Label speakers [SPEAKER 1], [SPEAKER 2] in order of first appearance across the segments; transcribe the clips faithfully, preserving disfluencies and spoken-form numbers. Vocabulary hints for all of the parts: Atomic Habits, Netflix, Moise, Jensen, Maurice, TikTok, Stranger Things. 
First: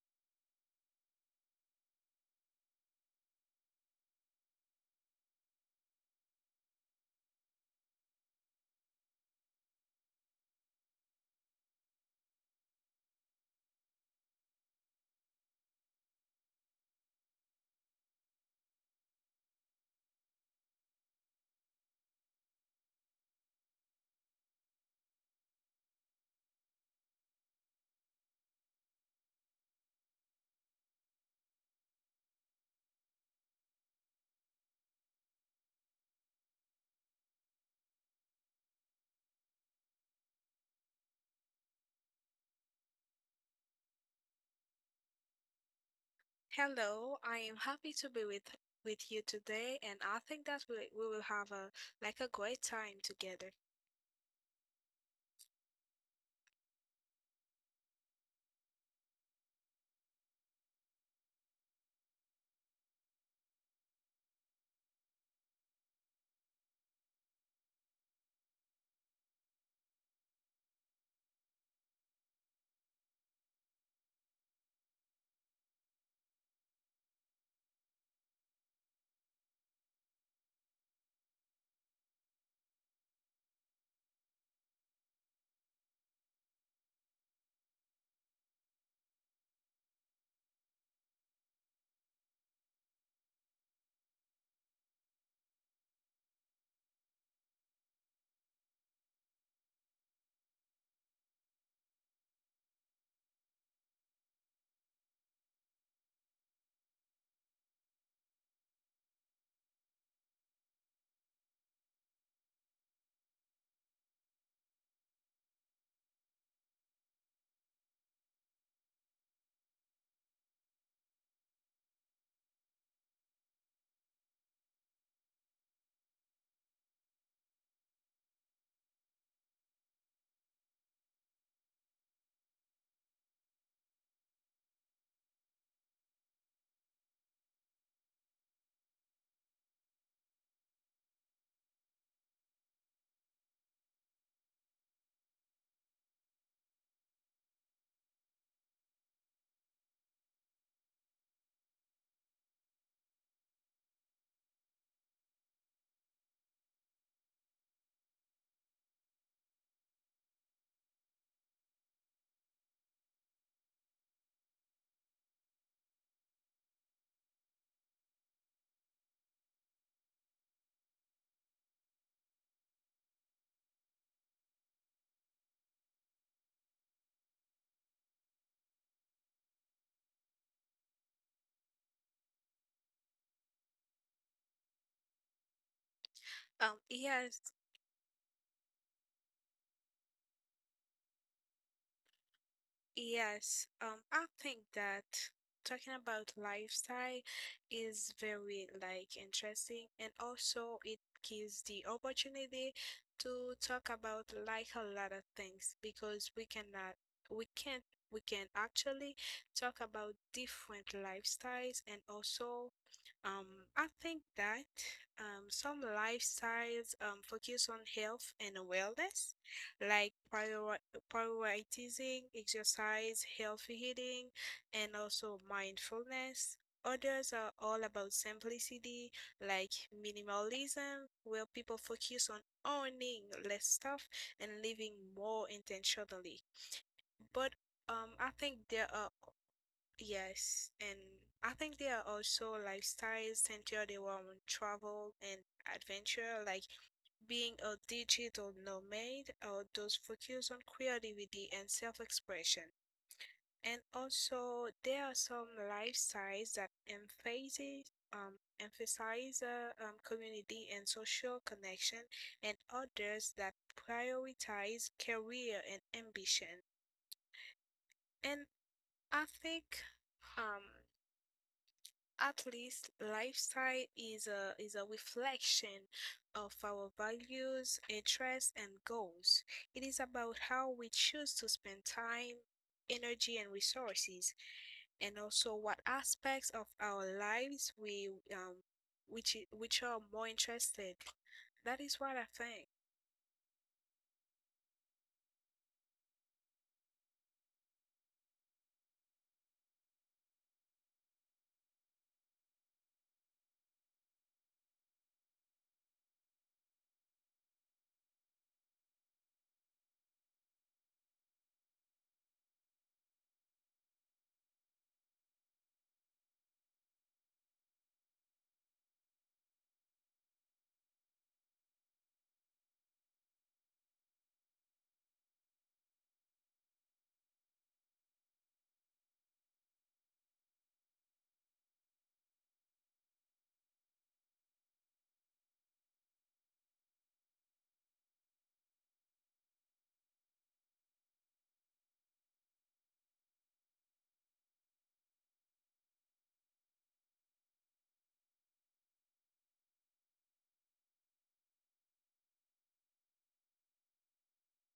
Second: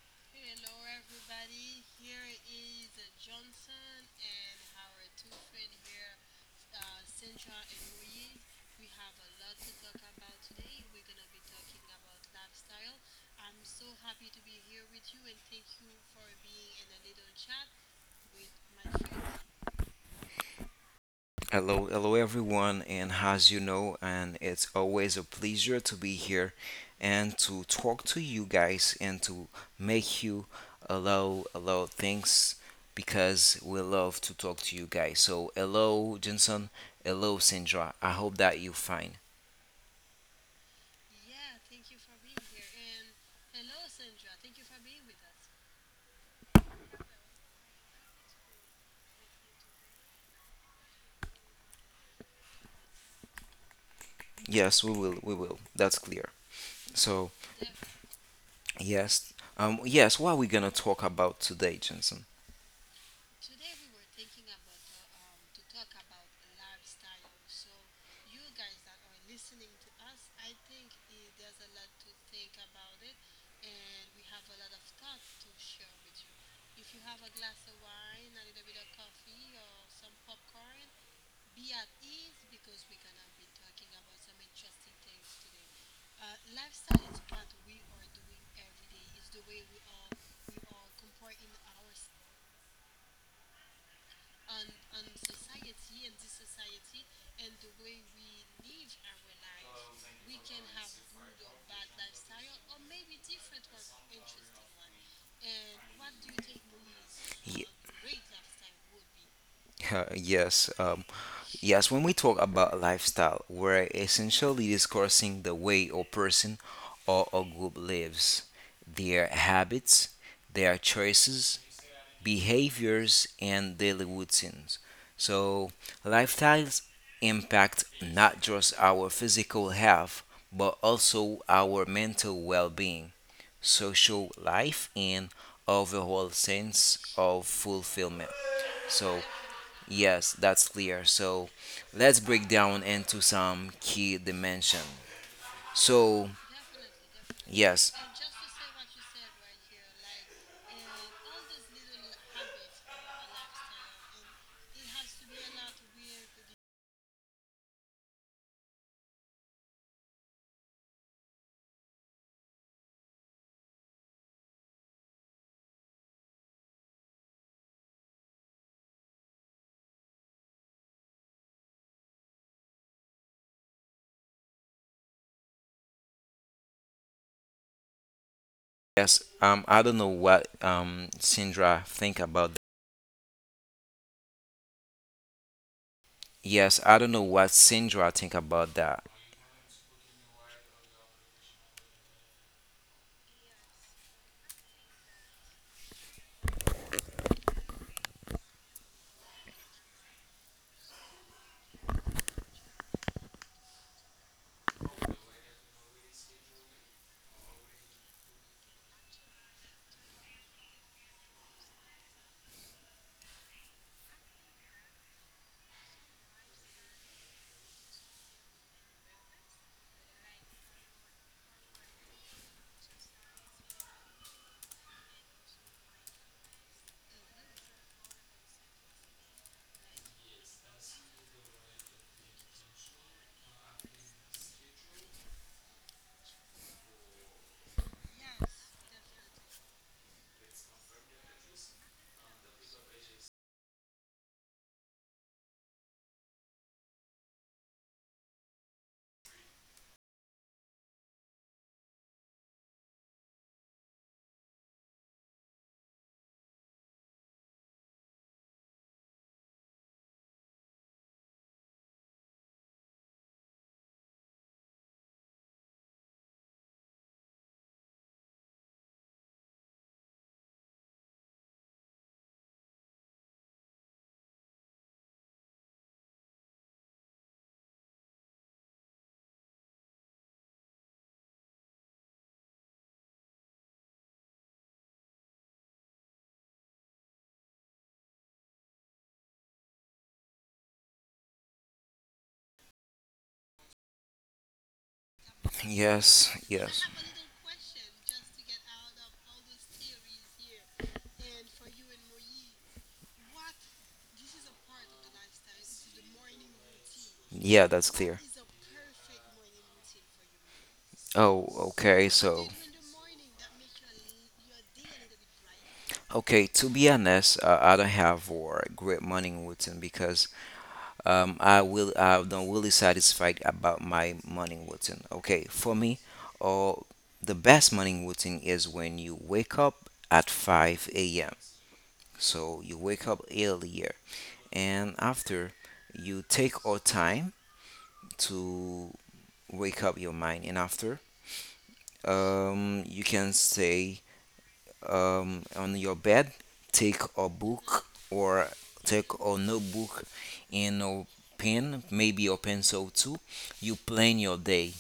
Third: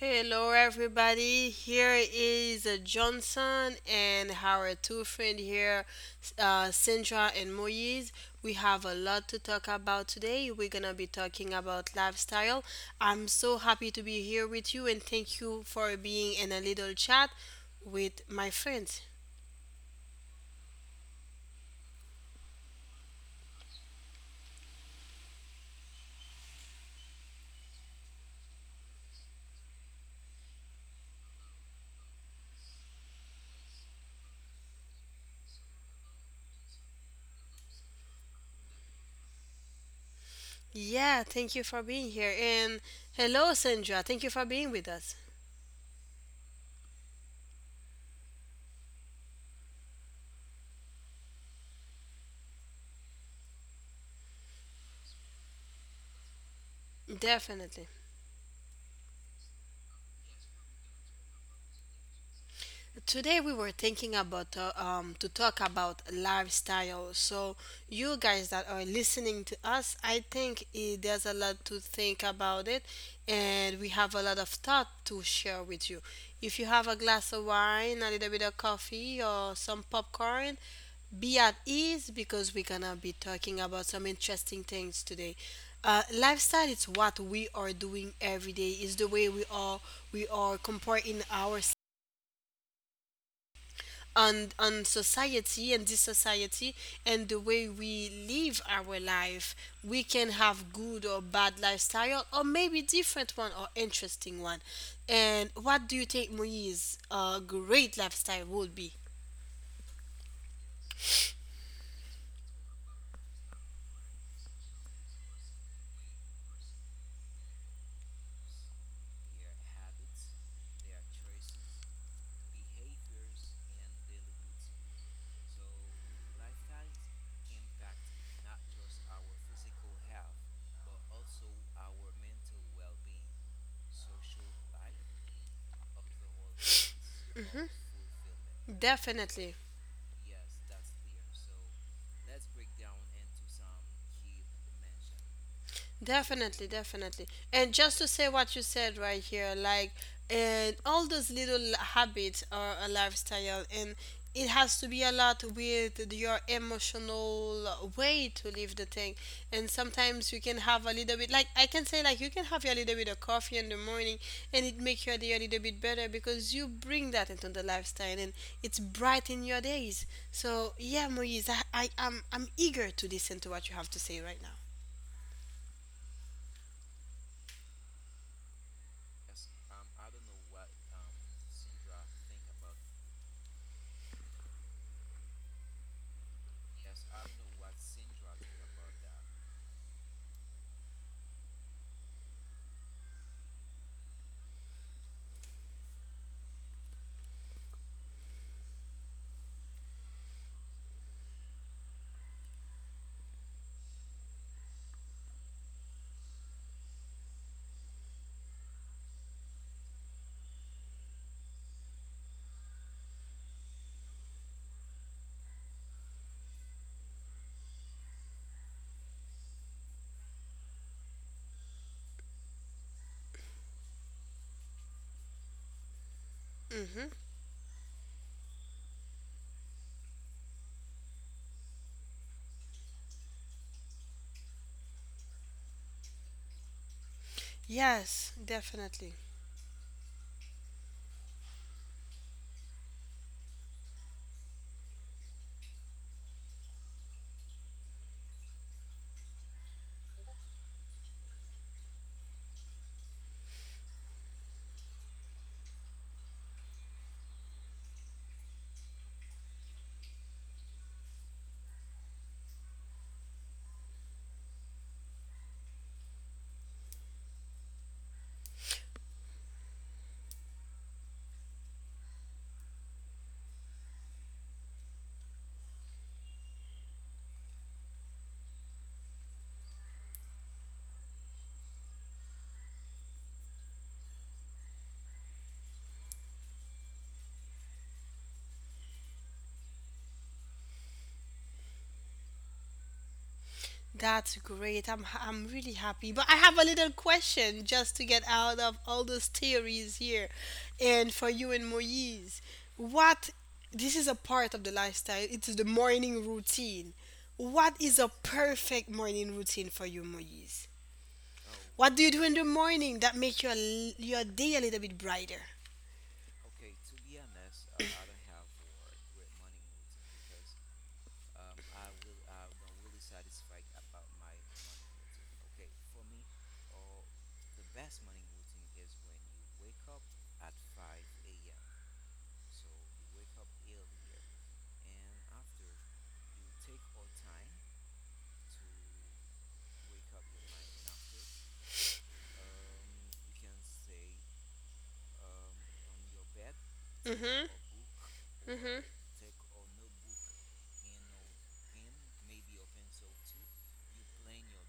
[SPEAKER 1] Hello, everybody. Here is uh, Johnson and our two friend here, uh, Sandra and Moise. We have a lot to talk about today. We're gonna be talking about lifestyle. I'm so happy to be here with you, and thank you for being in a little chat with my friends.
[SPEAKER 2] Hello, hello everyone, and as you know, and it's always a pleasure to be here and to talk to you guys and to make you allow allow things because we love to talk to you guys. So hello Jensen, hello Sandra. I hope that you fine.
[SPEAKER 1] Yeah, thank you for being here, and hello, Sandra. Thank you for being with us.
[SPEAKER 3] Hello, I am happy to be with with you today, and I think that we we will have a like a great time together.
[SPEAKER 2] Yes, we will, we will. That's clear. So
[SPEAKER 1] Definitely.
[SPEAKER 2] yes, um, yes. What are we gonna talk about today, Jensen?
[SPEAKER 1] Today we were thinking about uh, um to talk about lifestyle. So you guys that are listening to us, I think eh, there's a lot to think about it, and we have a lot of thought to share with you. If you have a glass of wine, a little bit of coffee, or some popcorn, be at ease because we're gonna be talking about some interesting things today. Uh, lifestyle is what we are doing every day. Is the way we are we are comparing ourselves on on society, and this society and the way we live our life, we can have good or bad lifestyle, or maybe different one or interesting one. And what do you think, Moise, a
[SPEAKER 2] Ye-
[SPEAKER 1] great lifestyle would be?
[SPEAKER 2] yes. Um, Yes, when we talk about lifestyle, we're essentially discussing the way a person or a group lives, their habits, their choices, behaviors, and daily routines. So, lifestyles impact not just our physical health, but also our mental well being, social life, and overall sense of fulfillment. So,
[SPEAKER 1] Definitely.
[SPEAKER 2] yes, that's clear. So let's break down into some key dimension. So
[SPEAKER 1] Definitely, definitely. And
[SPEAKER 2] yes,
[SPEAKER 1] just to say what you said right here, like, and all those little l- habits are a lifestyle, and it has to be a lot with your emotional way to live the thing. And sometimes you can have a little bit, like, I can say, like, you can have your little bit of coffee in the morning, and it make your day a little bit better because you bring that into the lifestyle, and it's bright in your days. So, yeah, Moise, I, I, I'm, I'm eager to listen to what you have to say right now.
[SPEAKER 2] yes. Um, I don't know what um Sindra think about that.
[SPEAKER 3] Um,
[SPEAKER 2] Yes, I don't know
[SPEAKER 3] yes,
[SPEAKER 2] what Sindra think about that.
[SPEAKER 3] Yes, um, I think that talking about lifestyle is very like interesting, and also it gives the opportunity to talk about like a lot of things because we cannot, we can't, we can actually talk about different lifestyles, and also, um, I think that um, some lifestyles um focus on health and wellness, like prior prioritizing exercise, healthy eating, and also mindfulness.
[SPEAKER 1] Hmm.
[SPEAKER 3] Others are all about simplicity, like minimalism, where people focus on owning less stuff and living more intentionally. But um,
[SPEAKER 1] Yes,
[SPEAKER 3] I think there are,
[SPEAKER 1] definitely.
[SPEAKER 3] yes, and I think there are also lifestyles centered around travel and adventure, like being a digital nomad or those focused on creativity and self-expression. And also, there are some lifestyles that emphasize um, emphasize uh, um, community and social connection, and others that prioritize career and ambition. And I think um, at least lifestyle is a is a reflection of our values, interests, and goals. It is about how we choose to spend time, energy, and resources, and also what aspects of our lives we um which which are more interested. That is what I think.
[SPEAKER 1] That's great. I'm ha- I'm really happy.
[SPEAKER 2] Yes,
[SPEAKER 1] But I have a
[SPEAKER 2] yes.
[SPEAKER 1] little question just to get out of all those theories here. And for you and Moise, what, this is a part of the lifestyle. It's the morning routine.
[SPEAKER 2] Yeah,
[SPEAKER 1] What
[SPEAKER 2] that's
[SPEAKER 1] is
[SPEAKER 2] clear.
[SPEAKER 1] a perfect morning routine for you, Moise?
[SPEAKER 2] Oh,
[SPEAKER 1] What
[SPEAKER 2] okay.
[SPEAKER 1] do you do in
[SPEAKER 2] So.
[SPEAKER 1] the morning that makes your l- your day a little bit brighter?
[SPEAKER 2] Okay, to be honest, uh, I don't have a great morning routine because um, I will I don't really satisfied about my morning routine. Okay, for me, uh, the best morning routine is when you wake up at five a m. So you wake up earlier, and after you take your time to wake up your mind, and after um, you can say um, on your bed, take a
[SPEAKER 1] Mhm.
[SPEAKER 2] book or take a notebook and a pen, maybe a pencil too. You plan your day.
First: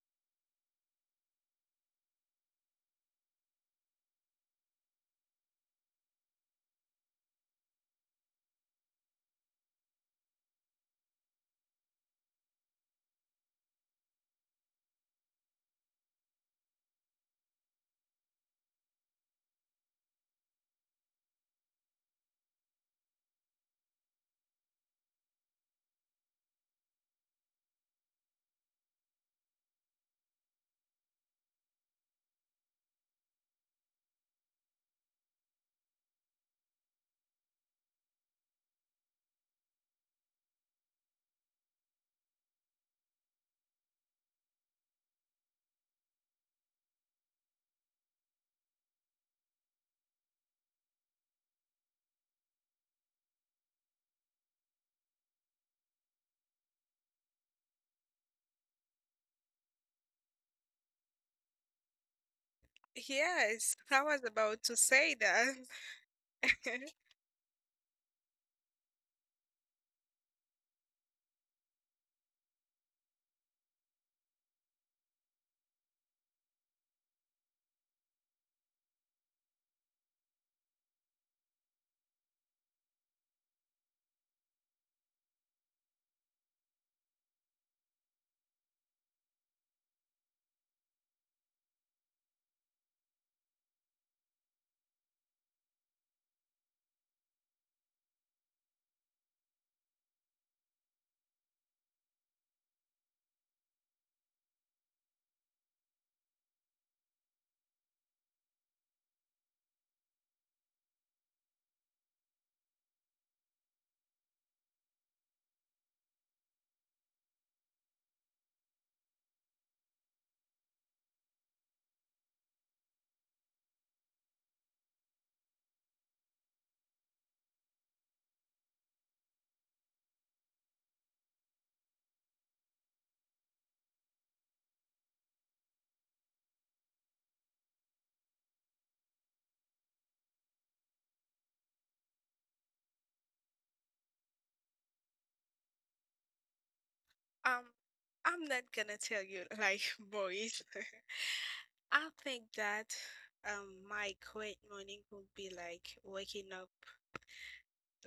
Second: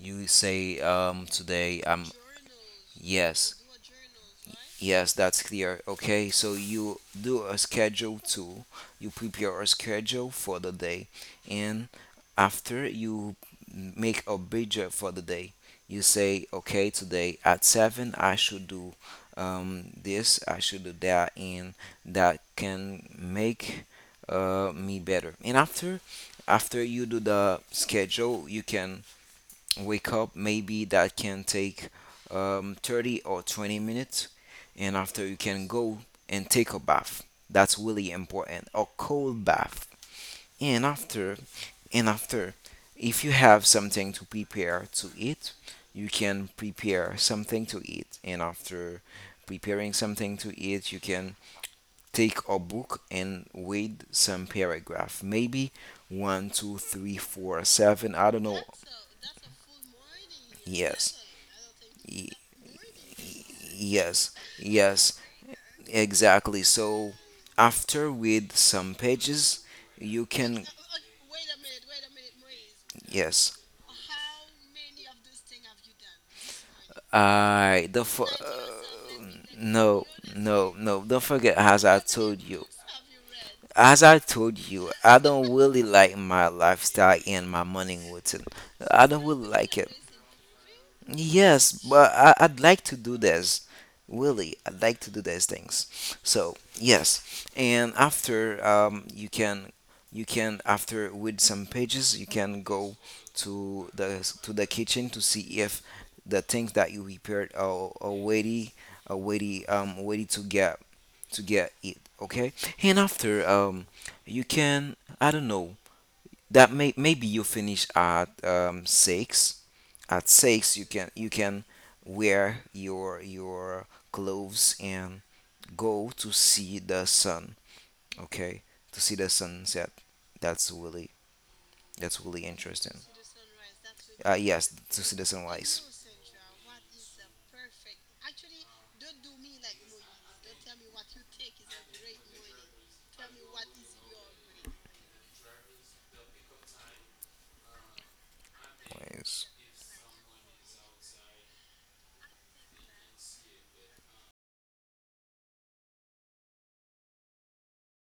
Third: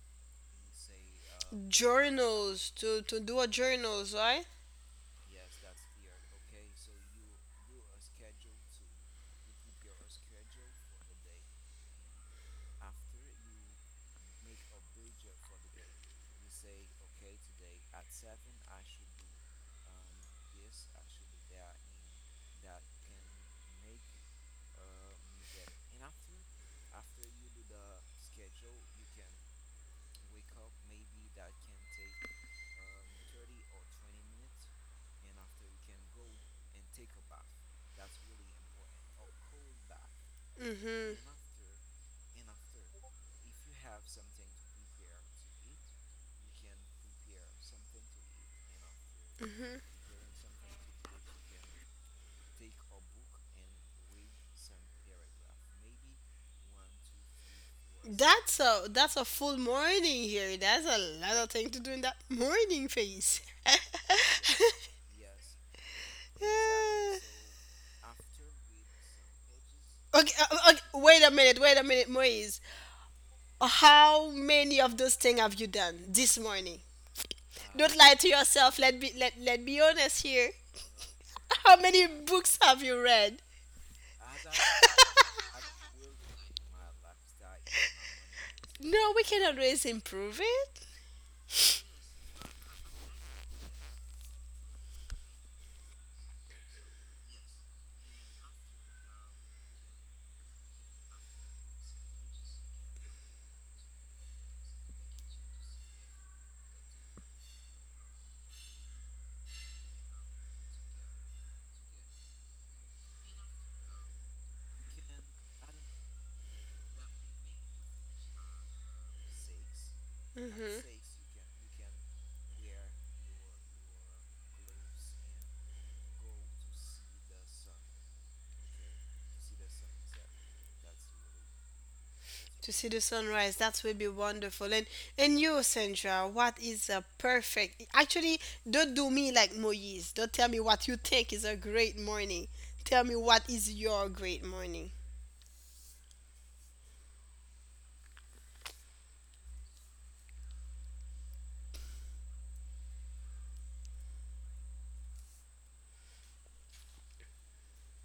[SPEAKER 2] You say um, today, um,
[SPEAKER 1] Journals, to to do a
[SPEAKER 2] yes,
[SPEAKER 1] journals, right?
[SPEAKER 2] yes, that's clear. Okay, so you do a schedule too. You prepare a schedule for the day, and after you make a budget for the day, you say, okay, today at seven I should do um, this, I should do that, and that can make uh, me better. And after after you do the schedule, you can wake up maybe that can take um, thirty or twenty minutes, and after you can go and take a bath. That's really important, a cold bath. And
[SPEAKER 1] Mhm.
[SPEAKER 2] after and after if you have something to prepare to eat, you can prepare something to eat, and after preparing something to eat, you can take a book and read some paragraph, maybe one two three four seven, I don't
[SPEAKER 1] That's
[SPEAKER 2] know.
[SPEAKER 1] a that's a full morning here. That's a
[SPEAKER 2] Yes.
[SPEAKER 1] lot of thing to do in that
[SPEAKER 2] Y-
[SPEAKER 1] morning phase.
[SPEAKER 3] Yes, I was
[SPEAKER 2] yes.
[SPEAKER 3] about to say
[SPEAKER 2] Yes.
[SPEAKER 3] that.
[SPEAKER 2] Exactly. So
[SPEAKER 1] Yeah.
[SPEAKER 2] after with some pages, you
[SPEAKER 1] Okay, uh,
[SPEAKER 2] can
[SPEAKER 1] uh, okay, wait a minute, wait a minute, Moise.
[SPEAKER 2] yes.
[SPEAKER 1] Uh, How many of those things have you done this morning?
[SPEAKER 2] I
[SPEAKER 1] Don't
[SPEAKER 2] the
[SPEAKER 1] lie
[SPEAKER 2] f-
[SPEAKER 1] to yourself. Let be
[SPEAKER 2] uh,
[SPEAKER 1] let let be
[SPEAKER 2] no,
[SPEAKER 1] honest here.
[SPEAKER 2] no, no, don't forget,
[SPEAKER 1] How
[SPEAKER 2] as I
[SPEAKER 1] many
[SPEAKER 2] told
[SPEAKER 1] books
[SPEAKER 2] you,
[SPEAKER 1] have you read?
[SPEAKER 2] as I told you I don't really like my lifestyle and my morning routine. I
[SPEAKER 1] No, we
[SPEAKER 2] don't
[SPEAKER 1] can
[SPEAKER 2] really like
[SPEAKER 1] always
[SPEAKER 2] it.
[SPEAKER 1] improve it.
[SPEAKER 2] Yes, but I, I'd like to do this. Really, I'd like to do these things. So yes, and after um, you can you can after with some pages you can go to the to the kitchen to see if the things that you prepared are, are ready, are ready um ready to get to get it. Okay, and after um you can, I don't know, that may maybe you finish at um six. At
[SPEAKER 1] Hmm.
[SPEAKER 2] six you can you can wear your your clothes and go to see the sun. Okay, to see the sunset, that's really that's really
[SPEAKER 1] To see the
[SPEAKER 2] interesting.
[SPEAKER 1] sunrise, that will be
[SPEAKER 2] uh,
[SPEAKER 1] wonderful.
[SPEAKER 2] yes,
[SPEAKER 1] and
[SPEAKER 2] to see the
[SPEAKER 1] and you,
[SPEAKER 2] sunrise.
[SPEAKER 1] Sandra, what is a perfect, actually, don't do me like Moise, don't tell me what you think is a great morning. Tell me what is your great morning.
[SPEAKER 3] um, I'm not gonna tell you like boys. I think that um my quiet morning would be like waking up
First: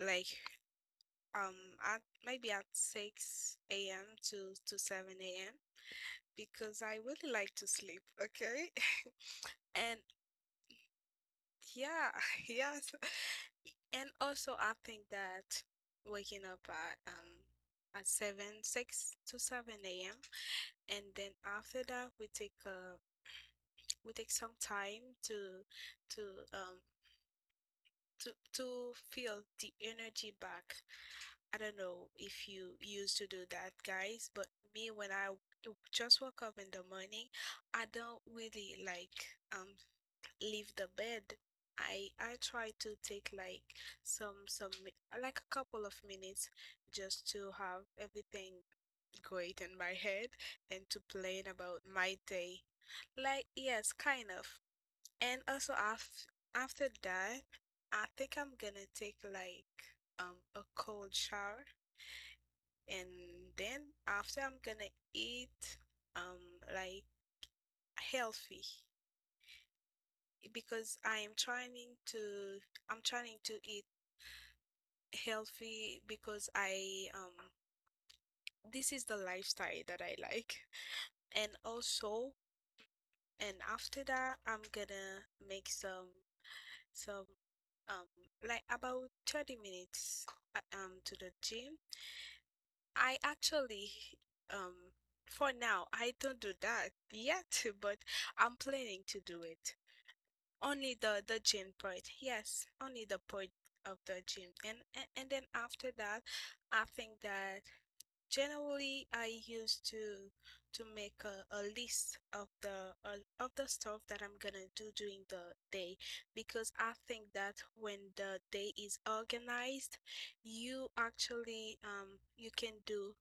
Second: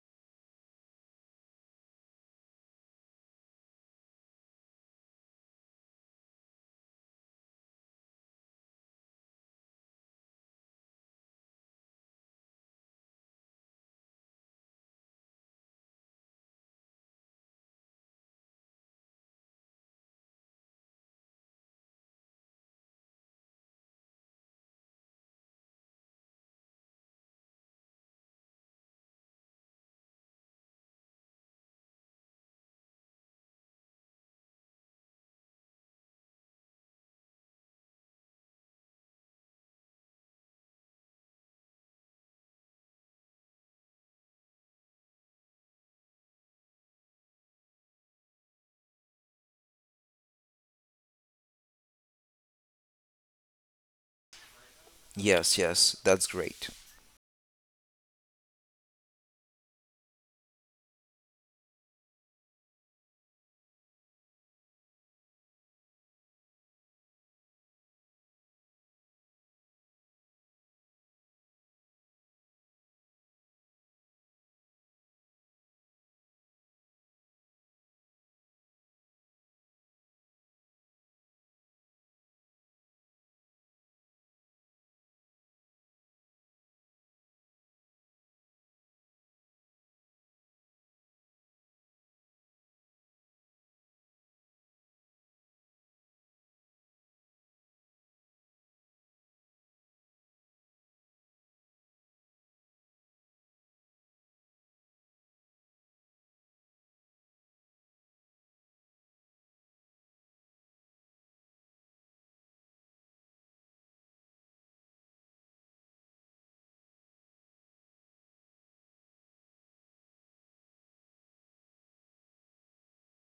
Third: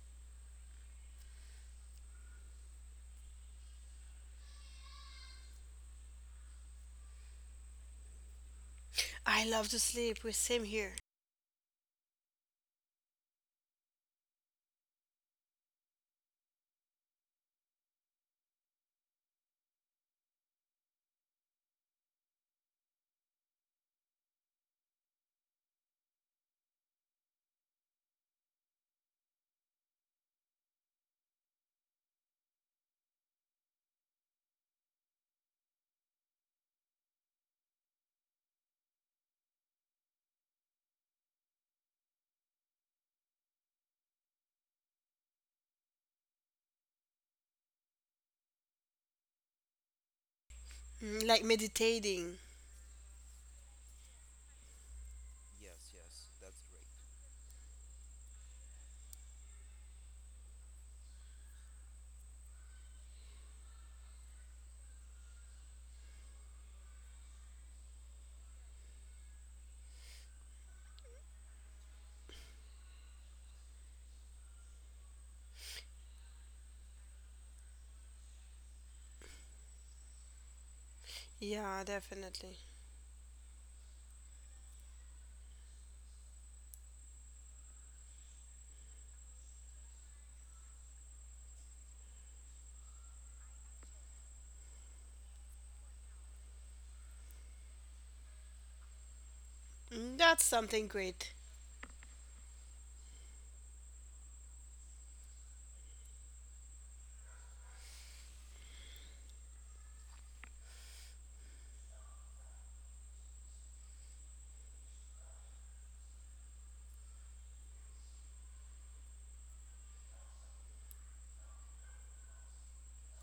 [SPEAKER 3] like um at maybe at six a m to to seven a m because I really like to sleep, okay?
[SPEAKER 1] I love to
[SPEAKER 3] And
[SPEAKER 1] sleep, we're same here.
[SPEAKER 3] yeah, yes. And also I think that waking up at um at 7 6 to seven a m and then after that we take uh we take some time to to um to to feel the energy back. I don't know if you used to do that, guys, but me when I just woke up in the morning, I don't really like um leave the bed. I I try to take like some some like a couple of minutes just to have everything great in my head and to
[SPEAKER 1] Mm, like
[SPEAKER 3] plan about my
[SPEAKER 1] meditating.
[SPEAKER 3] day. Like yes, kind of. And
[SPEAKER 2] Yes, yes,
[SPEAKER 3] also
[SPEAKER 2] yes, that's
[SPEAKER 3] after
[SPEAKER 2] great.
[SPEAKER 3] after that, I think I'm gonna take like um a cold shower and then after I'm gonna eat um like healthy because I am trying to I'm trying to eat healthy because I um this is the lifestyle that I like. And
[SPEAKER 1] Yeah,
[SPEAKER 3] also
[SPEAKER 1] definitely.
[SPEAKER 3] and after that I'm gonna make some some um like about thirty minutes uh, um to the gym. I actually, um, for now, I don't do that yet, but I'm planning to do it.
[SPEAKER 1] Mm, that's something
[SPEAKER 3] Only the
[SPEAKER 1] great.
[SPEAKER 3] the gym part, yes, only the part of the gym, and and, and then after that, I think that generally I used to to make a, a list of the uh, of the stuff that I'm gonna do during the day, because I think that when the day is organized, you actually um you can do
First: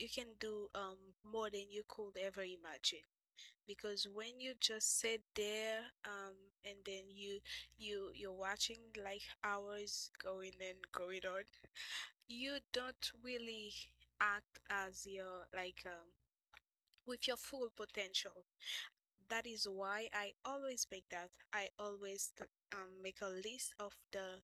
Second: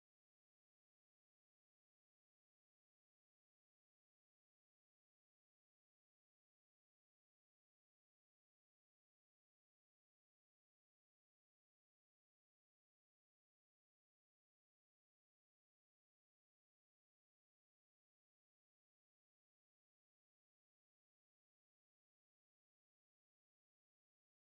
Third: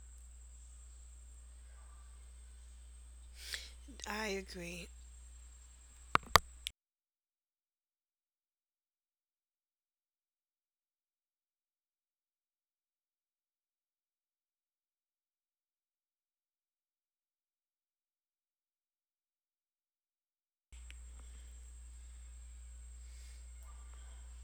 [SPEAKER 3] you can do um more than you could ever imagine. Because
[SPEAKER 1] I
[SPEAKER 3] when you
[SPEAKER 1] agree.
[SPEAKER 3] just sit there um and then you you you're watching like hours going and going on, you don't really act as your like um with your full potential. That is why I always make that i always um make a list of the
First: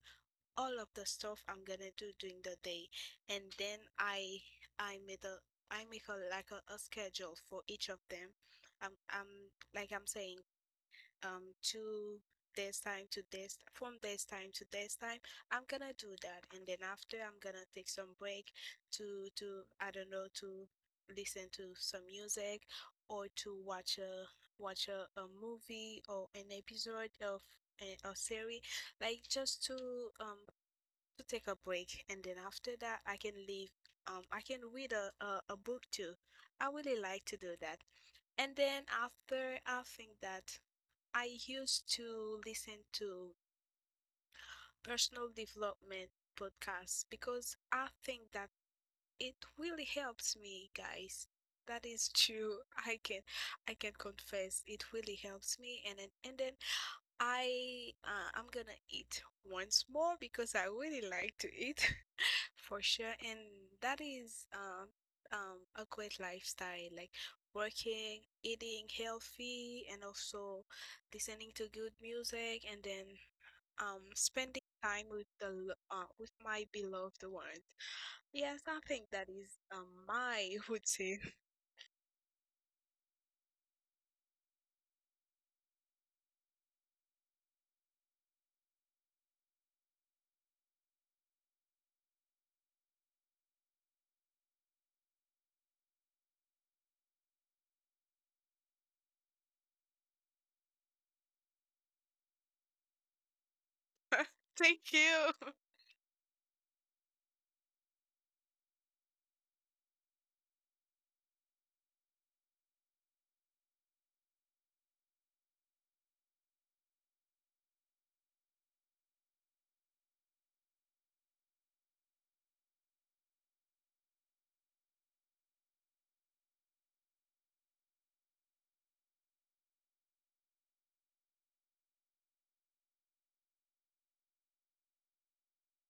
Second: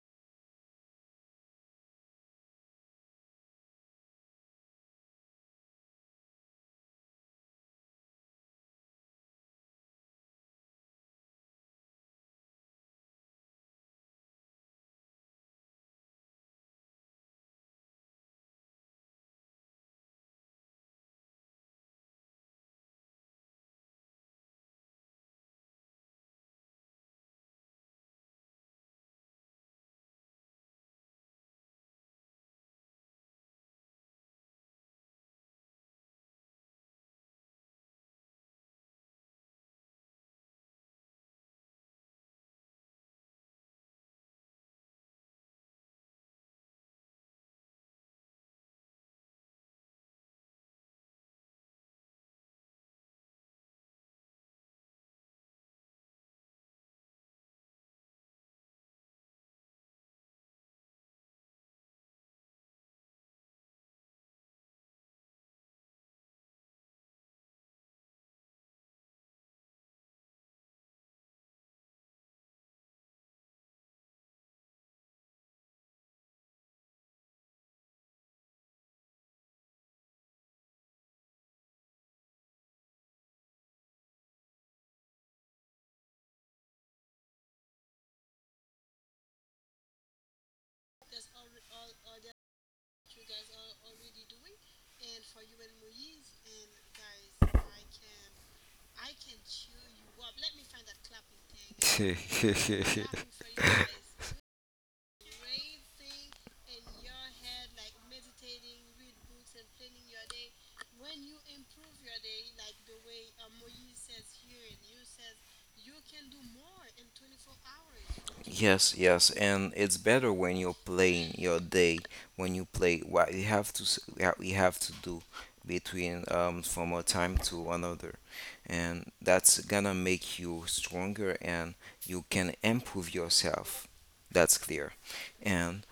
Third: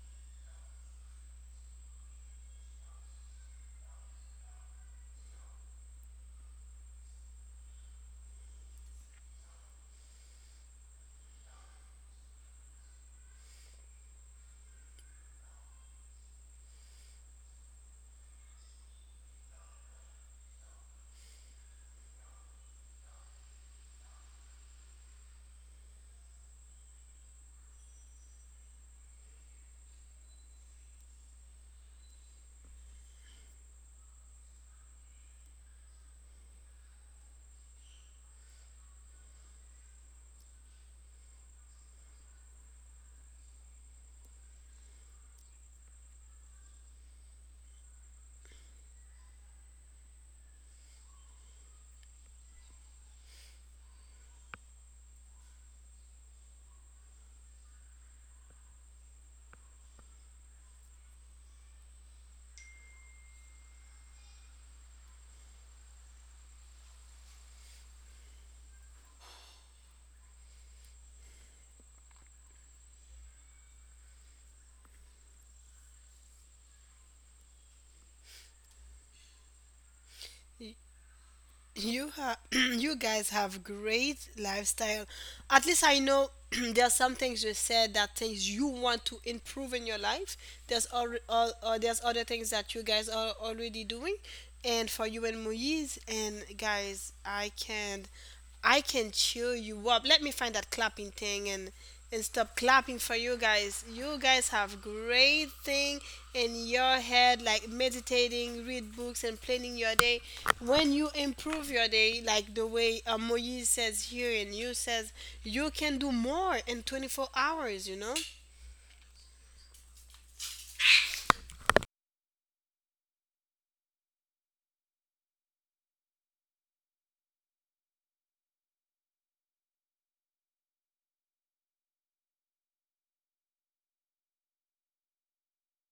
[SPEAKER 3] all of the stuff I'm gonna do during the day, and then I I made a I make a like a, a schedule for each of them. I'm I'm like I'm saying, um to this time to this from this time to this time I'm gonna do that, and then after I'm gonna take some break to to I don't know, to listen to some music or to watch a watch a, a movie or an episode of a, a series, like just to um to take a break. And then after that I can leave, um I can read a, a, a book too. I really like to do that. And then after, I think that I used to listen to personal development podcasts because I think that it really helps me, guys. That is true. I can I can confess it really helps me. And then and then I uh, I'm gonna eat once more because I really like to eat for sure, and that is um um a great lifestyle, like working, eating healthy, and also listening to good music, and then um spending time with the lo- uh, with my beloved ones. Yes, I think that is um my routine.
[SPEAKER 1] You have you guys have great lifestyle. At least I know, there are some things you said, that things you want to improve in your life. There's all, all uh, there's other things that you guys are already doing. And for you and Moise and guys, I can I can cheer you up. Let me find that clapping thing, and and stop clapping for you guys. You guys
[SPEAKER 3] Thank
[SPEAKER 1] have great
[SPEAKER 3] you.
[SPEAKER 1] thing in your head, like meditating, read books and planning your day. When you improve your day like the way uh, Moise says here and you says, you can do more in twenty-four hours, you know?
[SPEAKER 2] Yes, yes, and it's better when you're playing your day, when you play what you have to s- what you have to do between um from a time to another, and that's gonna make you stronger and you can improve yourself. That's clear. And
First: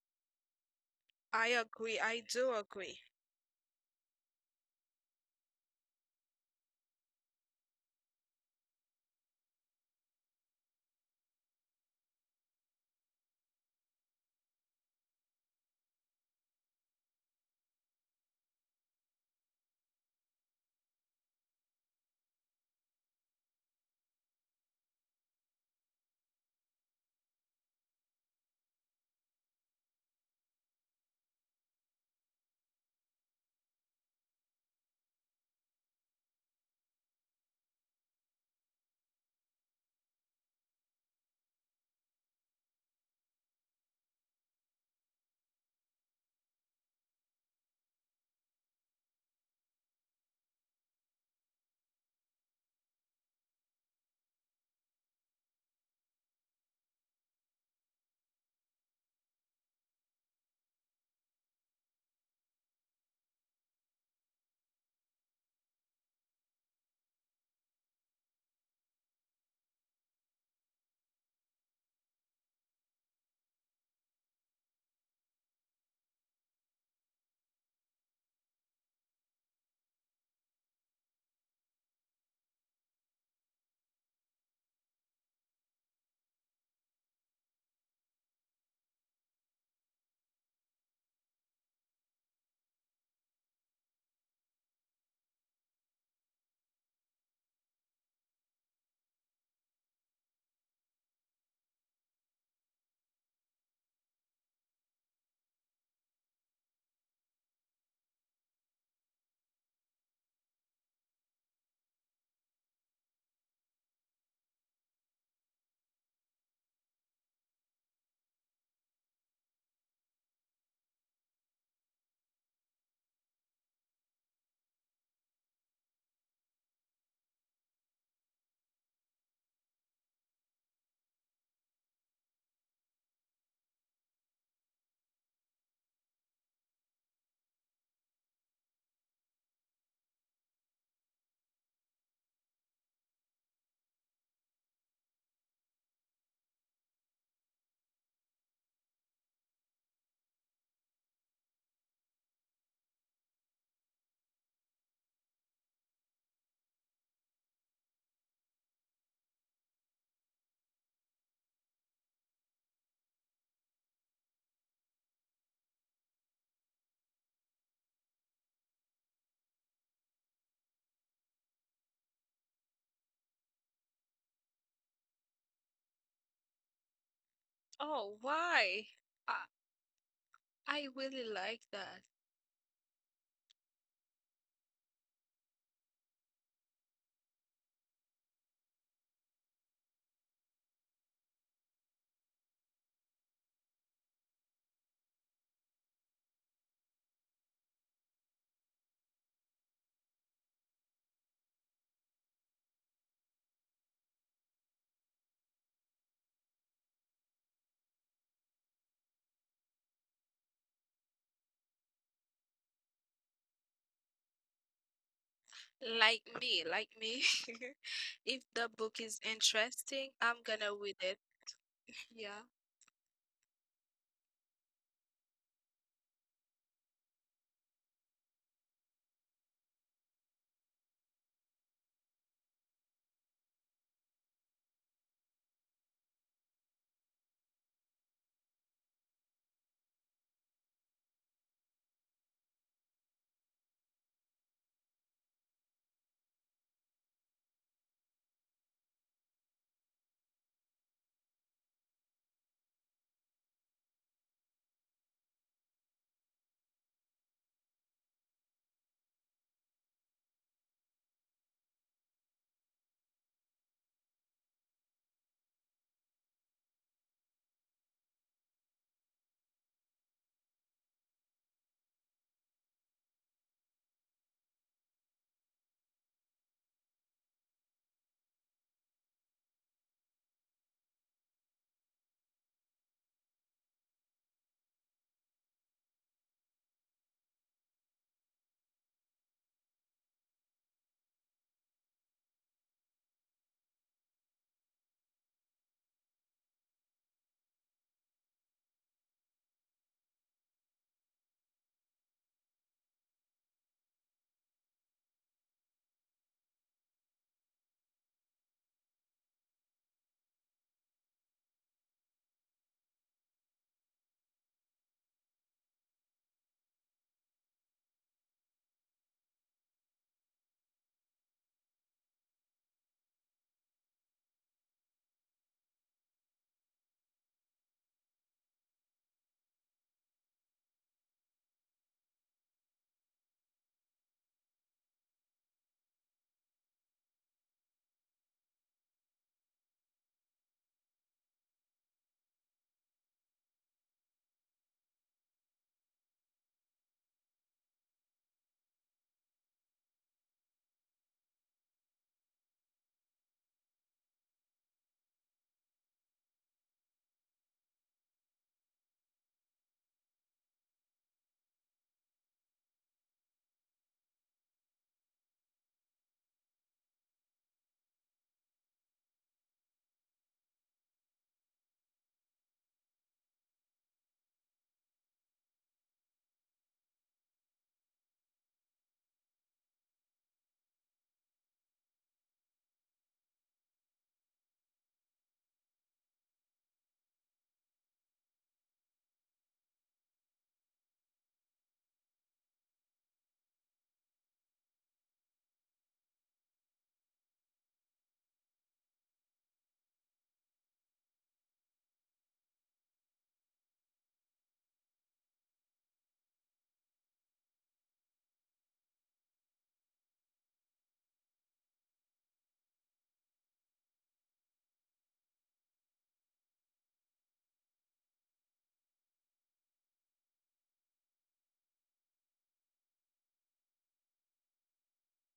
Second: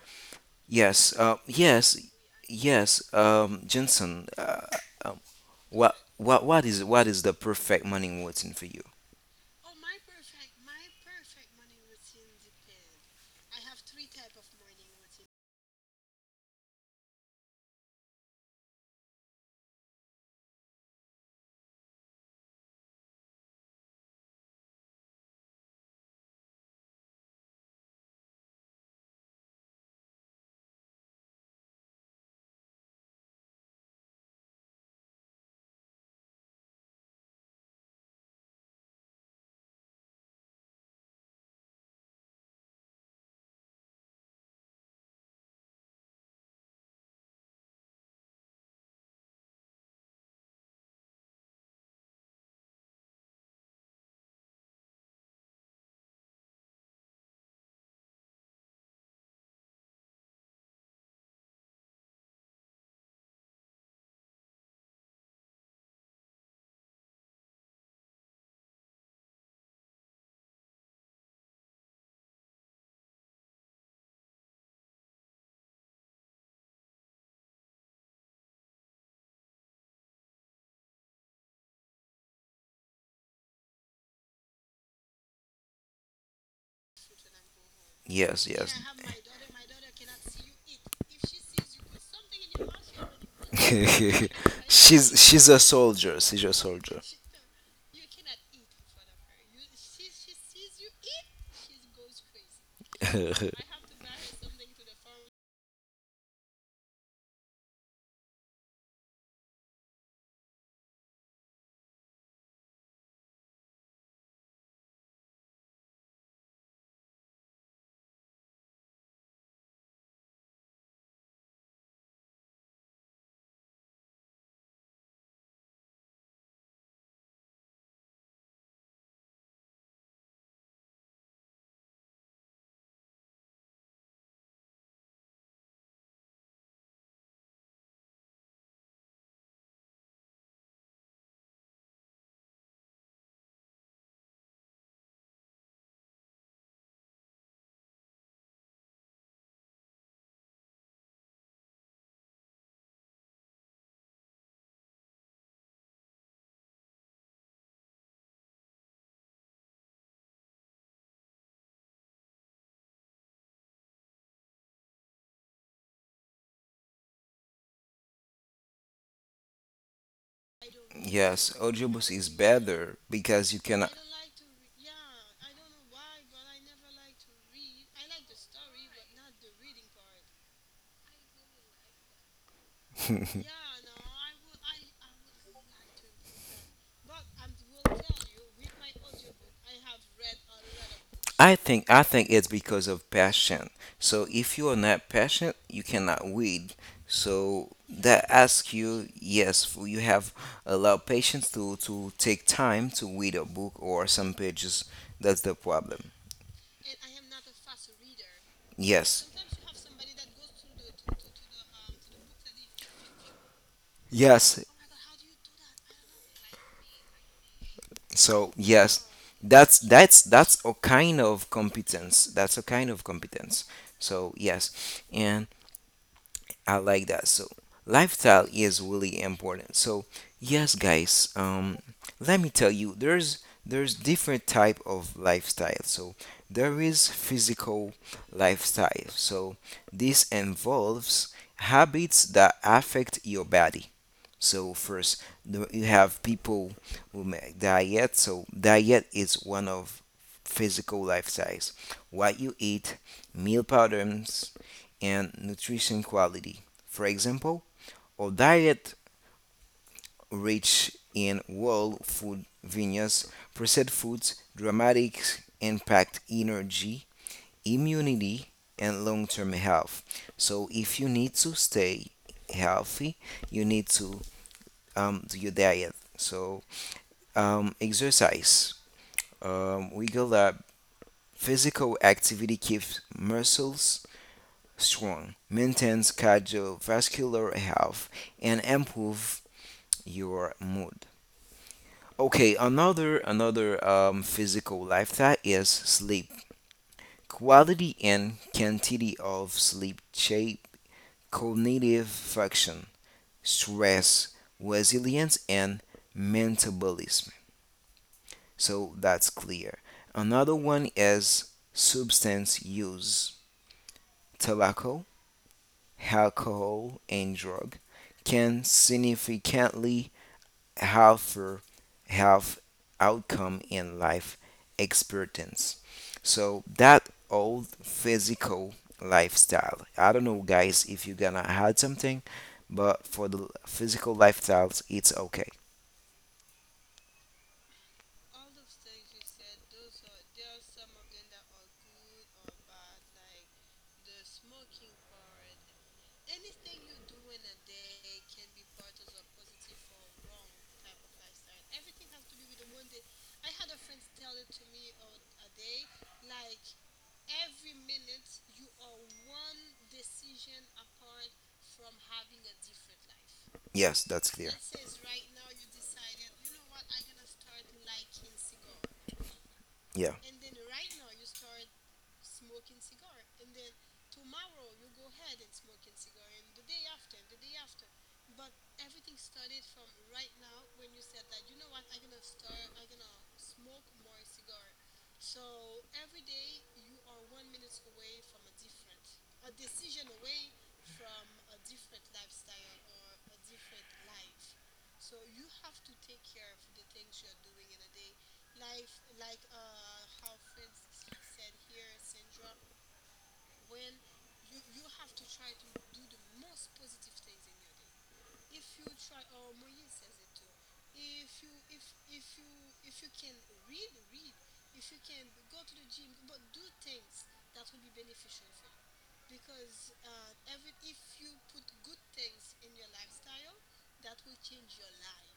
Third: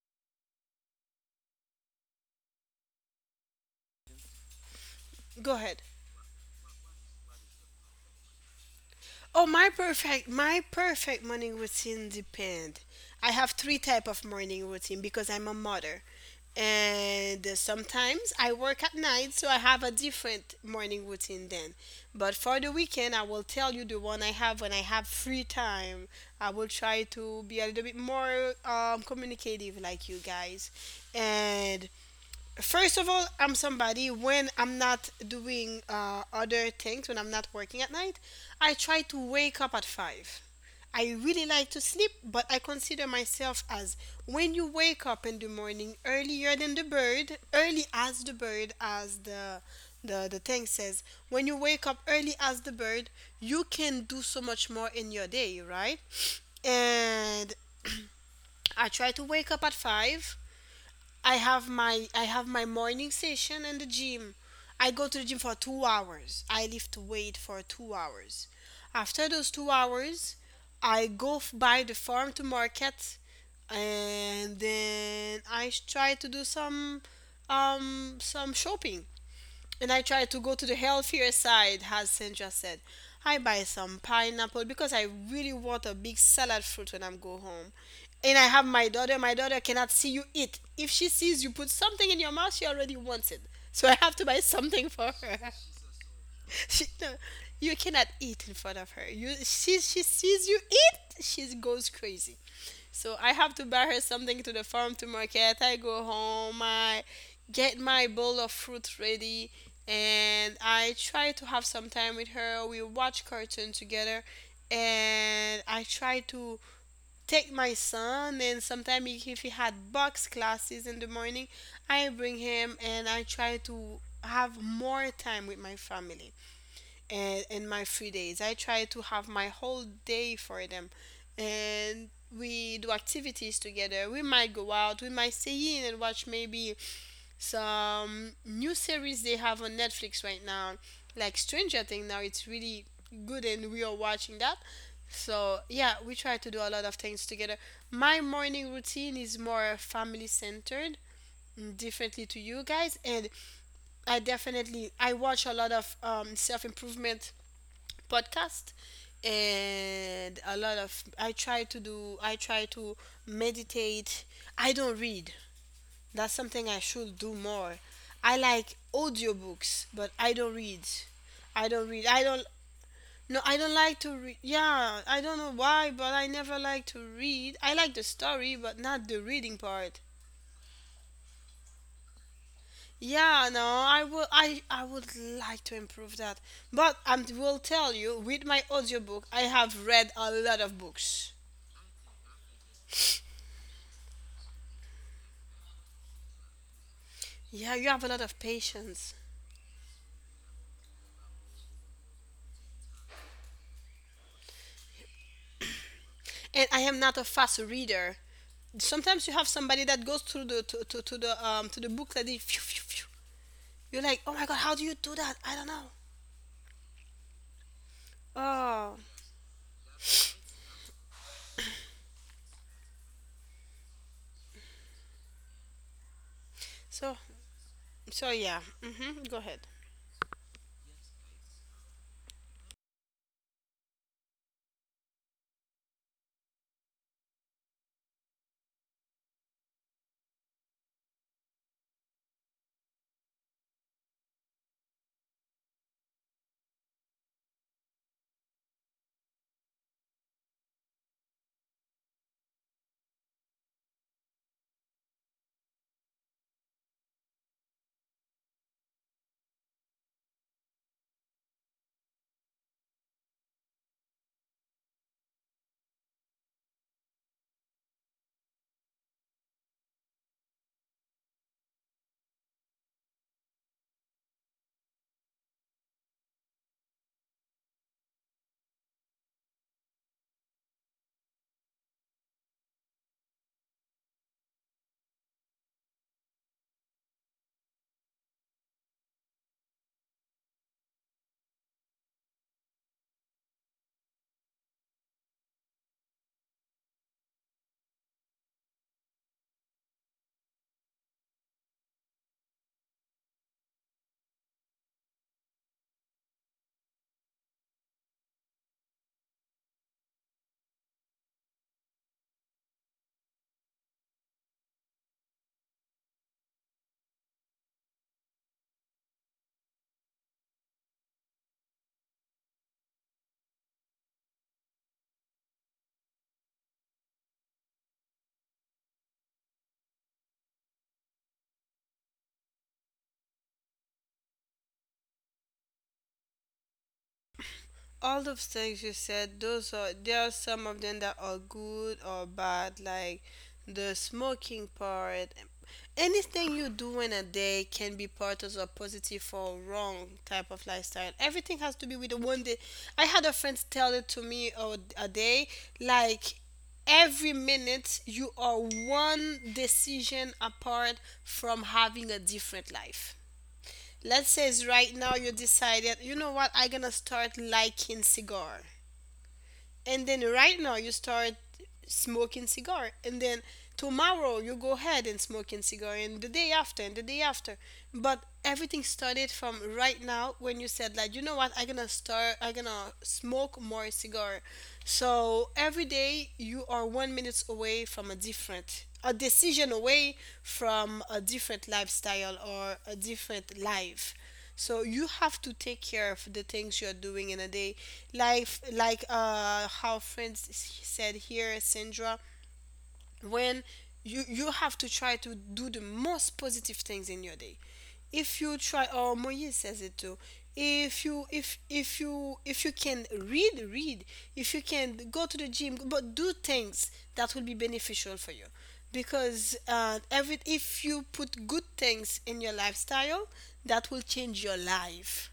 [SPEAKER 2] yes, uh,
[SPEAKER 3] I
[SPEAKER 2] yes,
[SPEAKER 3] agree. I do
[SPEAKER 2] yes,
[SPEAKER 3] agree.
[SPEAKER 2] um, Jensen, uh, um,
[SPEAKER 1] Go ahead.
[SPEAKER 2] what what what is what is the perfect morning routine for you?
[SPEAKER 1] Oh, my perfect my perfect morning routine depend. I have three type of morning routine because I'm a mother. And uh, sometimes I work at night, so I have a different morning routine then. But for the weekend, I will tell you the one I have when I have free time. I will try to be a little bit more um, communicative, like you guys. And first of all, I'm somebody when I'm not doing uh, other things, when I'm not working at night, I try to wake up at five. I really like to sleep, but I consider myself as, when you wake up in the morning earlier than the bird, early as the bird, as the the, the thing says, when you wake up early as the bird, you can do so much more in your day, right? And I try to wake up at five. I have my I have my morning session in the gym. I go to the gym for two hours. I lift weight for two hours. After those two hours, I go f- buy the farm to market, and then I sh- try to do some um some shopping. And I try to go to the healthier side, as Sandra said. I buy some pineapple because I really want a big salad fruit when I am go home. And I
[SPEAKER 2] Yes,
[SPEAKER 1] have
[SPEAKER 2] yes.
[SPEAKER 1] my daughter. My daughter cannot see you eat. If she sees you put something in your mouth, she already wants it. So I have to buy something for
[SPEAKER 2] She's
[SPEAKER 1] her.
[SPEAKER 2] she's a soldier. She's a
[SPEAKER 1] She,
[SPEAKER 2] soldier.
[SPEAKER 1] no, you cannot eat in front of her. You, she, she sees you eat, she goes crazy. So I have to buy her something to the farm to market. I go home. I get my bowl of fruit ready, and I try to have some time with her. We watch cartoon together, and I try to take my son, and sometimes if he had box classes in the morning, I bring him, and I try to have more time with my family. And in my free days, I try to have my whole day for them. And we do activities together, we might go out, we might stay in and watch maybe some new series they have on Netflix right now, like Stranger Things. Now it's really good and we are watching that. So, yeah, we try to do a lot of things together. My morning routine is more family centered, mm, differently to you guys. And I definitely I watch a lot of um, self-improvement podcast, and a lot of I try to do I try to meditate. I don't read. That's something I should do more. I like audiobooks, but I don't read.
[SPEAKER 2] Yes,
[SPEAKER 1] I don't read.
[SPEAKER 2] audiobooks
[SPEAKER 1] I
[SPEAKER 2] is
[SPEAKER 1] don't
[SPEAKER 2] better
[SPEAKER 1] No,
[SPEAKER 2] because
[SPEAKER 1] I
[SPEAKER 2] you
[SPEAKER 1] don't
[SPEAKER 2] can.
[SPEAKER 1] like to read. Yeah, I don't know why, but I never like to read. I like the
[SPEAKER 3] Oh,
[SPEAKER 1] story, but
[SPEAKER 3] why?
[SPEAKER 1] not the
[SPEAKER 3] Uh,
[SPEAKER 1] reading part.
[SPEAKER 3] I really like that.
[SPEAKER 1] Yeah, no, I will. I I would like to improve that, but I will tell you, with my audiobook, I have read a lot of books.
[SPEAKER 2] I think I think it's because of passion. So if you are not passionate, you cannot read.
[SPEAKER 1] Yeah,
[SPEAKER 2] So
[SPEAKER 1] you have a lot
[SPEAKER 2] that
[SPEAKER 1] of
[SPEAKER 2] asks you,
[SPEAKER 1] patience,
[SPEAKER 2] yes, you have allowed patients to to take time to read a book or some pages. That's the problem.
[SPEAKER 1] and I am not a fast reader. Sometimes
[SPEAKER 2] Yes,
[SPEAKER 1] you have somebody that goes through the to, to, to the um to the book like they phew, phew, phew. You're like, oh my god,
[SPEAKER 2] yes.
[SPEAKER 1] how do you do that? I don't know.
[SPEAKER 3] Like me, like me.
[SPEAKER 2] So
[SPEAKER 3] If the
[SPEAKER 2] yes,
[SPEAKER 1] Oh,
[SPEAKER 3] book is
[SPEAKER 2] that's
[SPEAKER 3] interesting,
[SPEAKER 2] that's
[SPEAKER 3] I'm
[SPEAKER 2] that's a
[SPEAKER 3] gonna read
[SPEAKER 2] kind
[SPEAKER 3] it.
[SPEAKER 2] of competence.
[SPEAKER 3] Yeah.
[SPEAKER 2] That's a kind of competence. So yes, and, I like
[SPEAKER 1] so
[SPEAKER 2] that. So
[SPEAKER 1] so
[SPEAKER 2] lifestyle
[SPEAKER 1] yeah.
[SPEAKER 2] is
[SPEAKER 1] Mm-hmm.
[SPEAKER 2] really
[SPEAKER 1] Go ahead.
[SPEAKER 2] important. So yes, guys, um, let me tell you, there's there's different type of lifestyle. So there is physical lifestyle. So this involves habits that affect your body. So first, the- you have people who make diet. So diet is one of physical lifestyles. What you eat, meal patterns, and nutrition quality. For example, a diet rich in whole food vineyards, processed foods, dramatic impact energy, immunity, and long-term health. So if you need to stay healthy, you need to um, do your diet. So um, exercise, um, we go that physical activity keeps muscles strong, maintains cardiovascular health, and improve your mood. Okay, another another um, physical lifestyle is sleep. Quality and quantity of sleep shape cognitive function, stress, resilience, and metabolism. So that's clear. Another one is substance use. Tobacco, alcohol, and drug can significantly alter health outcome and life expectancy. So that old physical lifestyle. I don't know, guys, if you're gonna add something, but for the physical lifestyles, it's okay.
[SPEAKER 1] All those things you said, those are, there are some of them that are good or bad, like the smoking part. Anything you do in a day can be part of a positive or wrong type of lifestyle. Everything has to be with the one day. I had a friend tell it to me, uh, a day, like, every minute you are one decision apart from having a different life.
[SPEAKER 2] Yes, that's
[SPEAKER 1] Let's say
[SPEAKER 2] clear.
[SPEAKER 1] it's right now you decided, you know what, I'm gonna start liking cigar, and
[SPEAKER 2] Yeah.
[SPEAKER 1] then right now you start smoking cigar, and then tomorrow you go ahead and smoking cigar, and the day after and the day after. But everything started from right now, when you said, like, you know what, i'm gonna start I'm gonna smoke more cigar. So every day you are one minute away from a different, a decision away from a different lifestyle or a different life. So you have to take care of the things you're doing in a day. Life, like uh how friends s- said here, Sandra, when you you have to try to do the most positive things in your day. If you try, or Moise says it too, if you if if you if you can read, read. If you can go to the gym, but do things that will be beneficial for you, because uh, every, if you put good things in your lifestyle, that will change your life.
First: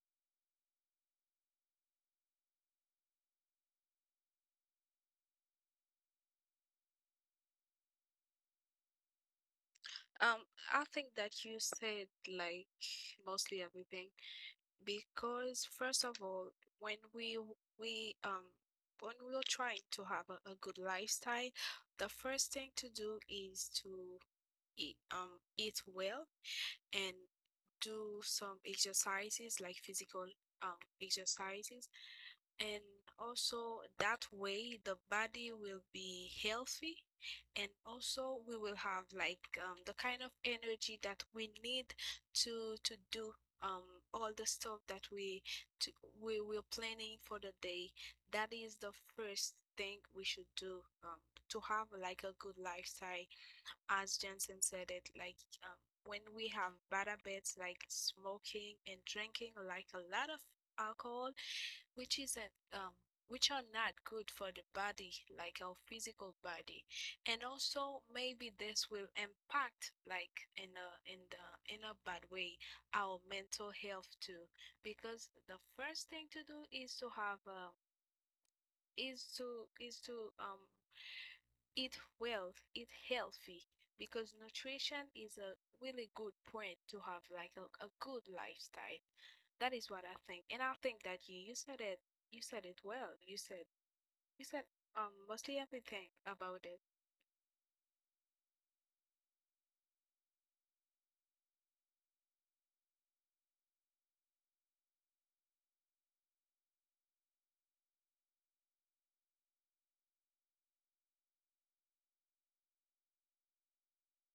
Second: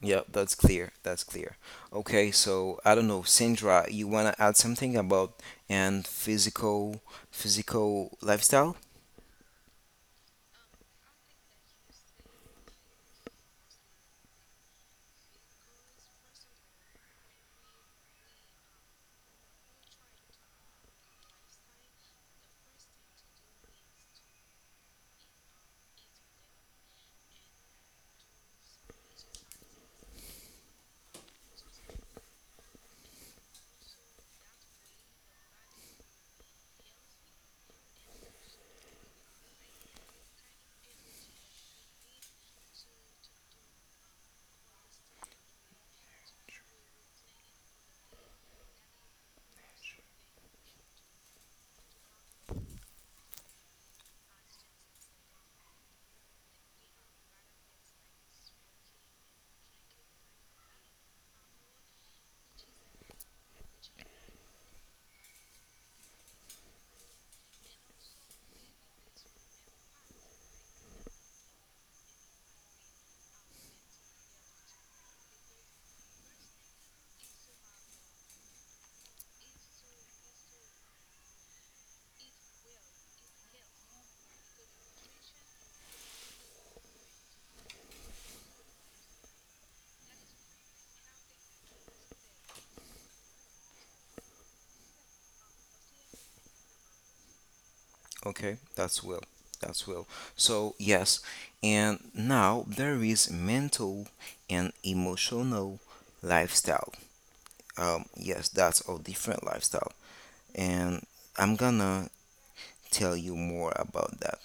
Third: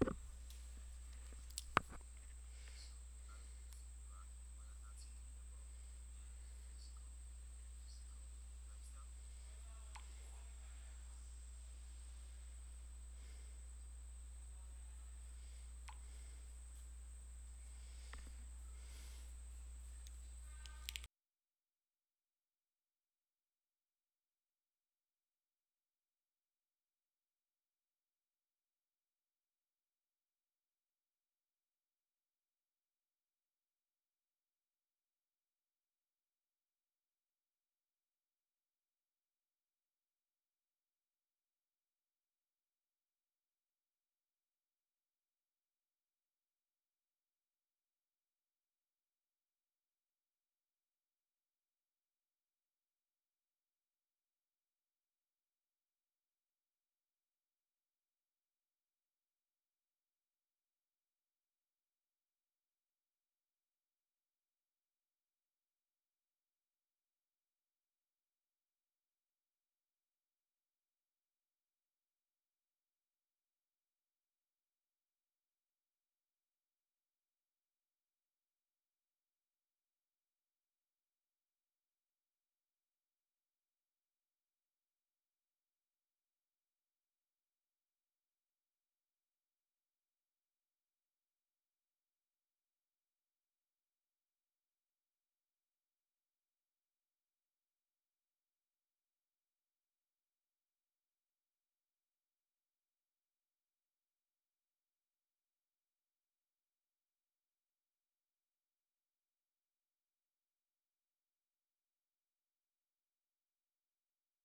[SPEAKER 2] Yep, that's clear. That's clear. Okay, so I don't know, Sandra, you wanna add something about and physical physical lifestyle?
[SPEAKER 3] Um, I think that you said like mostly everything, because first of all, when we w- we um when we are trying to have a, a good lifestyle, the first thing to do is to eat um eat well and do some exercises, like physical um exercises. And also, that way, the body will be healthy, and also we will have like um, the kind of energy that we need to to do, um, all the stuff that we to, we we're planning for the day. That is the first thing we should do, um, to have like a good lifestyle. As Jensen said it, like um, when we have bad habits like smoking and drinking, like a lot of alcohol, which isn't um which are not good for the body, like our physical body, and also maybe this will impact like in a in the in a bad way our mental health too. Because the first thing to do is to have um is to is to um eat well, eat healthy, because nutrition is a really good point to have like a, a good lifestyle. That is what I think, and I think that you you said it, you said it well, you said you said um mostly everything about it.
[SPEAKER 2] Okay, that's well. That's well. So yes, and now there is mental and emotional lifestyle. Um, yes, that's a different lifestyle, and I'm gonna tell you more about that.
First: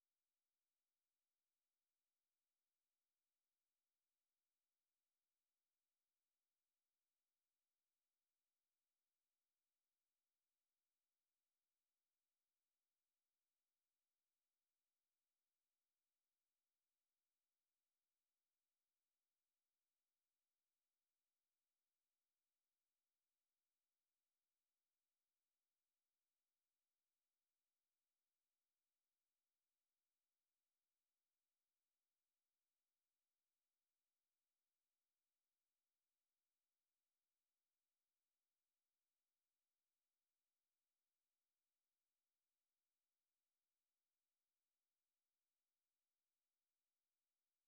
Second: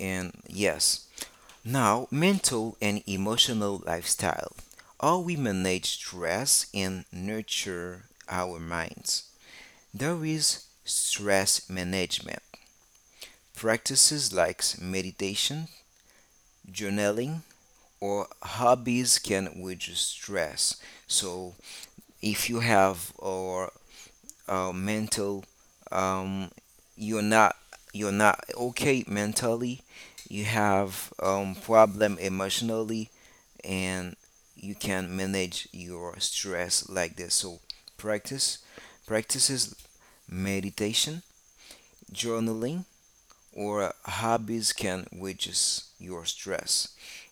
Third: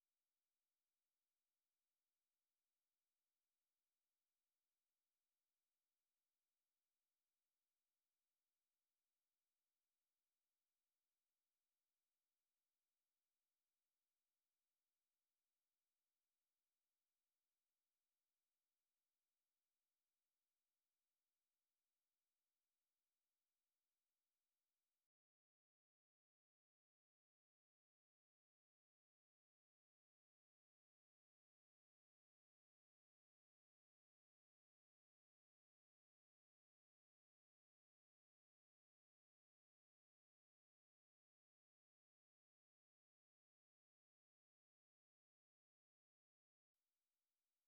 [SPEAKER 2] And yes, now, mental and emotional lifestyle. How we manage stress and nurture our minds. There is stress management. Practices like meditation, journaling, or hobbies can reduce stress. So, if you have or uh, mental, um, you're not you're not okay mentally, you have um, problem emotionally, and you can manage your stress like this. So practice practices, meditation, journaling, or hobbies can reduce your stress.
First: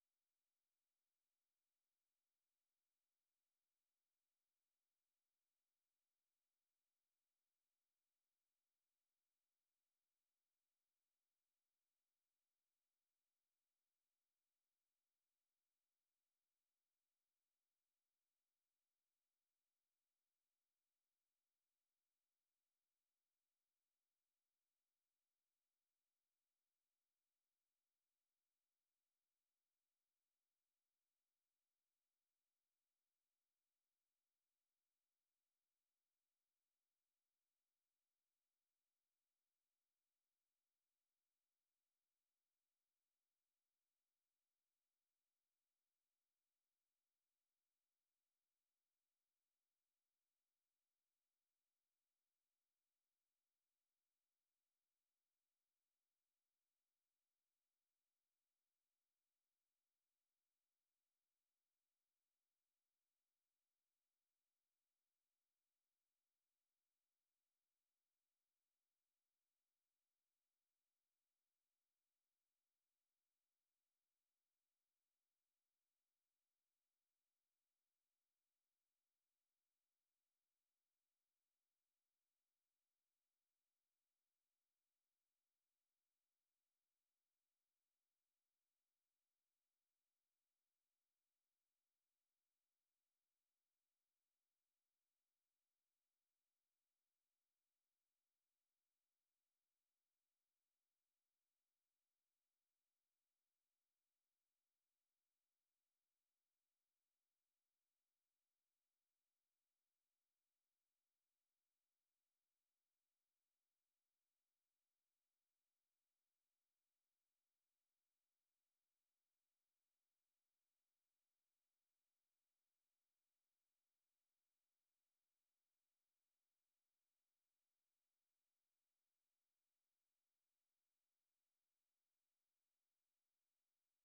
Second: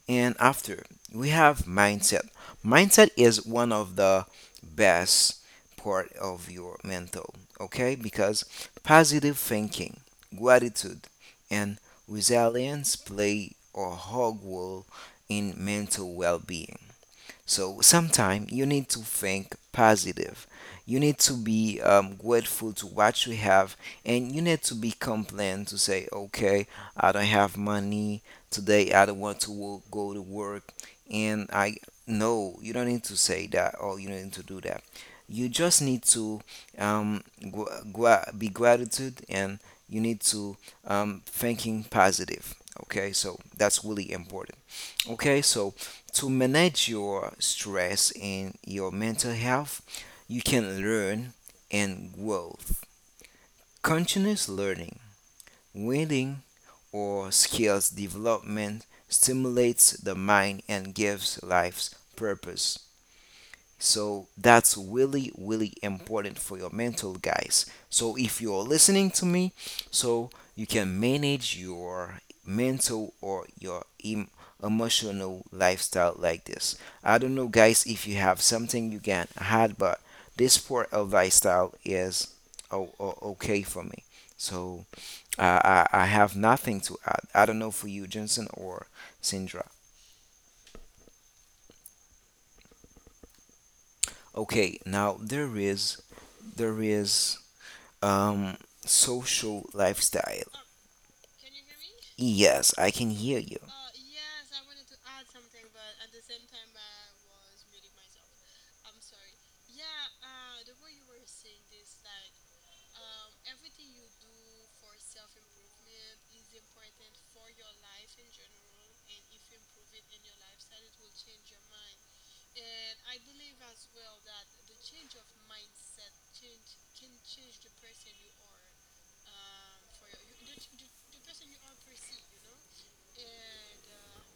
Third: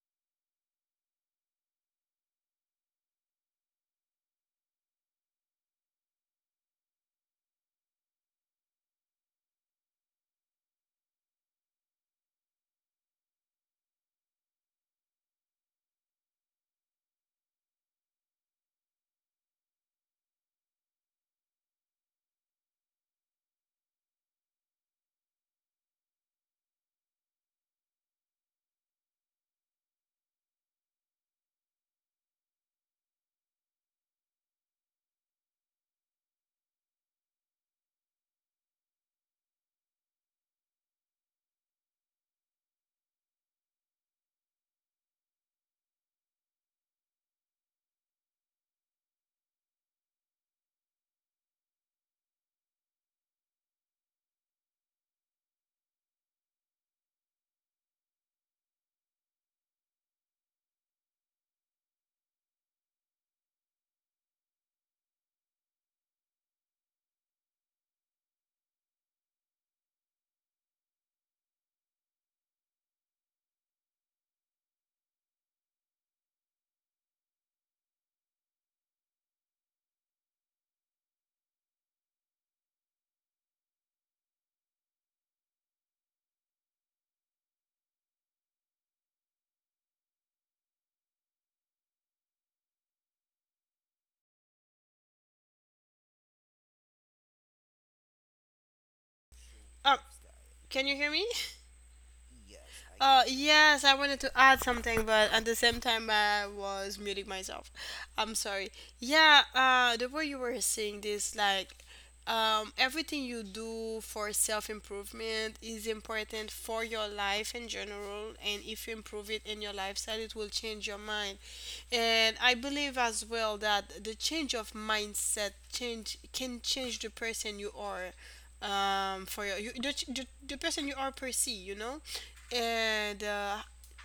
[SPEAKER 2] And after we have mindset. Mindset is one of the best part of your mental, okay? Because positive thinking, gratitude, and resilience play a whole role in mental well-being. So sometimes you need to think positive. You need to be um, grateful to what you have, and you need to be complain to say, okay, I don't have money today. I don't want to wo- go to work, and I no, you don't need to say that, or you don't need to do that. You just need to um, gra- gra- be gratitude, and you need to um, thinking positive. Okay, so that's really important. Okay, so to manage your stress and your mental health, you can learn and grow. Continuous learning, reading, or skills development stimulates the mind and gives life purpose. So that's really, really important for your mental, guys. So if you're listening to me, so you can manage your mental or your em- emotional lifestyle like this. I don't know, guys, if you have something you can add, but this part of lifestyle is o- o- okay for me. So I, I, I have nothing to add. I don't know for you, Jensen or Sindra. Okay, now there is there is Um, social
[SPEAKER 1] Oh,
[SPEAKER 2] lifestyle.
[SPEAKER 1] can you hear me?
[SPEAKER 2] Yes, I can hear
[SPEAKER 1] I Uh,
[SPEAKER 2] you.
[SPEAKER 1] get you. Yes, I wanted to add something, but at the same time, I was muting myself. I'm sorry. Yeah, uh, the way you were saying this, like, um, everything you do for self improvement is important for your life in general, and if you improve it in your lifestyle, it will change your mind. And I believe as well that the change of mindset change can change the person you are um for your, you the, the, the person you are per se, you know and uh,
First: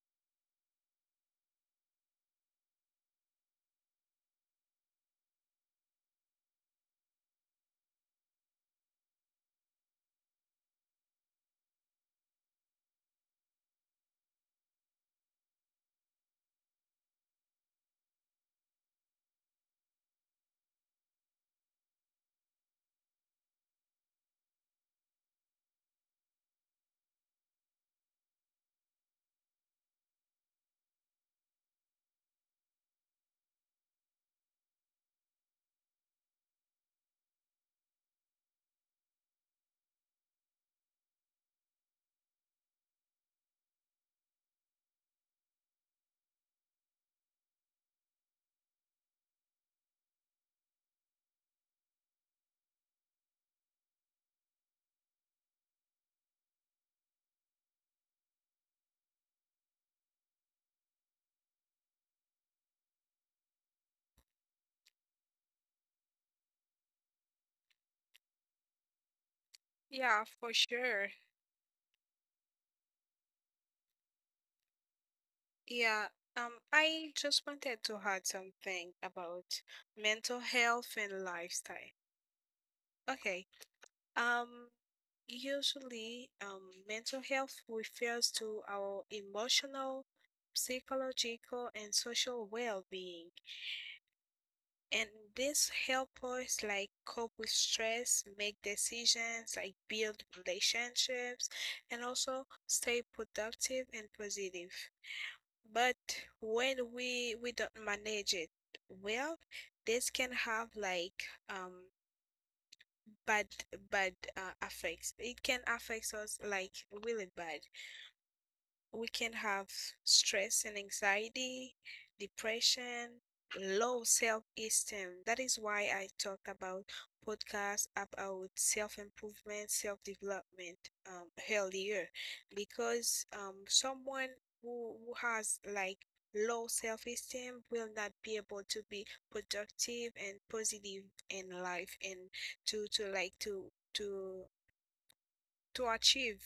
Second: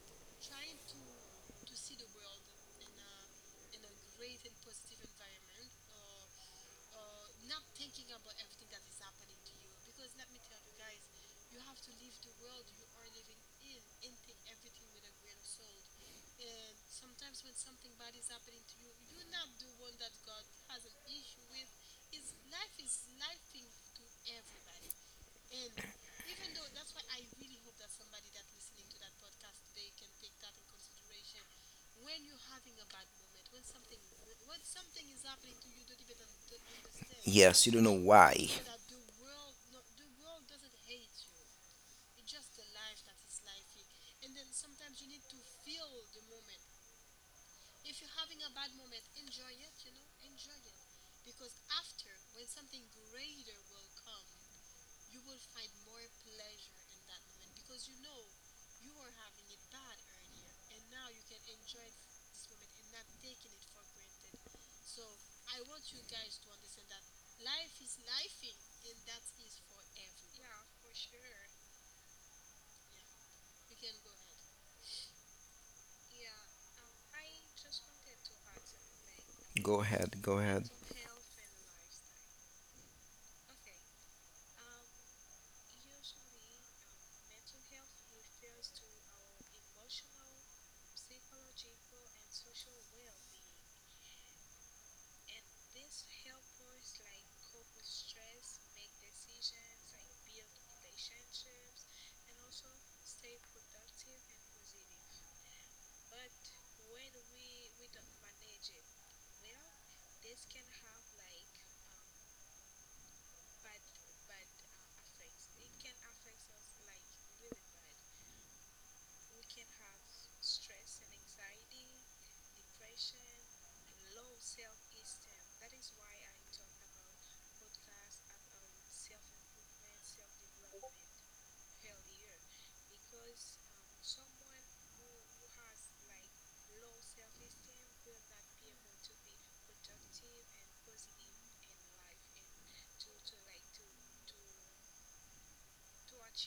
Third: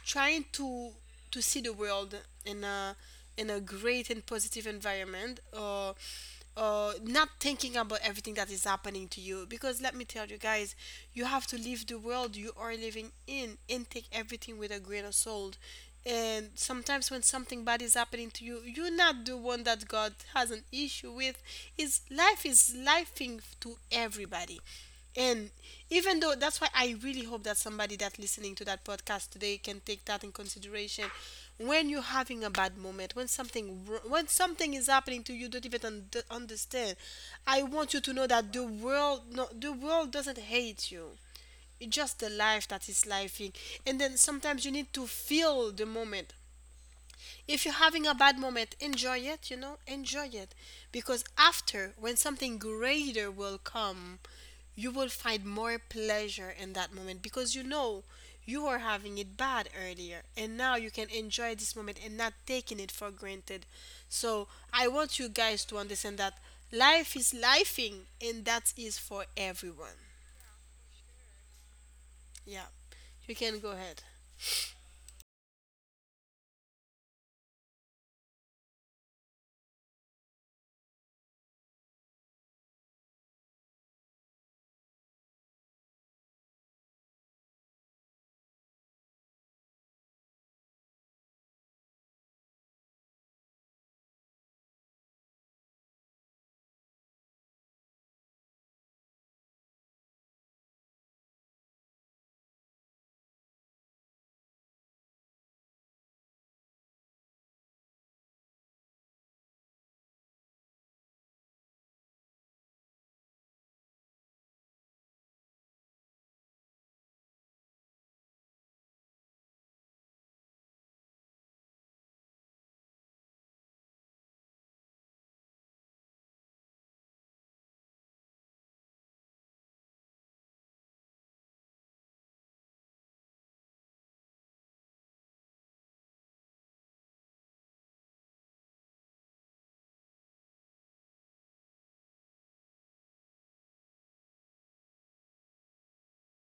[SPEAKER 1] trying to to see the world in a in a great and positive environment. Or uh, not thinking about everything that is happening to you, because let me tell you guys, you have to leave the world you are living in and take everything with a grain of salt. And sometimes when something bad is happening to you, you're not the one that God has an issue with. Is life is lifing to everybody. And even though, that's why I really hope that somebody that listening to that podcast today can take that in consideration. When you're having a bad moment, when something wr- when something is happening to you don't even un- understand.
[SPEAKER 2] Yes,
[SPEAKER 1] I
[SPEAKER 2] you don't know
[SPEAKER 1] want you to know
[SPEAKER 2] why.
[SPEAKER 1] that the world, no, the world doesn't hate you. It's just the life that is living. And then sometimes you need to feel the moment. If you're having a bad moment, enjoy it, you know, enjoy it. Because after, when something greater will come, you will find more pleasure in that moment because, you know, you were having it bad earlier and now you can enjoy this moment and not taking it for granted. So I want you guys to understand that life is lifing and that is for everyone.
[SPEAKER 3] Yeah, for sure.
[SPEAKER 1] Yeah, you can go ahead.
[SPEAKER 3] Yeah. Um, I just wanted to add something about
[SPEAKER 2] Go ahead,
[SPEAKER 3] mental
[SPEAKER 2] go ahead.
[SPEAKER 3] health and lifestyle. Okay. Um, Usually, um, mental health refers to our emotional, psychological, and social well-being. And this help us like cope with stress, make decisions, like build relationships, and also stay productive and positive. But when we we don't manage it well, this can have like um bad bad uh, effects. It can affect us like really bad. We can have stress and anxiety, depression, low self-esteem. That is why I talk about podcasts about self-improvement, self-development, um, earlier, because um, someone who, who has like low self-esteem will not be able to be productive and positive in life, and to to like to to to achieve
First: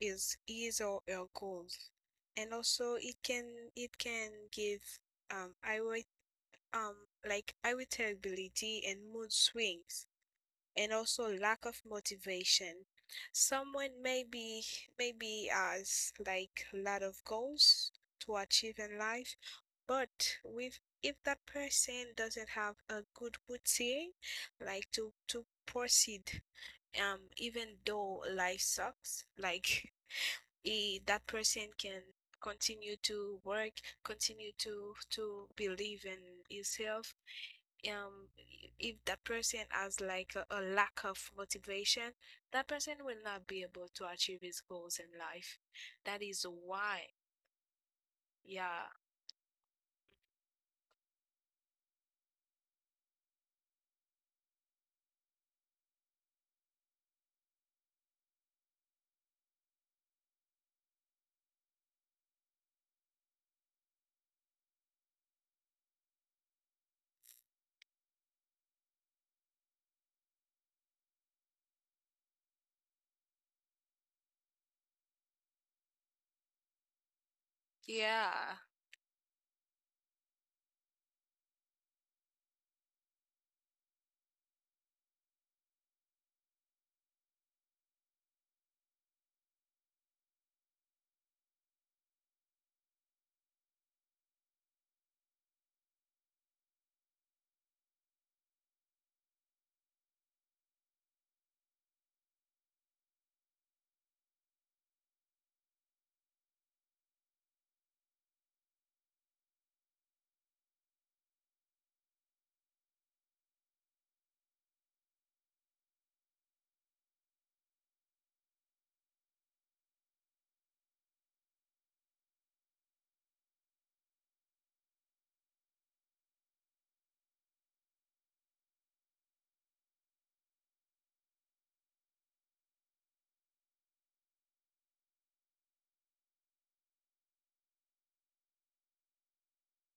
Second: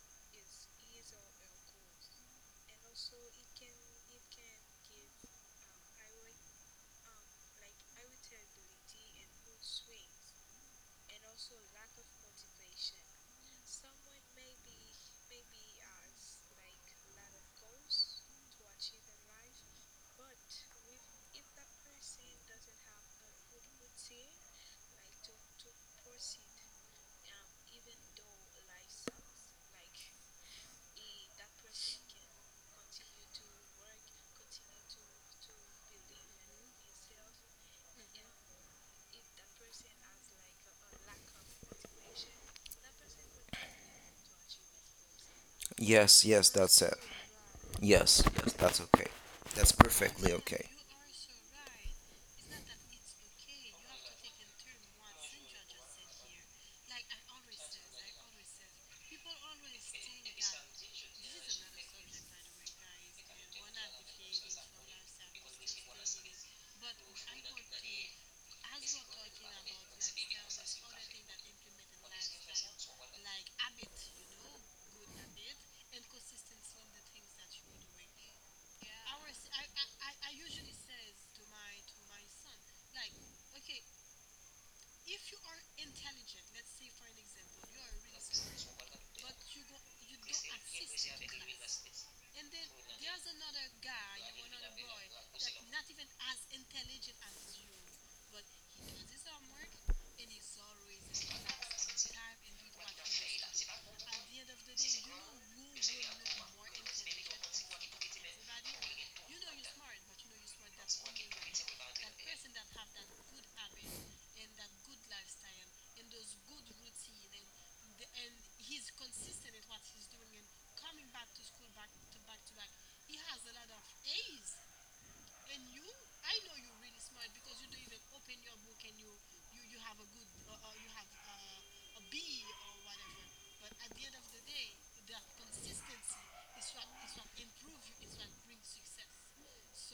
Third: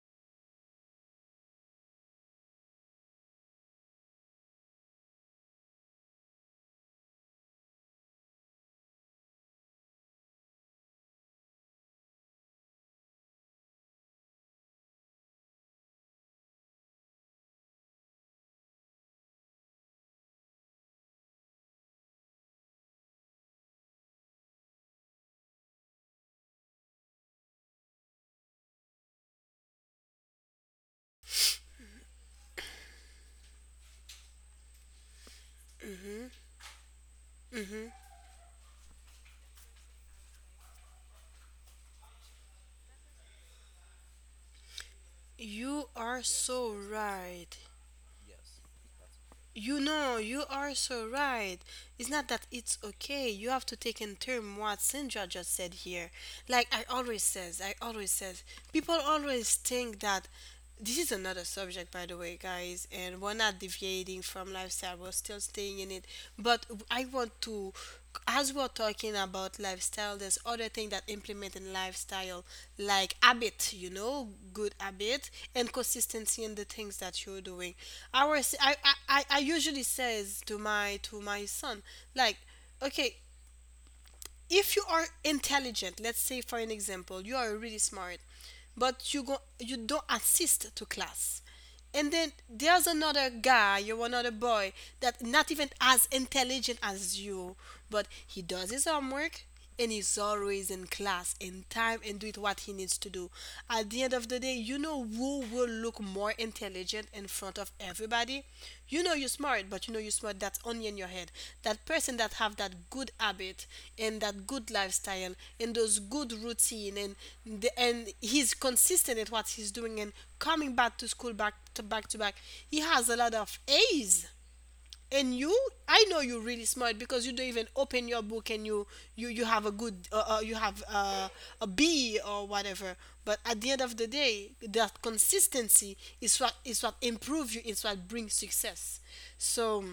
[SPEAKER 3] is is or your goals. And also it can, it can give, um I would, um like irritability and mood swings, and also lack of motivation. Someone maybe, maybe has like a lot of goals to achieve in life, but with if that person doesn't have a good routine, like to to proceed, um even though life sucks, like he, that person can continue to work, continue to to believe in himself.
[SPEAKER 1] Hmm.
[SPEAKER 3] um if that person has like a, a lack of motivation, that person will not be able to achieve his goals in life,
[SPEAKER 1] You
[SPEAKER 3] that
[SPEAKER 1] are
[SPEAKER 2] Yes,
[SPEAKER 3] is
[SPEAKER 2] yes,
[SPEAKER 1] so
[SPEAKER 2] that's it.
[SPEAKER 3] why.
[SPEAKER 1] right.
[SPEAKER 2] Yes, yes, that's
[SPEAKER 3] Yeah.
[SPEAKER 2] okay. That's
[SPEAKER 1] You know,
[SPEAKER 2] perfectly
[SPEAKER 1] you
[SPEAKER 2] okay.
[SPEAKER 1] are so right. It's not that it's okay. You have to take in term what Sandra just said here. Like I always says, I always says, people always think that, this is another subject, by the way, guys, and we're not deviating from lifestyle. We're still staying in it. But I want to, as we're talking about lifestyle, there's other thing that implement in lifestyle, like habit, you know, good habit and consistency in the things that you're doing. Our, I,
[SPEAKER 3] Yeah,
[SPEAKER 1] I, I I usually says to my to my son, like, okay, if you are intelligent, let's say for an example, you are really smart, but you go you don't assist to class. And then there's another guy, you another boy, that not even as intelligent as you, but he does his homework and he's always in class in time and doing what he needs to do. At the end of the day, you know who will look more intelligent in front of everybody. You know you're smart, but you know you're smart, that's only in your head. That person that have that good habit and that good lifestyle and those good routine and the- and he's consistent at what he's doing and coming back to school back to back to back He has a lot of A's. And you, I know you're really smart because you don't even open your book, and you you you have a good uh, uh, you have uh, a B or whatever. But at the end of the day, that consistency is what is what improves you, is what brings success. So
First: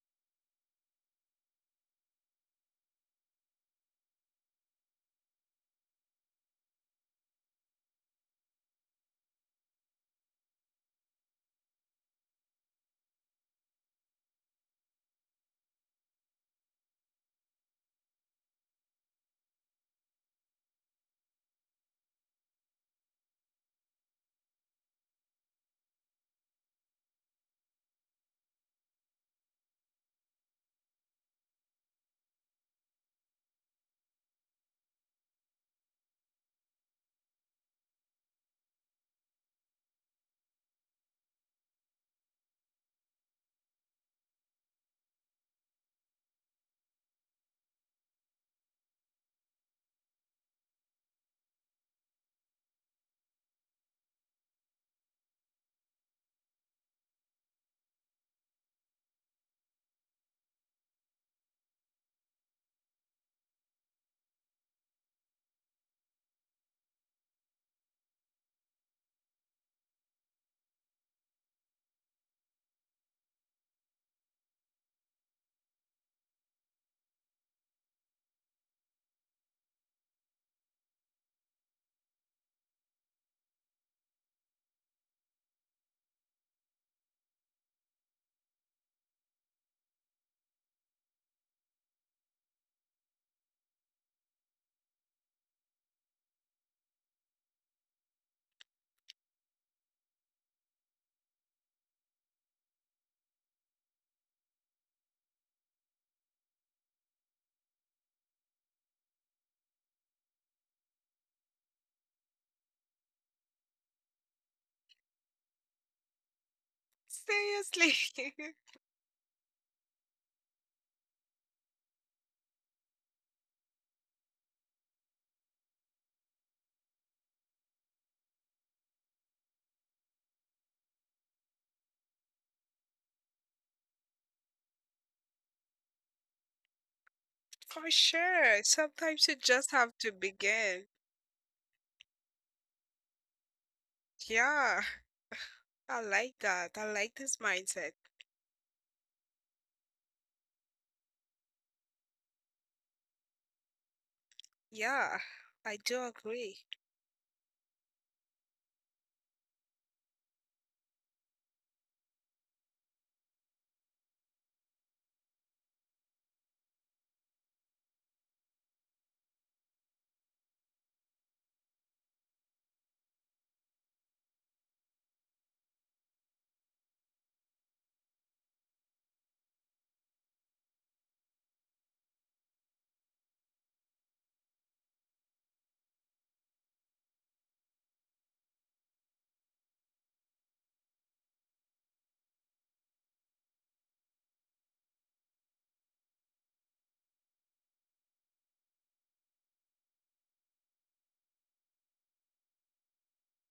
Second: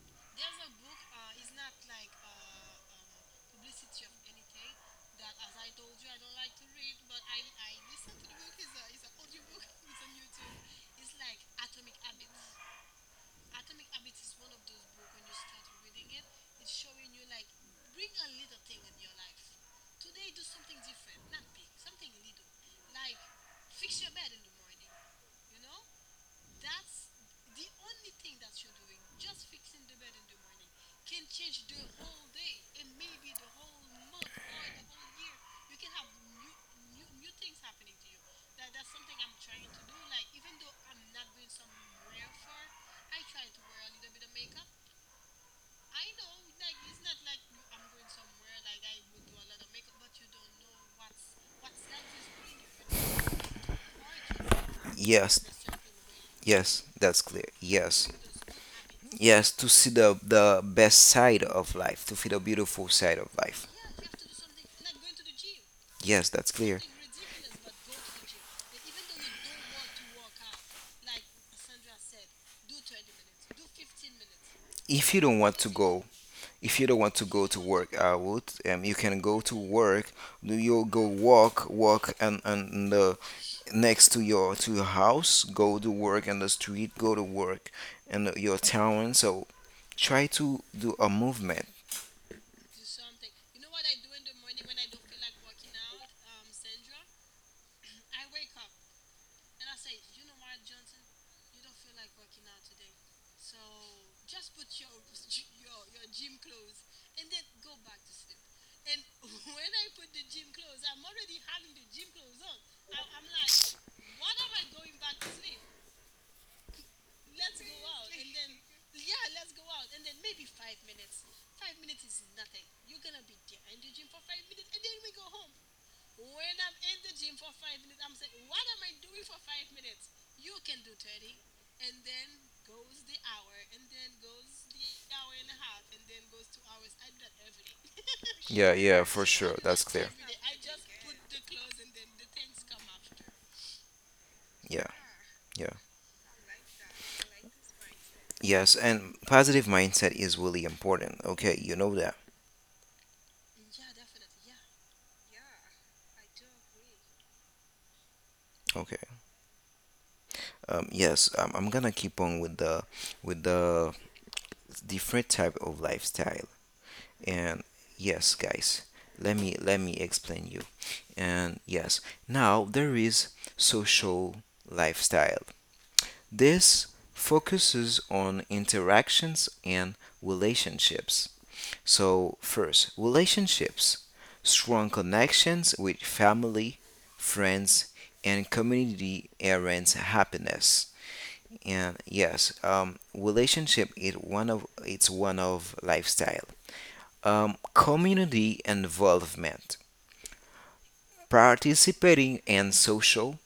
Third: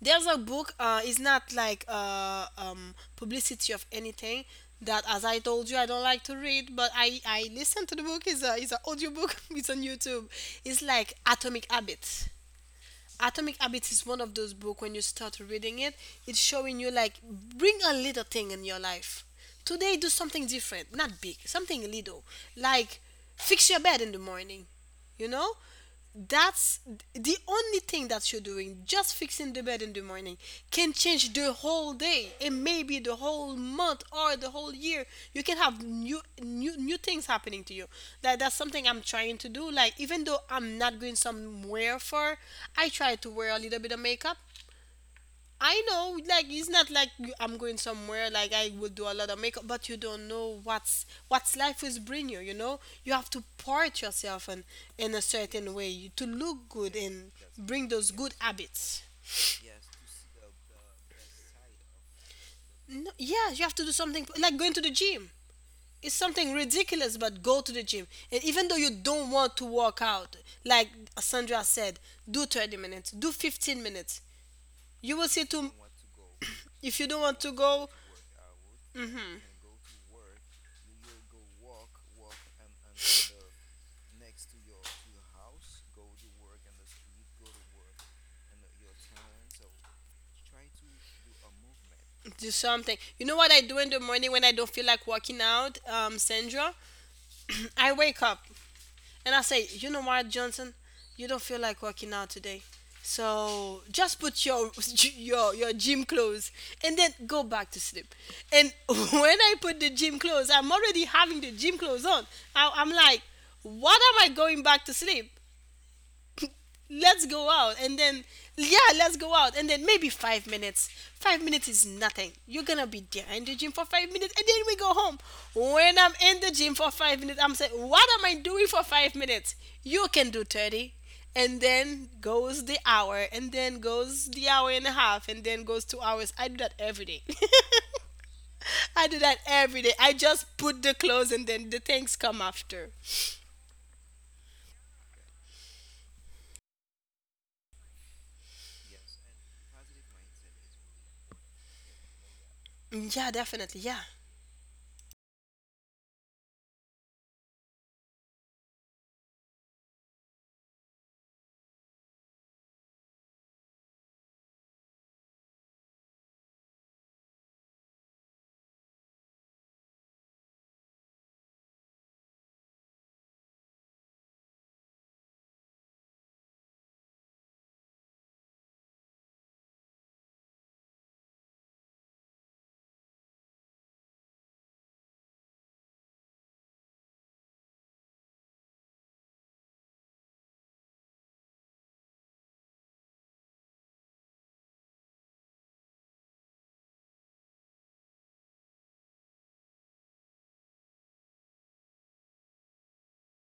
[SPEAKER 1] there's a book. Uh, it's not like uh, um, publicity of anything. That, as I told you, I don't like to read, but I I listen to the book. It's a it's an audiobook. It's on YouTube. It's like Atomic Habits. Atomic Habits is one of those books. When you start reading it, it's showing you like, bring a little thing in your life. Today, do something different, not big, something little, like fix your bed in the morning. You know, that's the only thing that you're doing, just fixing the bed in the morning, can change the whole day and maybe the whole month or the whole year. You can have new new new things happening to you. That that's something I'm trying to do, like even though I'm not going somewhere for, I try to wear a little bit of makeup. I know, like it's not like you- I'm going somewhere. Like I will do a lot of makeup, but you don't know what's what's life is bring you. You know, you have to part yourself in in a
[SPEAKER 2] Yes,
[SPEAKER 1] certain way you- to look
[SPEAKER 2] yes,
[SPEAKER 1] good
[SPEAKER 2] that's
[SPEAKER 1] and
[SPEAKER 2] clear.
[SPEAKER 1] bring
[SPEAKER 2] Yes,
[SPEAKER 1] those good habits.
[SPEAKER 2] yes, to see the the best side of life, to see the beautiful
[SPEAKER 1] No,
[SPEAKER 2] side of
[SPEAKER 1] yeah, you
[SPEAKER 2] life.
[SPEAKER 1] have to do something like going to the gym. It's
[SPEAKER 2] Yes,
[SPEAKER 1] something
[SPEAKER 2] that's clear.
[SPEAKER 1] ridiculous, but go to the gym. And even though you don't want to work out, like Sandra said, do thirty minutes, do fifteen minutes.
[SPEAKER 2] If
[SPEAKER 1] You
[SPEAKER 2] you
[SPEAKER 1] will
[SPEAKER 2] don't
[SPEAKER 1] see
[SPEAKER 2] want
[SPEAKER 1] too.
[SPEAKER 2] to go, if you
[SPEAKER 1] If
[SPEAKER 2] don't
[SPEAKER 1] you
[SPEAKER 2] want
[SPEAKER 1] don't
[SPEAKER 2] to
[SPEAKER 1] want
[SPEAKER 2] go
[SPEAKER 1] to
[SPEAKER 2] to
[SPEAKER 1] go,
[SPEAKER 2] work, I would. Um, you can
[SPEAKER 1] hmm,
[SPEAKER 2] go to work. Do you go walk, walk, and and the next to your to your house, go to work in the street, go to work in the- your town. So try to do a movement.
[SPEAKER 1] do something. You know what I do in the morning when I don't feel like working out, um, Sandra? I wake up and I say, you know what, Johnson, you don't feel like working out today. So just put your your your gym clothes and then go back to sleep. And when I put the gym clothes, I'm already having the gym clothes on. I, I'm like, what am I going back to sleep? Let's go out. And then
[SPEAKER 3] seriously,
[SPEAKER 1] yeah, let's go out. And then maybe five minutes. Five minutes is nothing. You're gonna be there in the gym for five minutes and then we go home. When I'm in the gym for five minutes, I'm saying, what am I doing for five minutes? You can do thirty. And then goes the hour, and then goes the hour and a half, and then goes two hours. I do that every day.
[SPEAKER 3] for sure.
[SPEAKER 2] Yeah, yeah,
[SPEAKER 1] I
[SPEAKER 3] Sometimes
[SPEAKER 1] do
[SPEAKER 2] for
[SPEAKER 3] you
[SPEAKER 1] that
[SPEAKER 2] sure.
[SPEAKER 3] just
[SPEAKER 2] That's
[SPEAKER 1] every
[SPEAKER 3] have
[SPEAKER 1] day.
[SPEAKER 3] to
[SPEAKER 2] clear.
[SPEAKER 1] I just
[SPEAKER 3] begin.
[SPEAKER 1] put the clothes and then the things come after.
[SPEAKER 3] Yeah,
[SPEAKER 2] Yeah, yeah.
[SPEAKER 3] I like that. I like this mindset.
[SPEAKER 2] Yes, and positive mindset is really important. Okay, you know that.
[SPEAKER 1] Yeah, definitely, yeah.
[SPEAKER 3] Yeah, I do agree.
[SPEAKER 2] Okay. Um, yes, um, I'm gonna keep on with the with the different type of lifestyle. And yes, guys, let me let me explain you. And yes, now there is social lifestyle. This focuses on interactions and relationships. So, first, relationships, strong connections with family, friends, and community enhance happiness. And yes, um, relationship is one of it's one of lifestyle. Um, community involvement, participating in social,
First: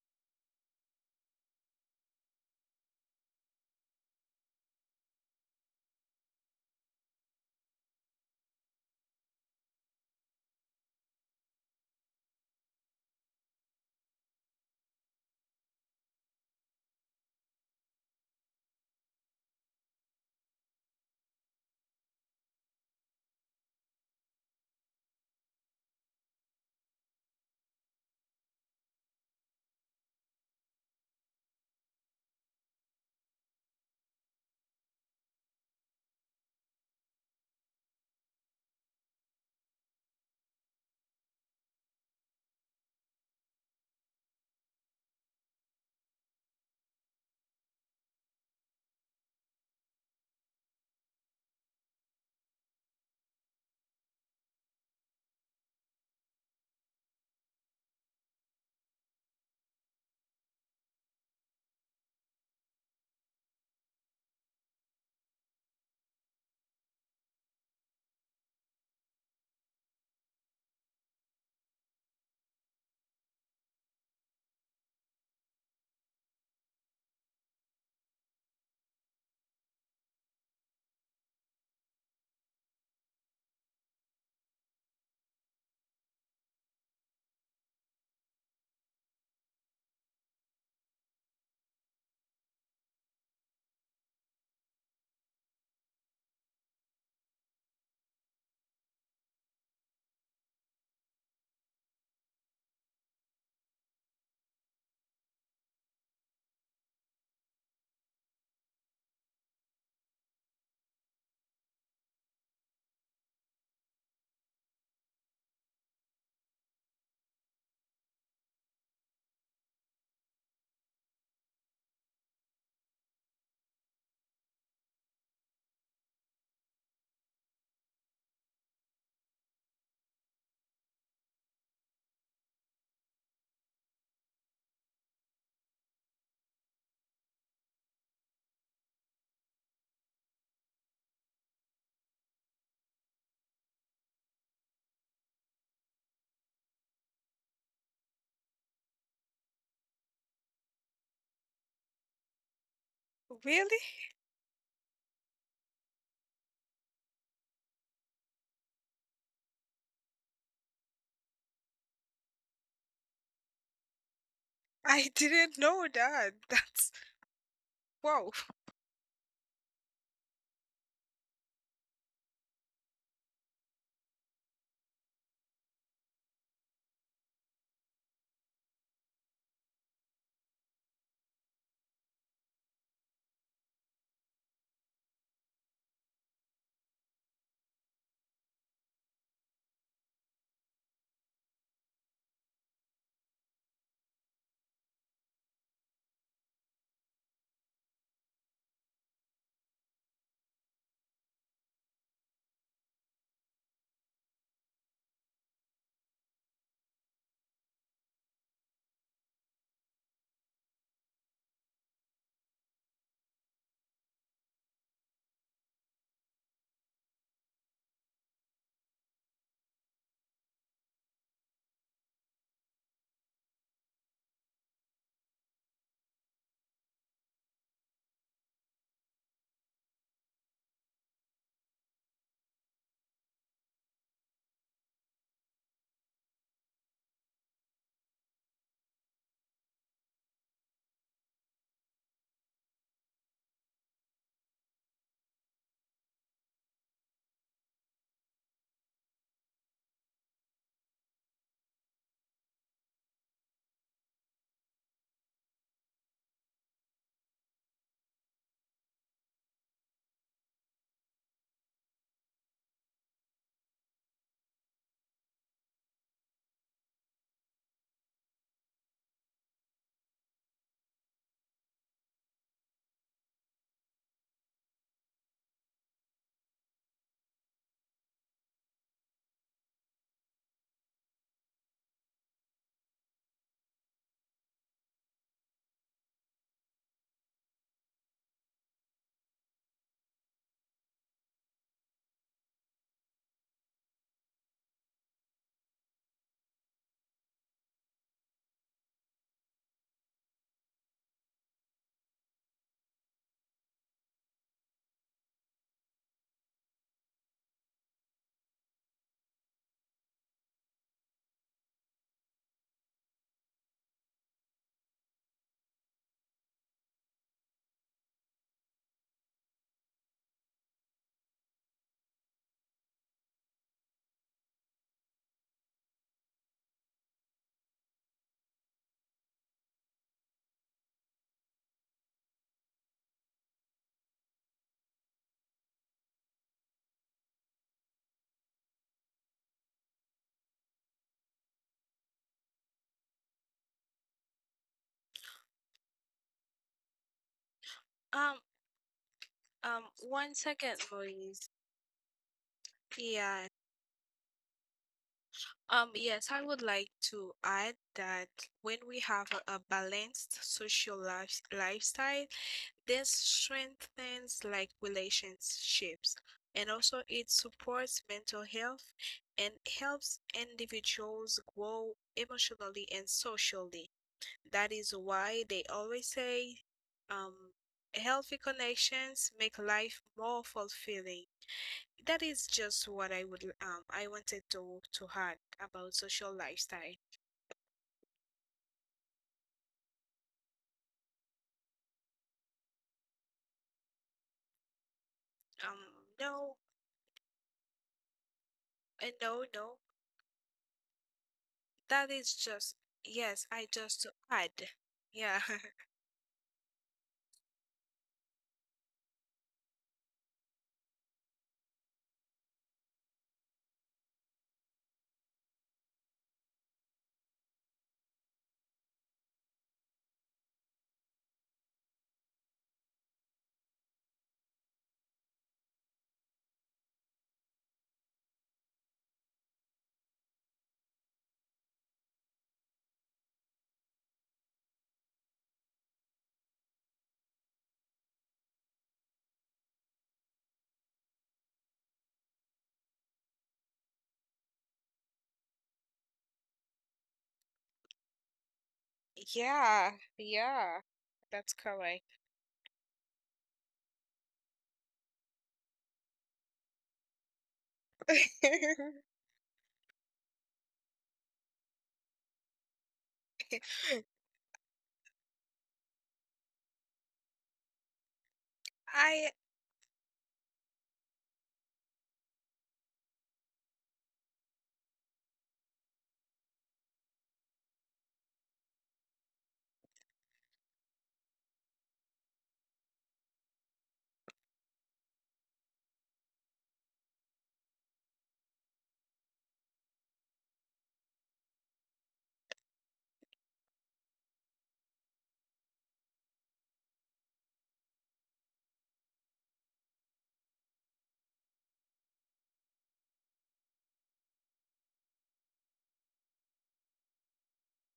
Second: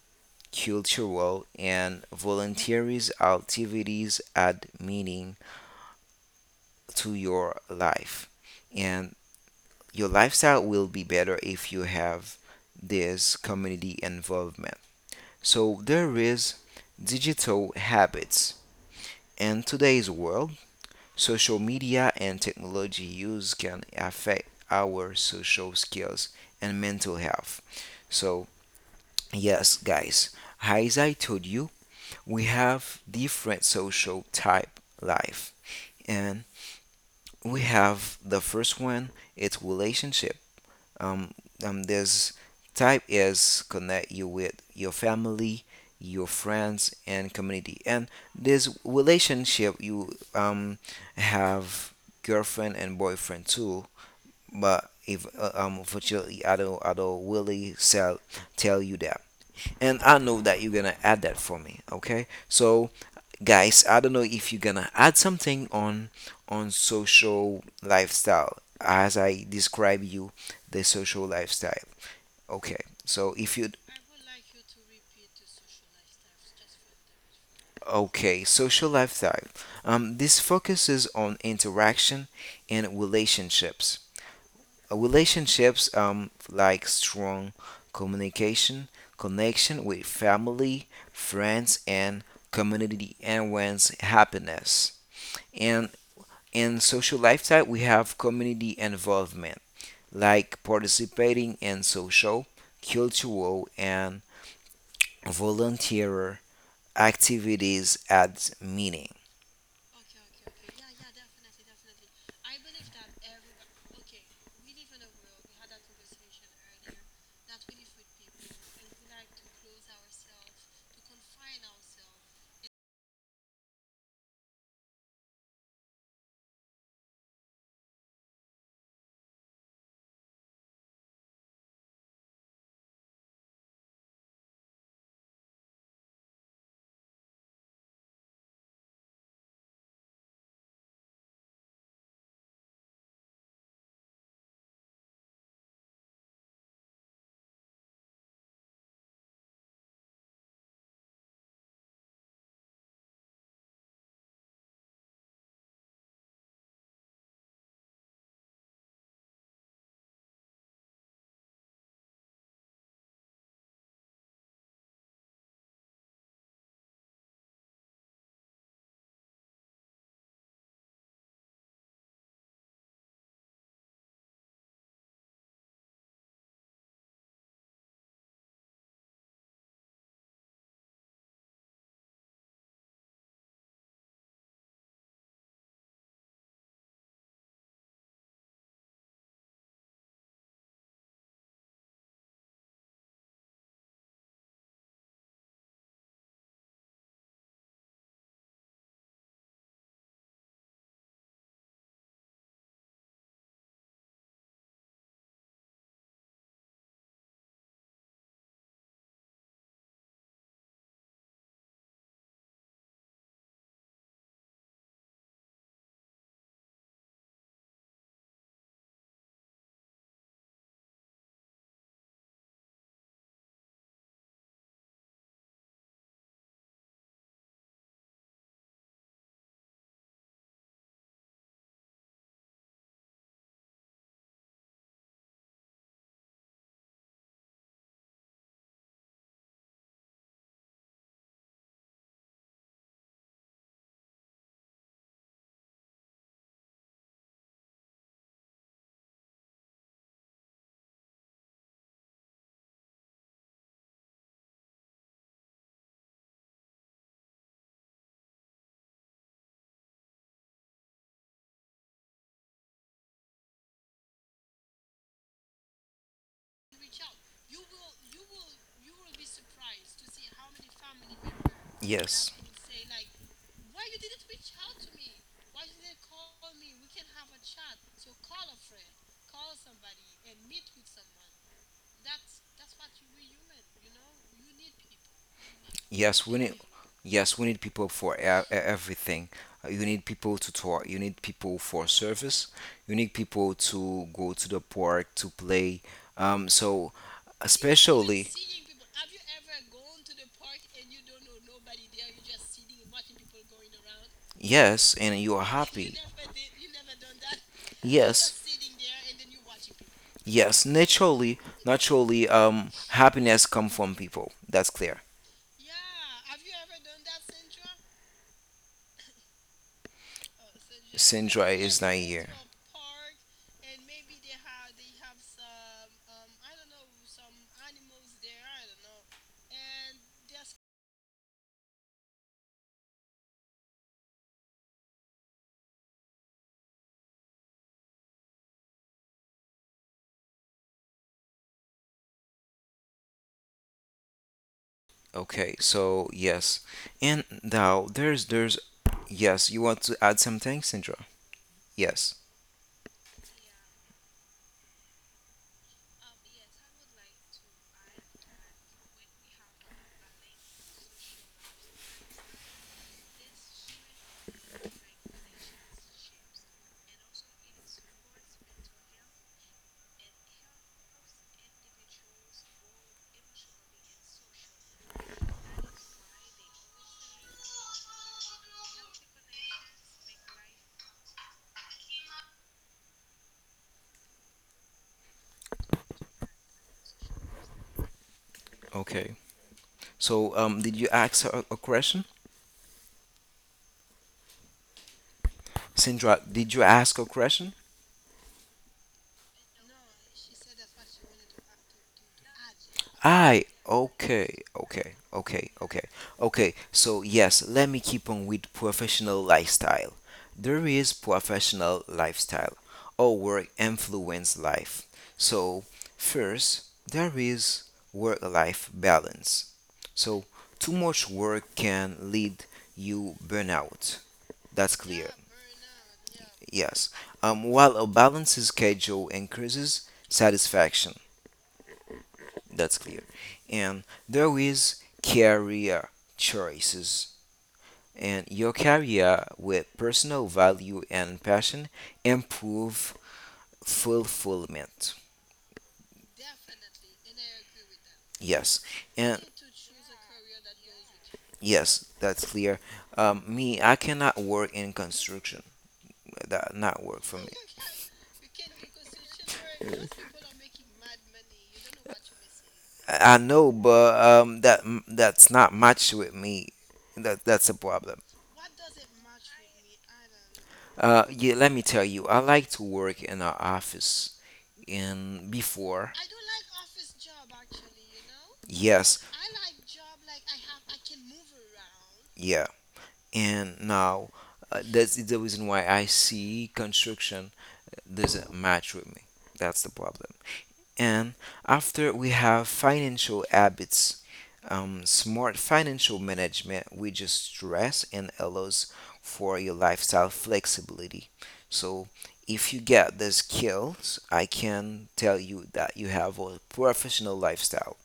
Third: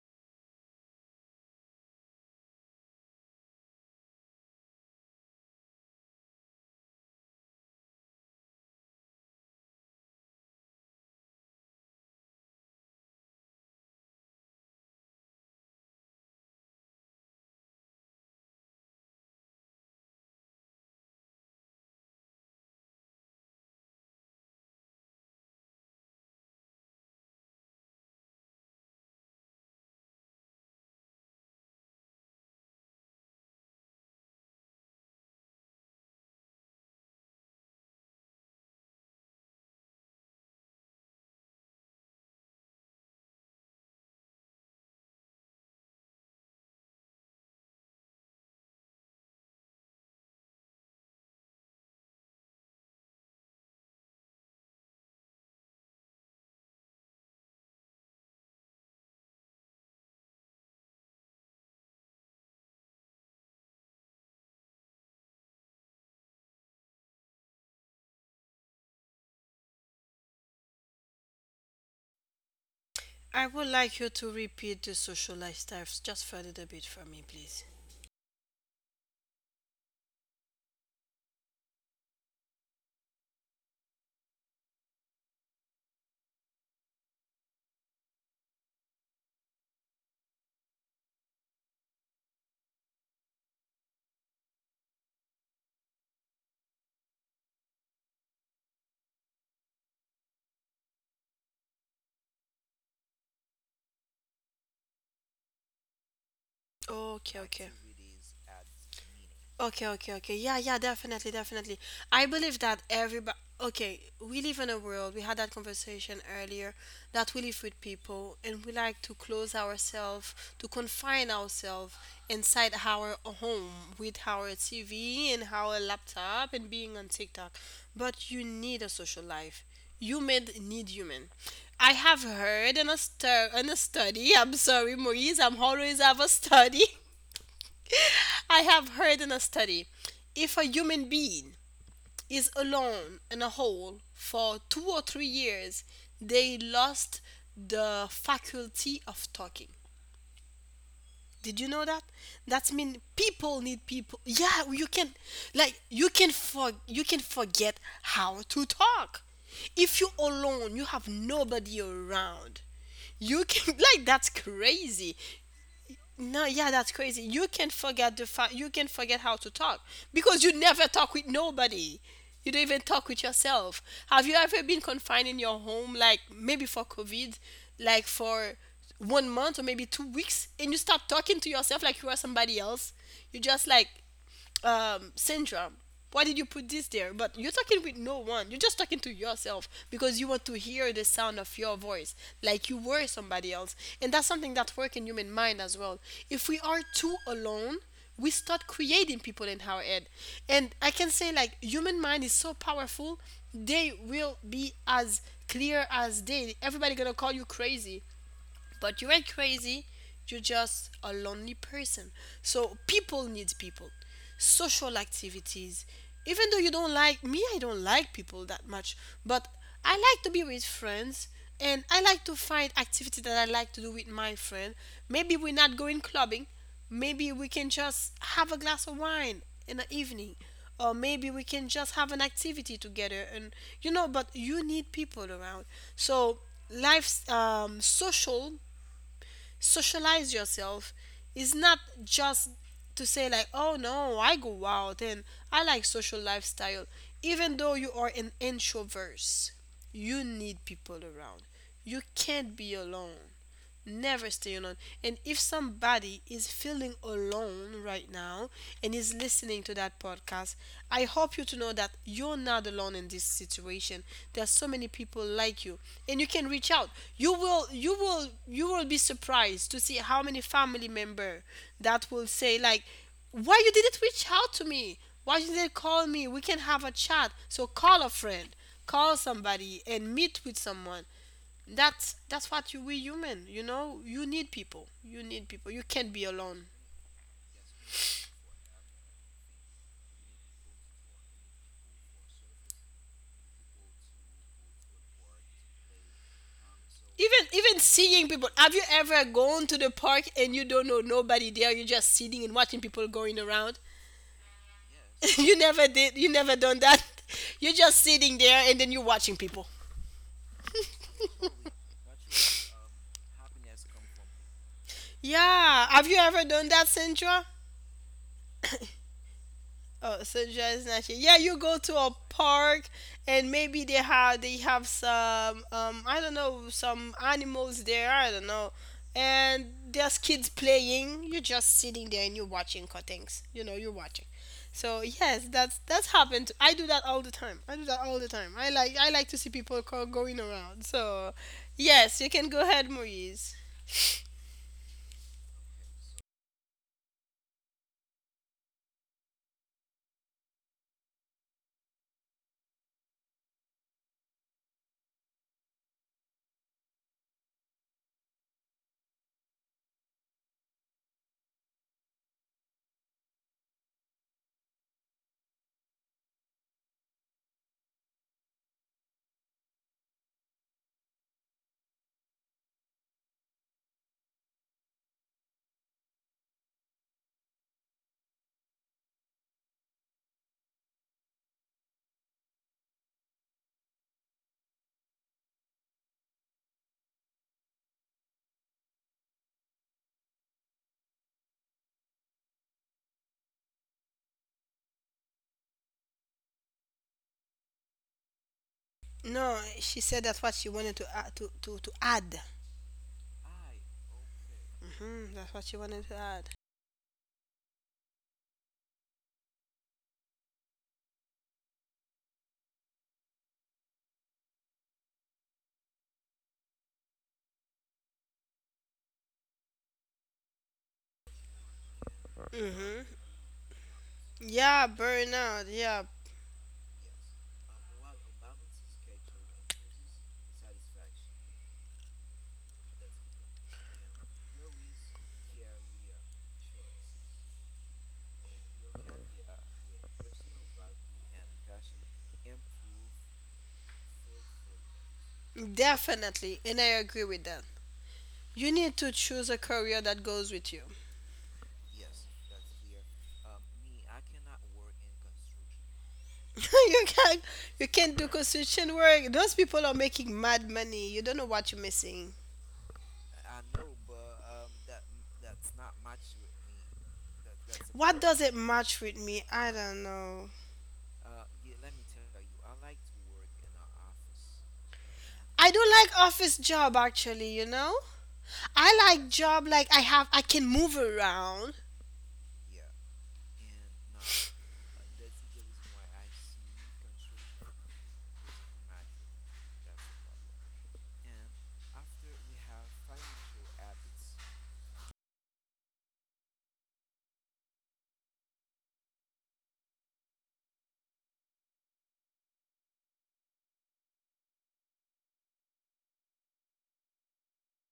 [SPEAKER 2] cultural, and volunteers activities add meaning to your life, and your lifestyle will be better if you have this community involvement. So there is digital habits. In today's world, social media and technology use can affect our social skills and mental health. So, yes, guys, as I told you, we have different social type life, and we have the first one, it's relationship. um, um this type is connect you with your family, your friends, and community, and this relationship you um have girlfriend and boyfriend too. But if uh, um unfortunately i don't I don't really sell tell you that, and I know that you're gonna add that for me. Okay, so guys, I don't know if you're gonna add something on on social lifestyle as I describe you the social lifestyle. Okay, so
[SPEAKER 1] I
[SPEAKER 2] if
[SPEAKER 1] would
[SPEAKER 2] you
[SPEAKER 1] like you to repeat the social lifestyles just for a little bit for me, please.
[SPEAKER 2] okay social lifestyle, um, this focuses on interaction and relationships. Uh, relationships, um like strong communication, connection with family, friends and community enhance happiness. And in social lifestyle we have community involvement, like participating in social, cultural and volunteer
[SPEAKER 1] Okay, okay.
[SPEAKER 2] activities at meeting.
[SPEAKER 1] Okay, okay, okay. Yeah, yeah, definitely, definitely. I believe that everybody, okay, we live in a world, we had that conversation earlier, that we live with people and we like to close ourselves, to confine ourselves inside our home with our T V and our laptop and being on TikTok. But you need a social life. Human need human. I have heard in a, stu- in a study, I'm sorry, Maurice, I'm always have a study. I have heard in a study, if a human being is alone in a hole for two or three years, they lost the faculty of talking. Did you know that? That's mean people
[SPEAKER 3] Really?
[SPEAKER 1] need people. Yeah, you can, like you can for you can forget how to talk. If you're alone, you have nobody around. You can like that's
[SPEAKER 3] I
[SPEAKER 1] crazy.
[SPEAKER 3] didn't know that.
[SPEAKER 1] No, yeah, that's
[SPEAKER 3] That's
[SPEAKER 1] crazy. You can forget the
[SPEAKER 3] wow.
[SPEAKER 1] fact, you can forget how to talk because you never talk with nobody. You don't even talk with yourself. Have you ever been confined in your home, like maybe for COVID, like for one month or maybe two weeks, and you start talking to yourself like you are somebody else? You just like, um, syndrome. Why did you put this there? But you're talking with no one. You're just talking to yourself because you want to hear the sound of your voice, like you were somebody else. And that's something that works in human mind as well. If we are too alone, we start creating people in our head. And I can say, like human mind is so powerful, they will be as clear as day. Everybody gonna call you crazy, but you ain't crazy. You're just a lonely person. So people need people. Social activities. Even though you don't like me, I don't like people that much. But I like to be with friends and I like to find activity that I like to do with my friend. Maybe we're not going clubbing. Maybe we can just have a glass of wine in the evening. Or maybe we can just have an activity together and, you know, but you need people around. So life's um, social socialize yourself. It's not just to say like, oh no, I go out and I like social lifestyle. Even though you are an introvert, you need people around. You can't be alone. Never stay alone. And if somebody is feeling alone right now and is listening to that podcast, I hope you to know that you're not alone in this situation. There are so many people like you, and you can reach out. You will, you will, you will be surprised to see how many family member that will
[SPEAKER 2] Yes.
[SPEAKER 1] say like, "Why you didn't reach out to me? Why you didn't call me? We can have a chat." So call a friend, call somebody and meet with someone. That's that's what you, we human, you know, you need people, you need people you can't
[SPEAKER 2] Yes,
[SPEAKER 1] be
[SPEAKER 2] we need,
[SPEAKER 1] alone.
[SPEAKER 2] yes, we need people for e- e- everything. Uh, You need people to talk. You need people for service. You need people to go to the park to play. Um, so
[SPEAKER 1] Even even
[SPEAKER 2] especially,
[SPEAKER 1] seeing people, have you ever gone to the park and you don't know nobody there, you're just sitting and watching people going around?
[SPEAKER 2] yes, and you are
[SPEAKER 1] You
[SPEAKER 2] happy.
[SPEAKER 1] never did, you never done that? You're just
[SPEAKER 2] Yes.
[SPEAKER 1] sitting there and then you're watching people.
[SPEAKER 2] Yes, naturally, naturally, um, happiness come from people. That's clear.
[SPEAKER 1] Yeah, have you ever done that, Sandra? Oh, so just not here. Yeah,
[SPEAKER 2] Sandra
[SPEAKER 1] you
[SPEAKER 2] is
[SPEAKER 1] go
[SPEAKER 2] not
[SPEAKER 1] to a
[SPEAKER 2] here.
[SPEAKER 1] park and maybe they have they have some um I don't know, some animals there. I don't know, and there's kids playing. You're just sitting there and you're watching cuttings. You know, you're watching. So yes, that's that's happened. I do that all the time. I do that all the time. I like I like to see people go, going around. So yes, you can go ahead, Moise.
[SPEAKER 2] Okay, so yes. And now there's
[SPEAKER 3] Um,
[SPEAKER 2] there's yes, you
[SPEAKER 3] um,
[SPEAKER 2] want to add
[SPEAKER 3] One
[SPEAKER 2] something,
[SPEAKER 3] second,
[SPEAKER 2] Sandra?
[SPEAKER 3] Moise.
[SPEAKER 2] Yes.
[SPEAKER 3] Yeah. Um, yes, I would like to add that when we have a, a balanced social life, lifestyle, this strengthens like relationships, and also it supports mental health and helps individuals grow emotionally and socially. That is why they always say, um, healthy connections make life more fulfilling. That is just what I would um I wanted to to add about social lifestyle.
[SPEAKER 2] Okay. So um did you ask a, a question?
[SPEAKER 3] Um
[SPEAKER 2] Sandra,
[SPEAKER 3] no,
[SPEAKER 2] did you ask a question?
[SPEAKER 3] and no,
[SPEAKER 1] No,
[SPEAKER 3] no,
[SPEAKER 1] she said that's what she wanted to add, to to to
[SPEAKER 3] that is
[SPEAKER 1] add.
[SPEAKER 3] just, yes,
[SPEAKER 2] I
[SPEAKER 3] I just to
[SPEAKER 2] okay,
[SPEAKER 3] add.
[SPEAKER 2] okay,
[SPEAKER 1] Hmm,
[SPEAKER 3] Yeah.
[SPEAKER 2] okay,
[SPEAKER 1] that's what she
[SPEAKER 2] okay,
[SPEAKER 1] wanted to add.
[SPEAKER 2] okay. So yes, let me keep on with professional lifestyle. There is professional lifestyle or work influence life. So first, there is work-life balance. So too much work can lead
[SPEAKER 1] Hmm.
[SPEAKER 2] you burnout. That's
[SPEAKER 1] Yeah,
[SPEAKER 2] clear.
[SPEAKER 1] burnout. Yeah,
[SPEAKER 2] Yes. Um, while a balanced schedule increases satisfaction. That's clear. And there is career choices, and your career with personal value and passion improve fulfillment.
[SPEAKER 1] definitely. And I agree with that.
[SPEAKER 2] Yes,
[SPEAKER 1] You need to
[SPEAKER 2] and
[SPEAKER 1] choose a
[SPEAKER 3] Yeah,
[SPEAKER 1] career that goes
[SPEAKER 3] yeah,
[SPEAKER 1] with you.
[SPEAKER 3] that's
[SPEAKER 2] yes,
[SPEAKER 3] correct.
[SPEAKER 2] that's clear. Um, me, I cannot work in construction. That not work
[SPEAKER 1] You
[SPEAKER 2] for me.
[SPEAKER 1] can't, you can't do construction work. Those people are making mad money. You don't know what you're missing.
[SPEAKER 2] I I know, but um, that that's not much with me. That that's a problem.
[SPEAKER 1] What does it match with
[SPEAKER 3] I
[SPEAKER 1] me? I don't know.
[SPEAKER 2] Uh, yeah, let me tell you, I like to work in an office. And
[SPEAKER 1] I don't
[SPEAKER 2] before,
[SPEAKER 1] like office job actually, you know? I
[SPEAKER 2] yes,
[SPEAKER 1] like job like I have, I can move around.
[SPEAKER 2] yeah, and now uh, that's the reason why I see construction doesn't match with me, that's the problem. And after we have financial habits, um, smart financial management we just stress and allows for your lifestyle flexibility. So if you get the skills I can tell you that you have a professional lifestyle.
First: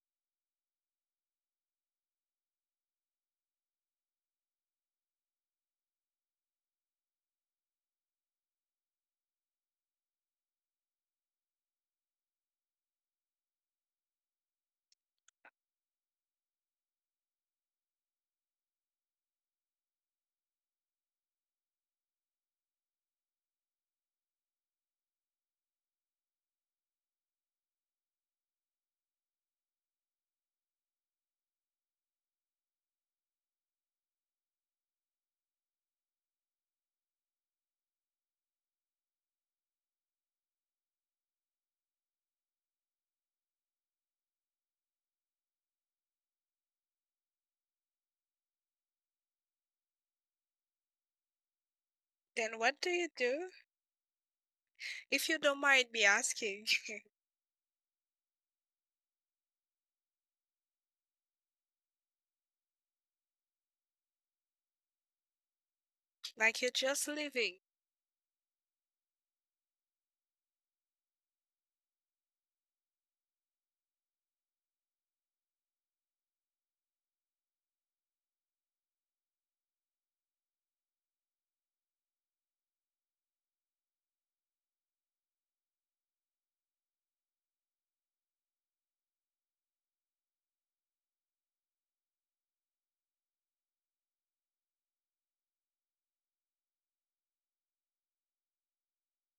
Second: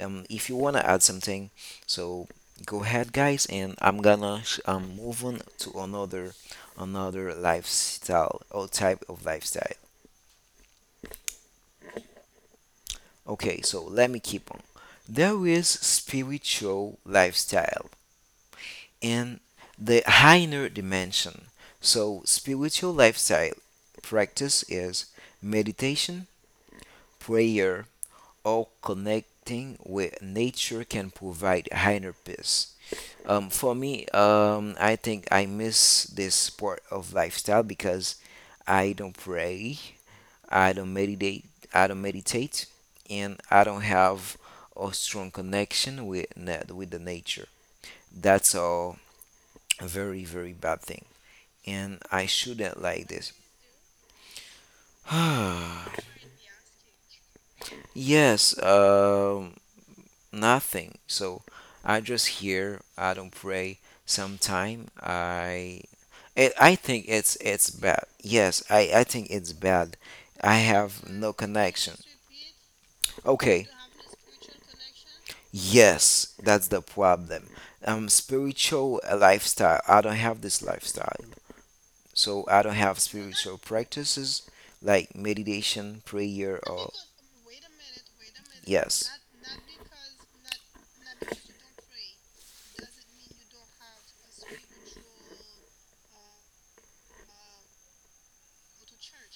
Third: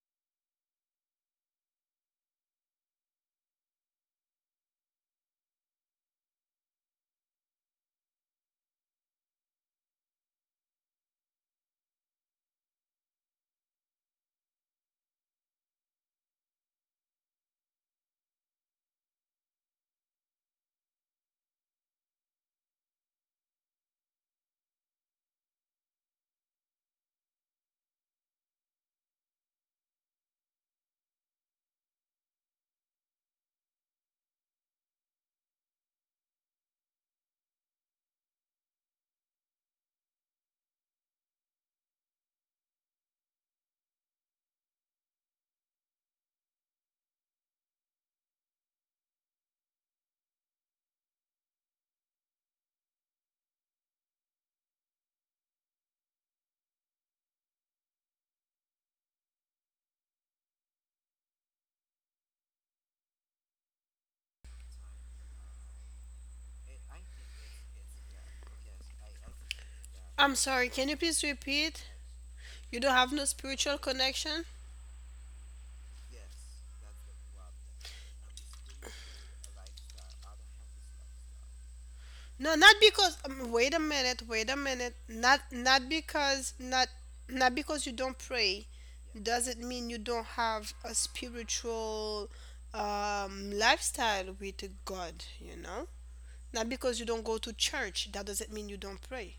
[SPEAKER 2] Um, if you wanna add something, so go ahead, guys, and I'm gonna sh- um move on to another another lifestyle or type of lifestyle. Okay, so let me keep on. There is spiritual lifestyle in the higher dimension. So spiritual lifestyle practice is meditation, prayer, or connecting with nature can provide higher peace. Um, for me, um, I think I miss this part of lifestyle because I don't pray, I don't meditate, I don't meditate, and I don't have a strong connection with na- with the nature. That's all a very very bad thing, and I
[SPEAKER 3] Then
[SPEAKER 2] shouldn't
[SPEAKER 3] what do
[SPEAKER 2] like
[SPEAKER 3] you
[SPEAKER 2] this.
[SPEAKER 3] do if you don't mind me asking?
[SPEAKER 2] Yes, um, nothing. So I just hear. I don't pray. Sometime I, it,
[SPEAKER 3] Like
[SPEAKER 2] I
[SPEAKER 3] you're
[SPEAKER 2] think
[SPEAKER 3] just
[SPEAKER 2] it's
[SPEAKER 3] living.
[SPEAKER 2] it's bad. Yes, I I think it's bad.
[SPEAKER 1] I'm
[SPEAKER 2] I
[SPEAKER 1] sorry, can you
[SPEAKER 2] have
[SPEAKER 1] please
[SPEAKER 2] no
[SPEAKER 1] repeat?
[SPEAKER 2] connection.
[SPEAKER 1] You don't have no
[SPEAKER 2] Okay.
[SPEAKER 1] spiritual connection?
[SPEAKER 2] Yes, that's the problem. Um, spiritual uh, lifestyle. I don't have this lifestyle, so
[SPEAKER 1] No,
[SPEAKER 2] I don't
[SPEAKER 1] not
[SPEAKER 2] have
[SPEAKER 1] because. Um,
[SPEAKER 2] spiritual
[SPEAKER 1] wait a minute.
[SPEAKER 2] practices
[SPEAKER 1] Wait a minute.
[SPEAKER 2] like
[SPEAKER 1] Not not
[SPEAKER 2] meditation,
[SPEAKER 1] because
[SPEAKER 2] prayer,
[SPEAKER 1] not,
[SPEAKER 2] or
[SPEAKER 1] not because you don't pray
[SPEAKER 2] yes.
[SPEAKER 1] doesn't mean you don't have a spiritual um, lifestyle with God. You know, not because you don't go to church that doesn't mean you don't pray.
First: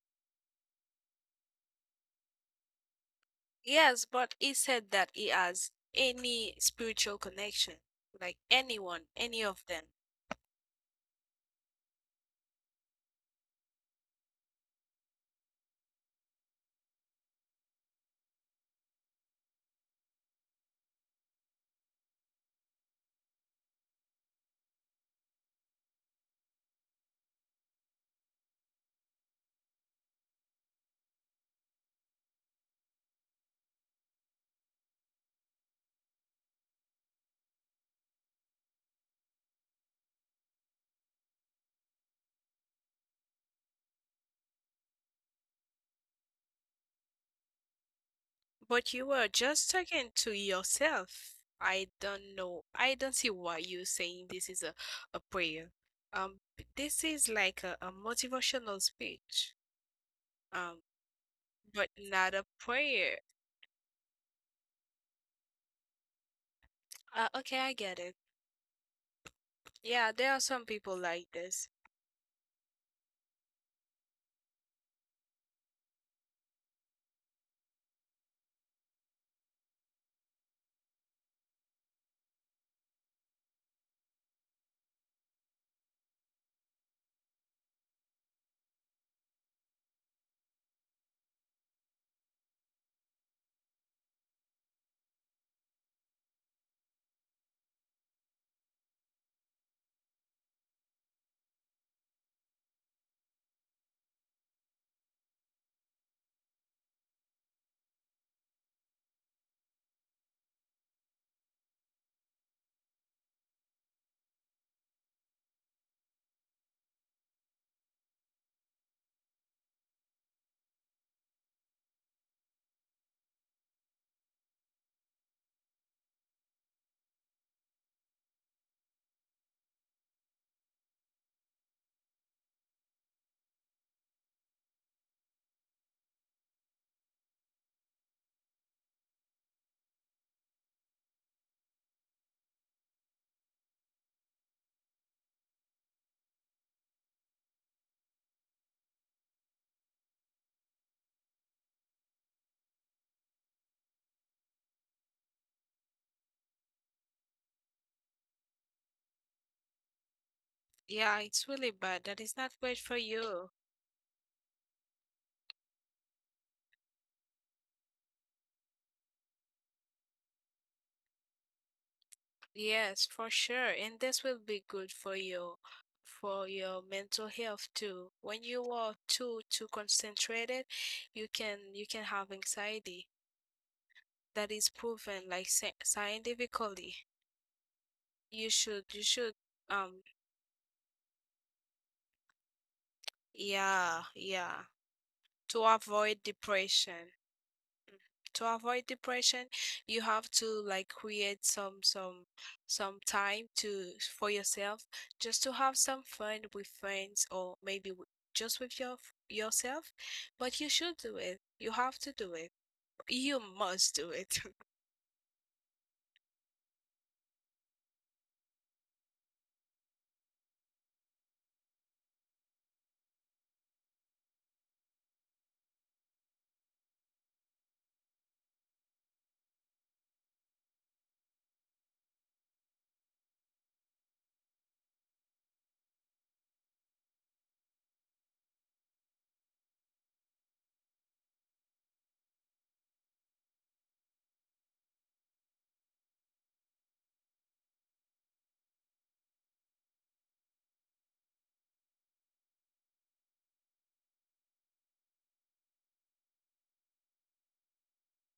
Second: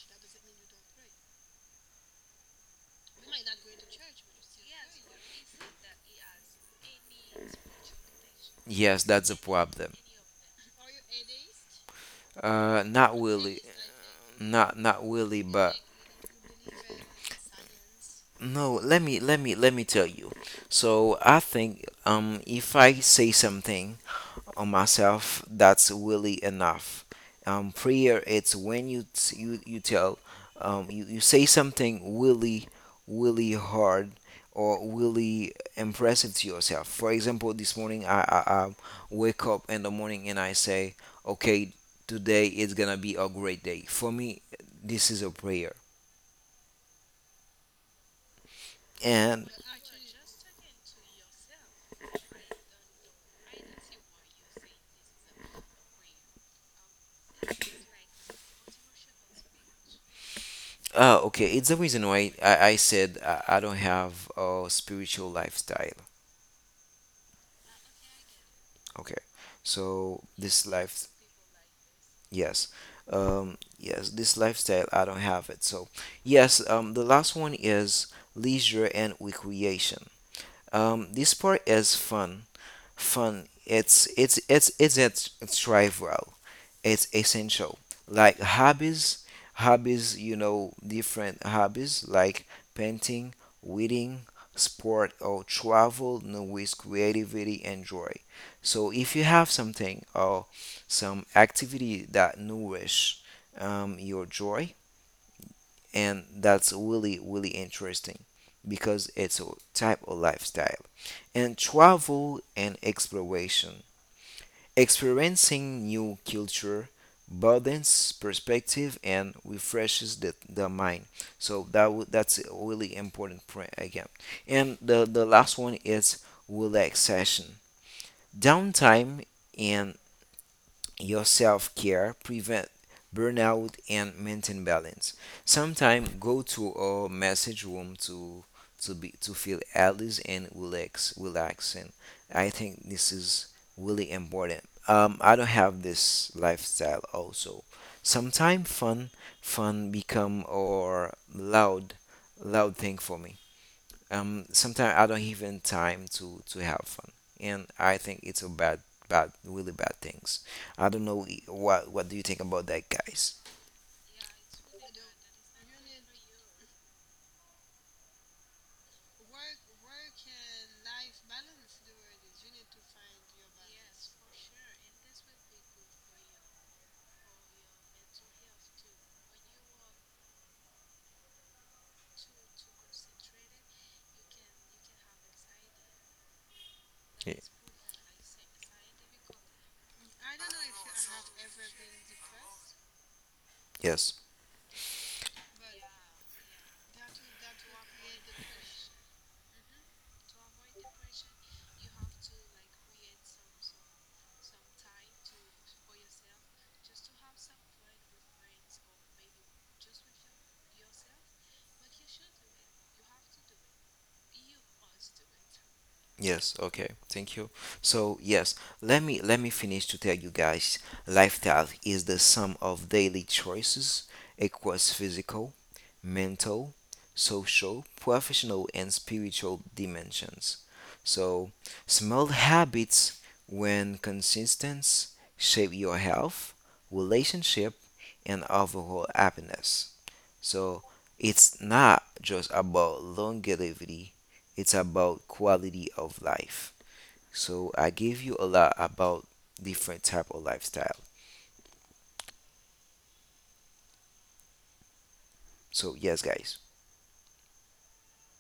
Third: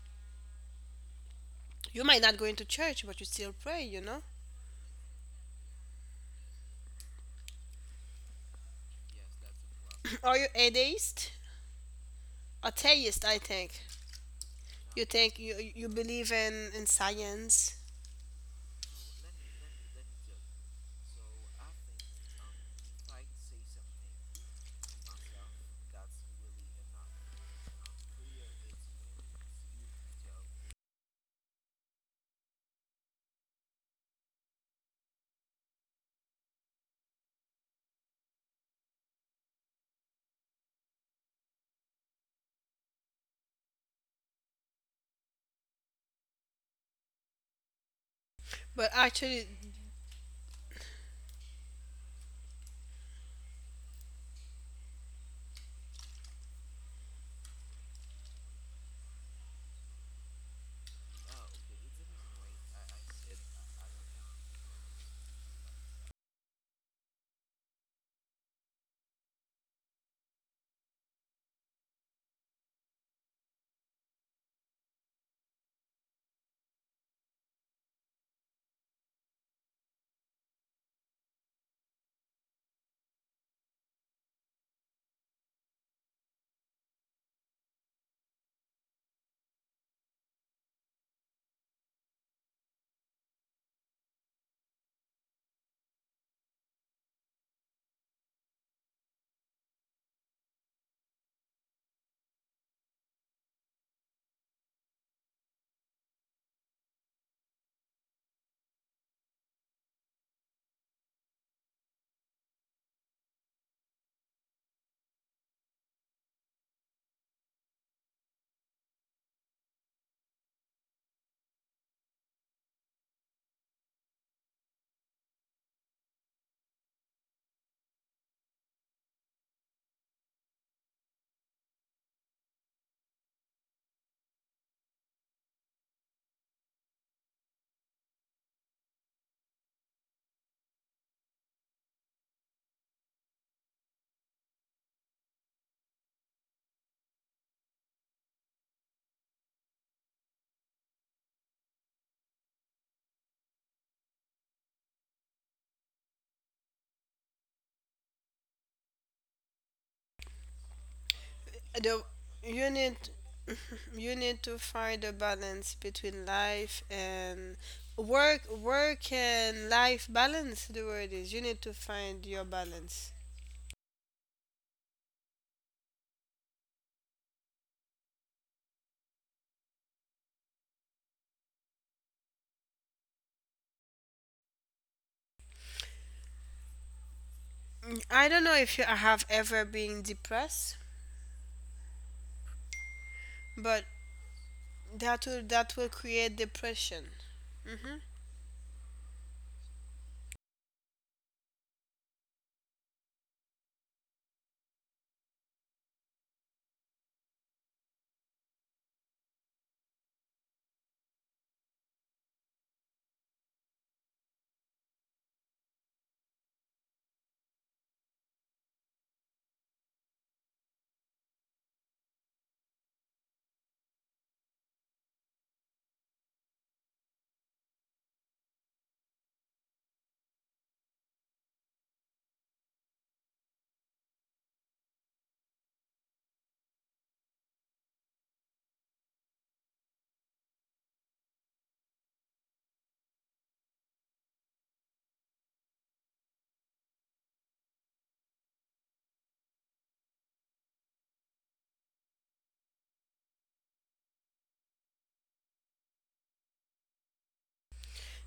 [SPEAKER 1] You might not go into church, but you still pray. You
[SPEAKER 3] Yes,
[SPEAKER 1] know,
[SPEAKER 3] but he said that he has any spiritual connection, like
[SPEAKER 2] Yes,
[SPEAKER 3] anyone,
[SPEAKER 2] that's a
[SPEAKER 3] any of them.
[SPEAKER 2] problem.
[SPEAKER 1] are you atheist?
[SPEAKER 2] Uh, not
[SPEAKER 1] Atheist, I
[SPEAKER 2] really,
[SPEAKER 1] think.
[SPEAKER 2] not not
[SPEAKER 1] You think
[SPEAKER 2] really,
[SPEAKER 1] you,
[SPEAKER 2] but
[SPEAKER 1] you believe in in science,
[SPEAKER 2] no. Let me let me let me tell you. So I think um, if I say something on myself that's really enough. Um, prayer it's when you t- you, you tell, um, you, you say something really really hard or really impressive to yourself. For example, this morning I, I, I wake up in the morning and I say okay, today is gonna be a great day for me. This is a prayer.
[SPEAKER 1] but
[SPEAKER 3] But you were
[SPEAKER 2] And
[SPEAKER 1] actually
[SPEAKER 3] just talking to yourself. I don't know. I don't see why you're saying this is a, a prayer. Um, b- this is like a, a motivational speech. Um,
[SPEAKER 2] uh, okay, it's the
[SPEAKER 3] but
[SPEAKER 2] reason why
[SPEAKER 3] not a
[SPEAKER 2] I, I said
[SPEAKER 3] prayer.
[SPEAKER 2] I, I don't have a spiritual lifestyle.
[SPEAKER 3] Uh, okay, I get it.
[SPEAKER 2] Okay,
[SPEAKER 3] Yeah,
[SPEAKER 2] so
[SPEAKER 3] there are
[SPEAKER 2] this
[SPEAKER 3] some people
[SPEAKER 2] life,
[SPEAKER 3] like this.
[SPEAKER 2] yes. Um, yes, this lifestyle, I don't have it. So yes, um, the last one is leisure and recreation. Um, this part is fun. Fun. It's it's it's it's it's it's trivial. It's essential. Like hobbies, hobbies. You know, different hobbies like painting, reading, sport, or travel. No waste creativity and joy. So if you have something or some activity that nourish um, your joy, and that's really really interesting because it's a type of lifestyle. And travel and exploration, experiencing new culture broadens perspective and refreshes the, the mind. So that w- that's a really important point again. And the, the last one is relaxation. Downtime and your self care prevent burnout and maintain balance. Sometimes go to a message room to to be to feel at least and relax relaxing. I think this is really important. Um, I don't have this lifestyle also. Sometimes fun fun become or loud loud thing for me. Um, sometimes I don't even time to to have fun, and I think it's a bad, bad, really bad things. I don't
[SPEAKER 3] Yeah,
[SPEAKER 2] know i-
[SPEAKER 3] it's really
[SPEAKER 2] what
[SPEAKER 1] the
[SPEAKER 3] bad.
[SPEAKER 2] what do
[SPEAKER 3] That
[SPEAKER 2] you
[SPEAKER 3] is
[SPEAKER 2] think
[SPEAKER 3] not
[SPEAKER 1] you
[SPEAKER 2] about
[SPEAKER 3] great
[SPEAKER 2] that,
[SPEAKER 1] need
[SPEAKER 3] for
[SPEAKER 2] guys?
[SPEAKER 3] you.
[SPEAKER 1] you need to find a balance between life and work, work and life balance, the word is, you need to find your
[SPEAKER 3] Yes,
[SPEAKER 1] balance.
[SPEAKER 3] for sure. And this will be good for you, for your mental health too. When you are too too concentrated, you can you can have anxiety. That is proven like sci scientifically.
[SPEAKER 2] Ye-
[SPEAKER 1] I
[SPEAKER 3] You
[SPEAKER 1] don't know if
[SPEAKER 3] should
[SPEAKER 1] you
[SPEAKER 3] you should
[SPEAKER 1] have ever
[SPEAKER 3] um
[SPEAKER 1] been depressed, but
[SPEAKER 3] yeah,
[SPEAKER 2] Yes.
[SPEAKER 3] yeah,
[SPEAKER 1] that will,
[SPEAKER 3] to
[SPEAKER 1] that will
[SPEAKER 3] avoid
[SPEAKER 1] create
[SPEAKER 3] depression.
[SPEAKER 1] depression. Hmm.
[SPEAKER 3] To avoid depression, you have to like create some some some time to for yourself, just to have some fun with friends or maybe w- just with your yourself. But you should do it. You have to do it. You must do it.
[SPEAKER 2] Yes, okay. Thank you. So yes, let me let me finish to tell you guys lifestyle is the sum of daily choices across physical, mental, social, professional and spiritual dimensions. So small habits when consistent shape your health, relationship and overall happiness. So it's not just about longevity, it's about quality of life. So I gave you a lot about different type of lifestyle. So yes, guys.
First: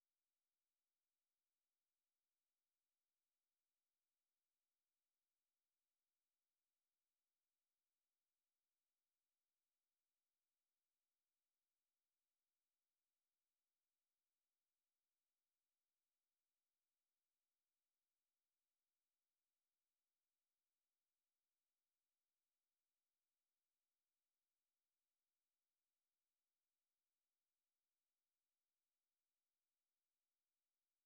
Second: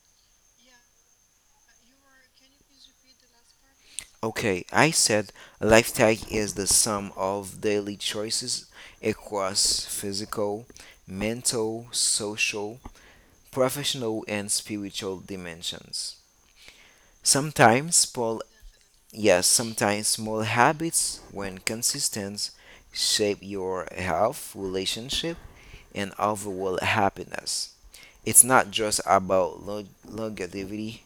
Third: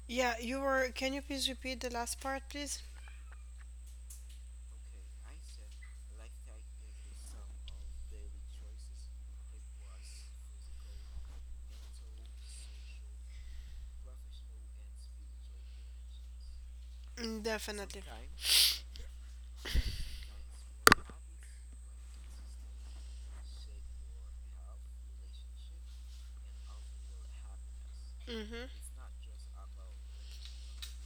[SPEAKER 1] Yeah, you were, can you please repeat the last part, please?
[SPEAKER 2] Okay, I said a lifestyle is the sum of daily choices across physical, mental, social, professional, and spiritual dimensions.
[SPEAKER 1] Mm,
[SPEAKER 2] Sometimes
[SPEAKER 1] definitely.
[SPEAKER 2] small, yes, sometimes small habits, when consistent, shape your health, relationship, and overall happiness. It's not
[SPEAKER 1] Hmm.
[SPEAKER 2] just about long- longevity,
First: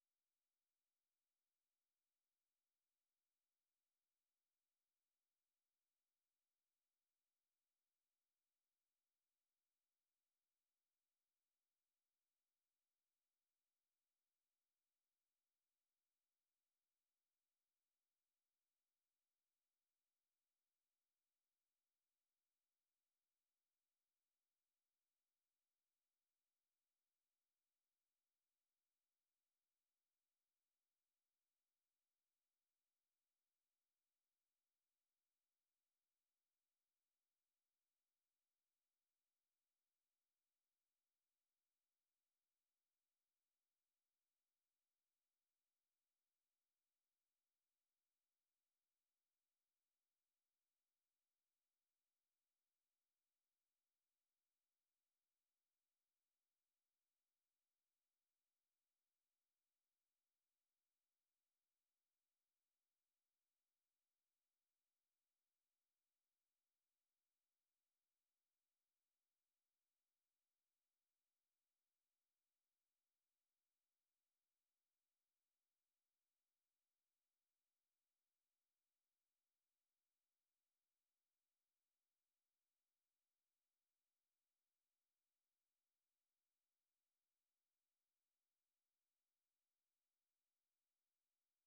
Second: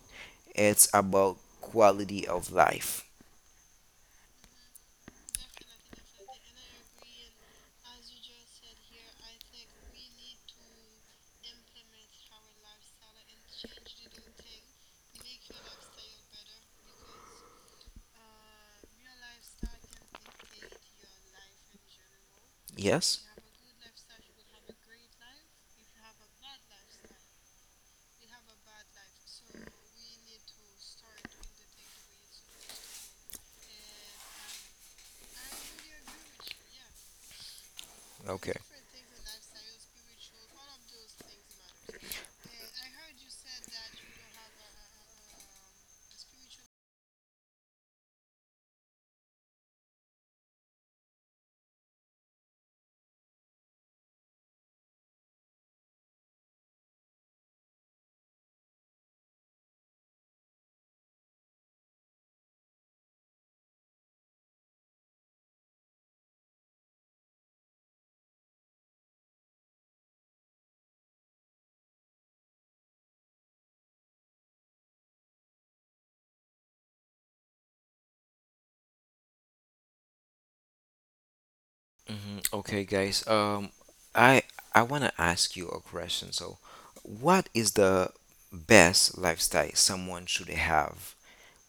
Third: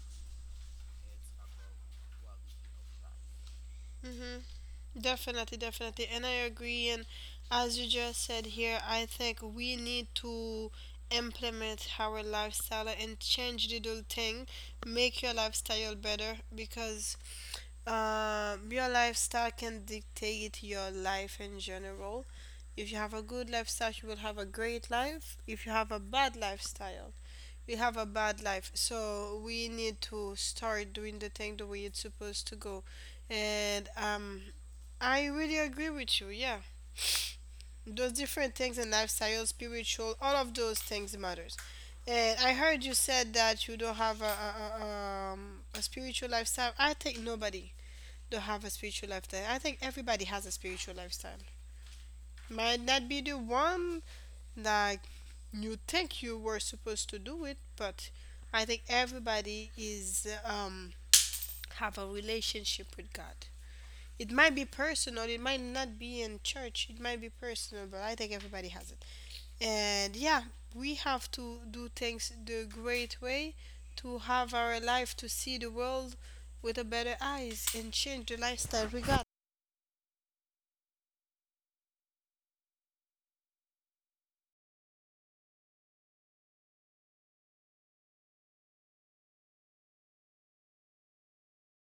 [SPEAKER 2] it's about quality of life.
[SPEAKER 1] Hmm. Definitely, definitely. And I agree. And as you just said here, I think we need to implement our lifestyle and change the little thing, make your lifestyle better because uh, your lifestyle can dictate your life in general. If you have a
[SPEAKER 2] Yes?
[SPEAKER 1] good lifestyle, you will have a great life. If you have a bad lifestyle, we have a bad life, so we need to start doing the thing the way it's supposed to go, and um I really agree with you. Yeah, those different
[SPEAKER 2] Okay.
[SPEAKER 1] things in lifestyle, spiritual, all of those things matters. And I heard you said that you don't have a, a, a, um, a spiritual lifestyle. I think nobody don't have a spiritual lifestyle. I think everybody has a spiritual lifestyle. Might not be the one like you think you were supposed to do it, but I think everybody is um have a relationship with God. It might be personal, it might not be in church, it might be personal, but I think everybody has it. And yeah, we have to do things the great way, to have our life, to see the world with a better eyes and change the lifestyle we got.
[SPEAKER 2] Hmm. Okay, guys. Um, I I want to ask you a question. So what is the best lifestyle someone should have?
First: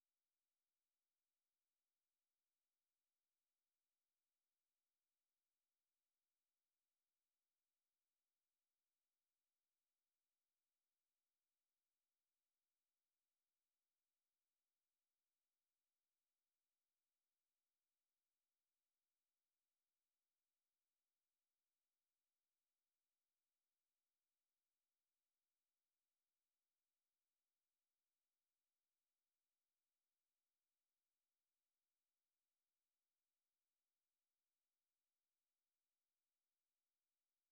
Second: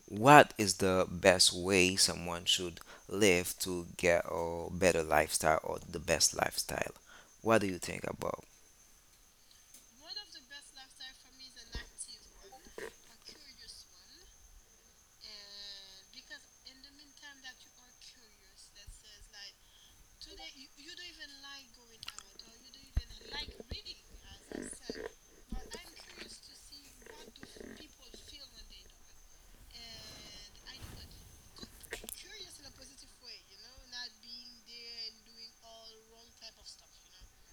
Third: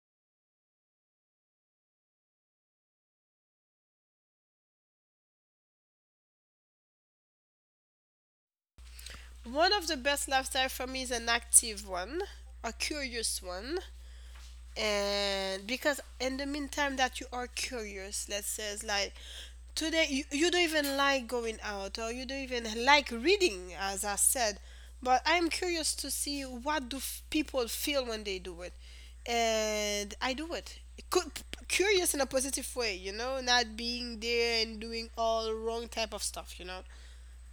[SPEAKER 2] What is the best way someone should live to get a better lifestyle or the best lifestyle? What do you think about?
[SPEAKER 1] One of the best lifestyle for me is an active one, a curious one. And because in the meantime that you are curious, let's say it's like today you, you don't even like going out or you don't even like reading, as I said, but I'm curious to see what do f- people feel when they do it, and I do it. Cu- Curious in a positive way, you know, not being there and doing all wrong type of stuff, you know.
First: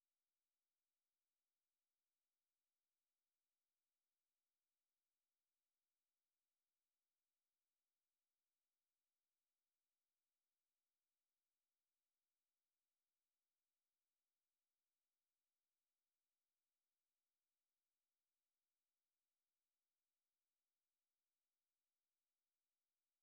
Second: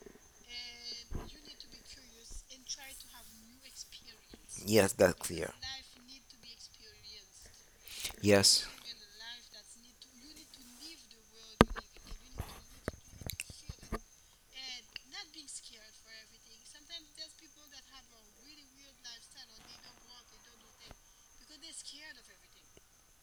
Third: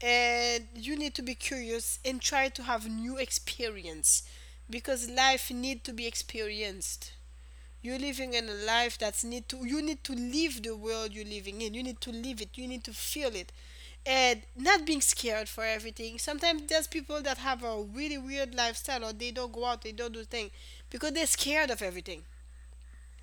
[SPEAKER 1] And you need to be curious and try to have new experience,
[SPEAKER 2] Yes,
[SPEAKER 1] because
[SPEAKER 2] that's because clear.
[SPEAKER 1] life need to be experienced. You're living in a
[SPEAKER 2] Yes,
[SPEAKER 1] life that's need to, you need to live the world you're living in. You need to live it. You need to feel it. And not being scared for everything. Sometimes there's people that have a really weird lifestyle, or they don't go out, they don't do things because they're scared of everything.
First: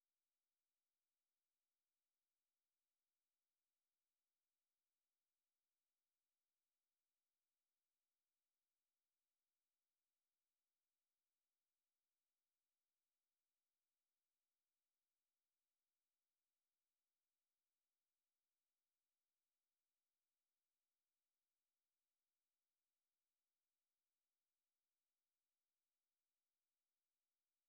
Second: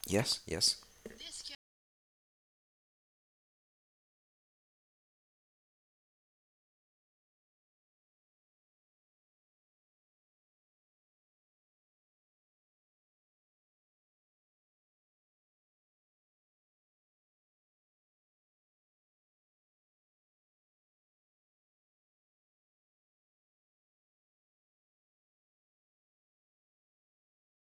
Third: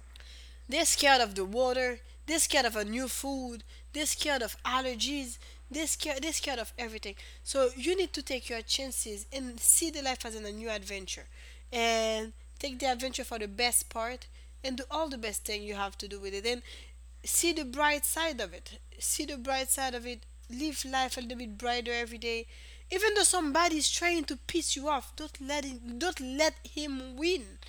[SPEAKER 2] yes, yes,
[SPEAKER 1] They're scared of the water. They're scared of a new food. They're scared of allergies. They're scared, they're scared of everything. So you need to take your chances and see the life as in a new adventure. And take the adventure for the best part and do all the best thing you have to do with it. And see the bright side of it. See the bright side of it. Live life a little bit brighter every day. Even though somebody's trying to piss you off, don't let him, don't let him win,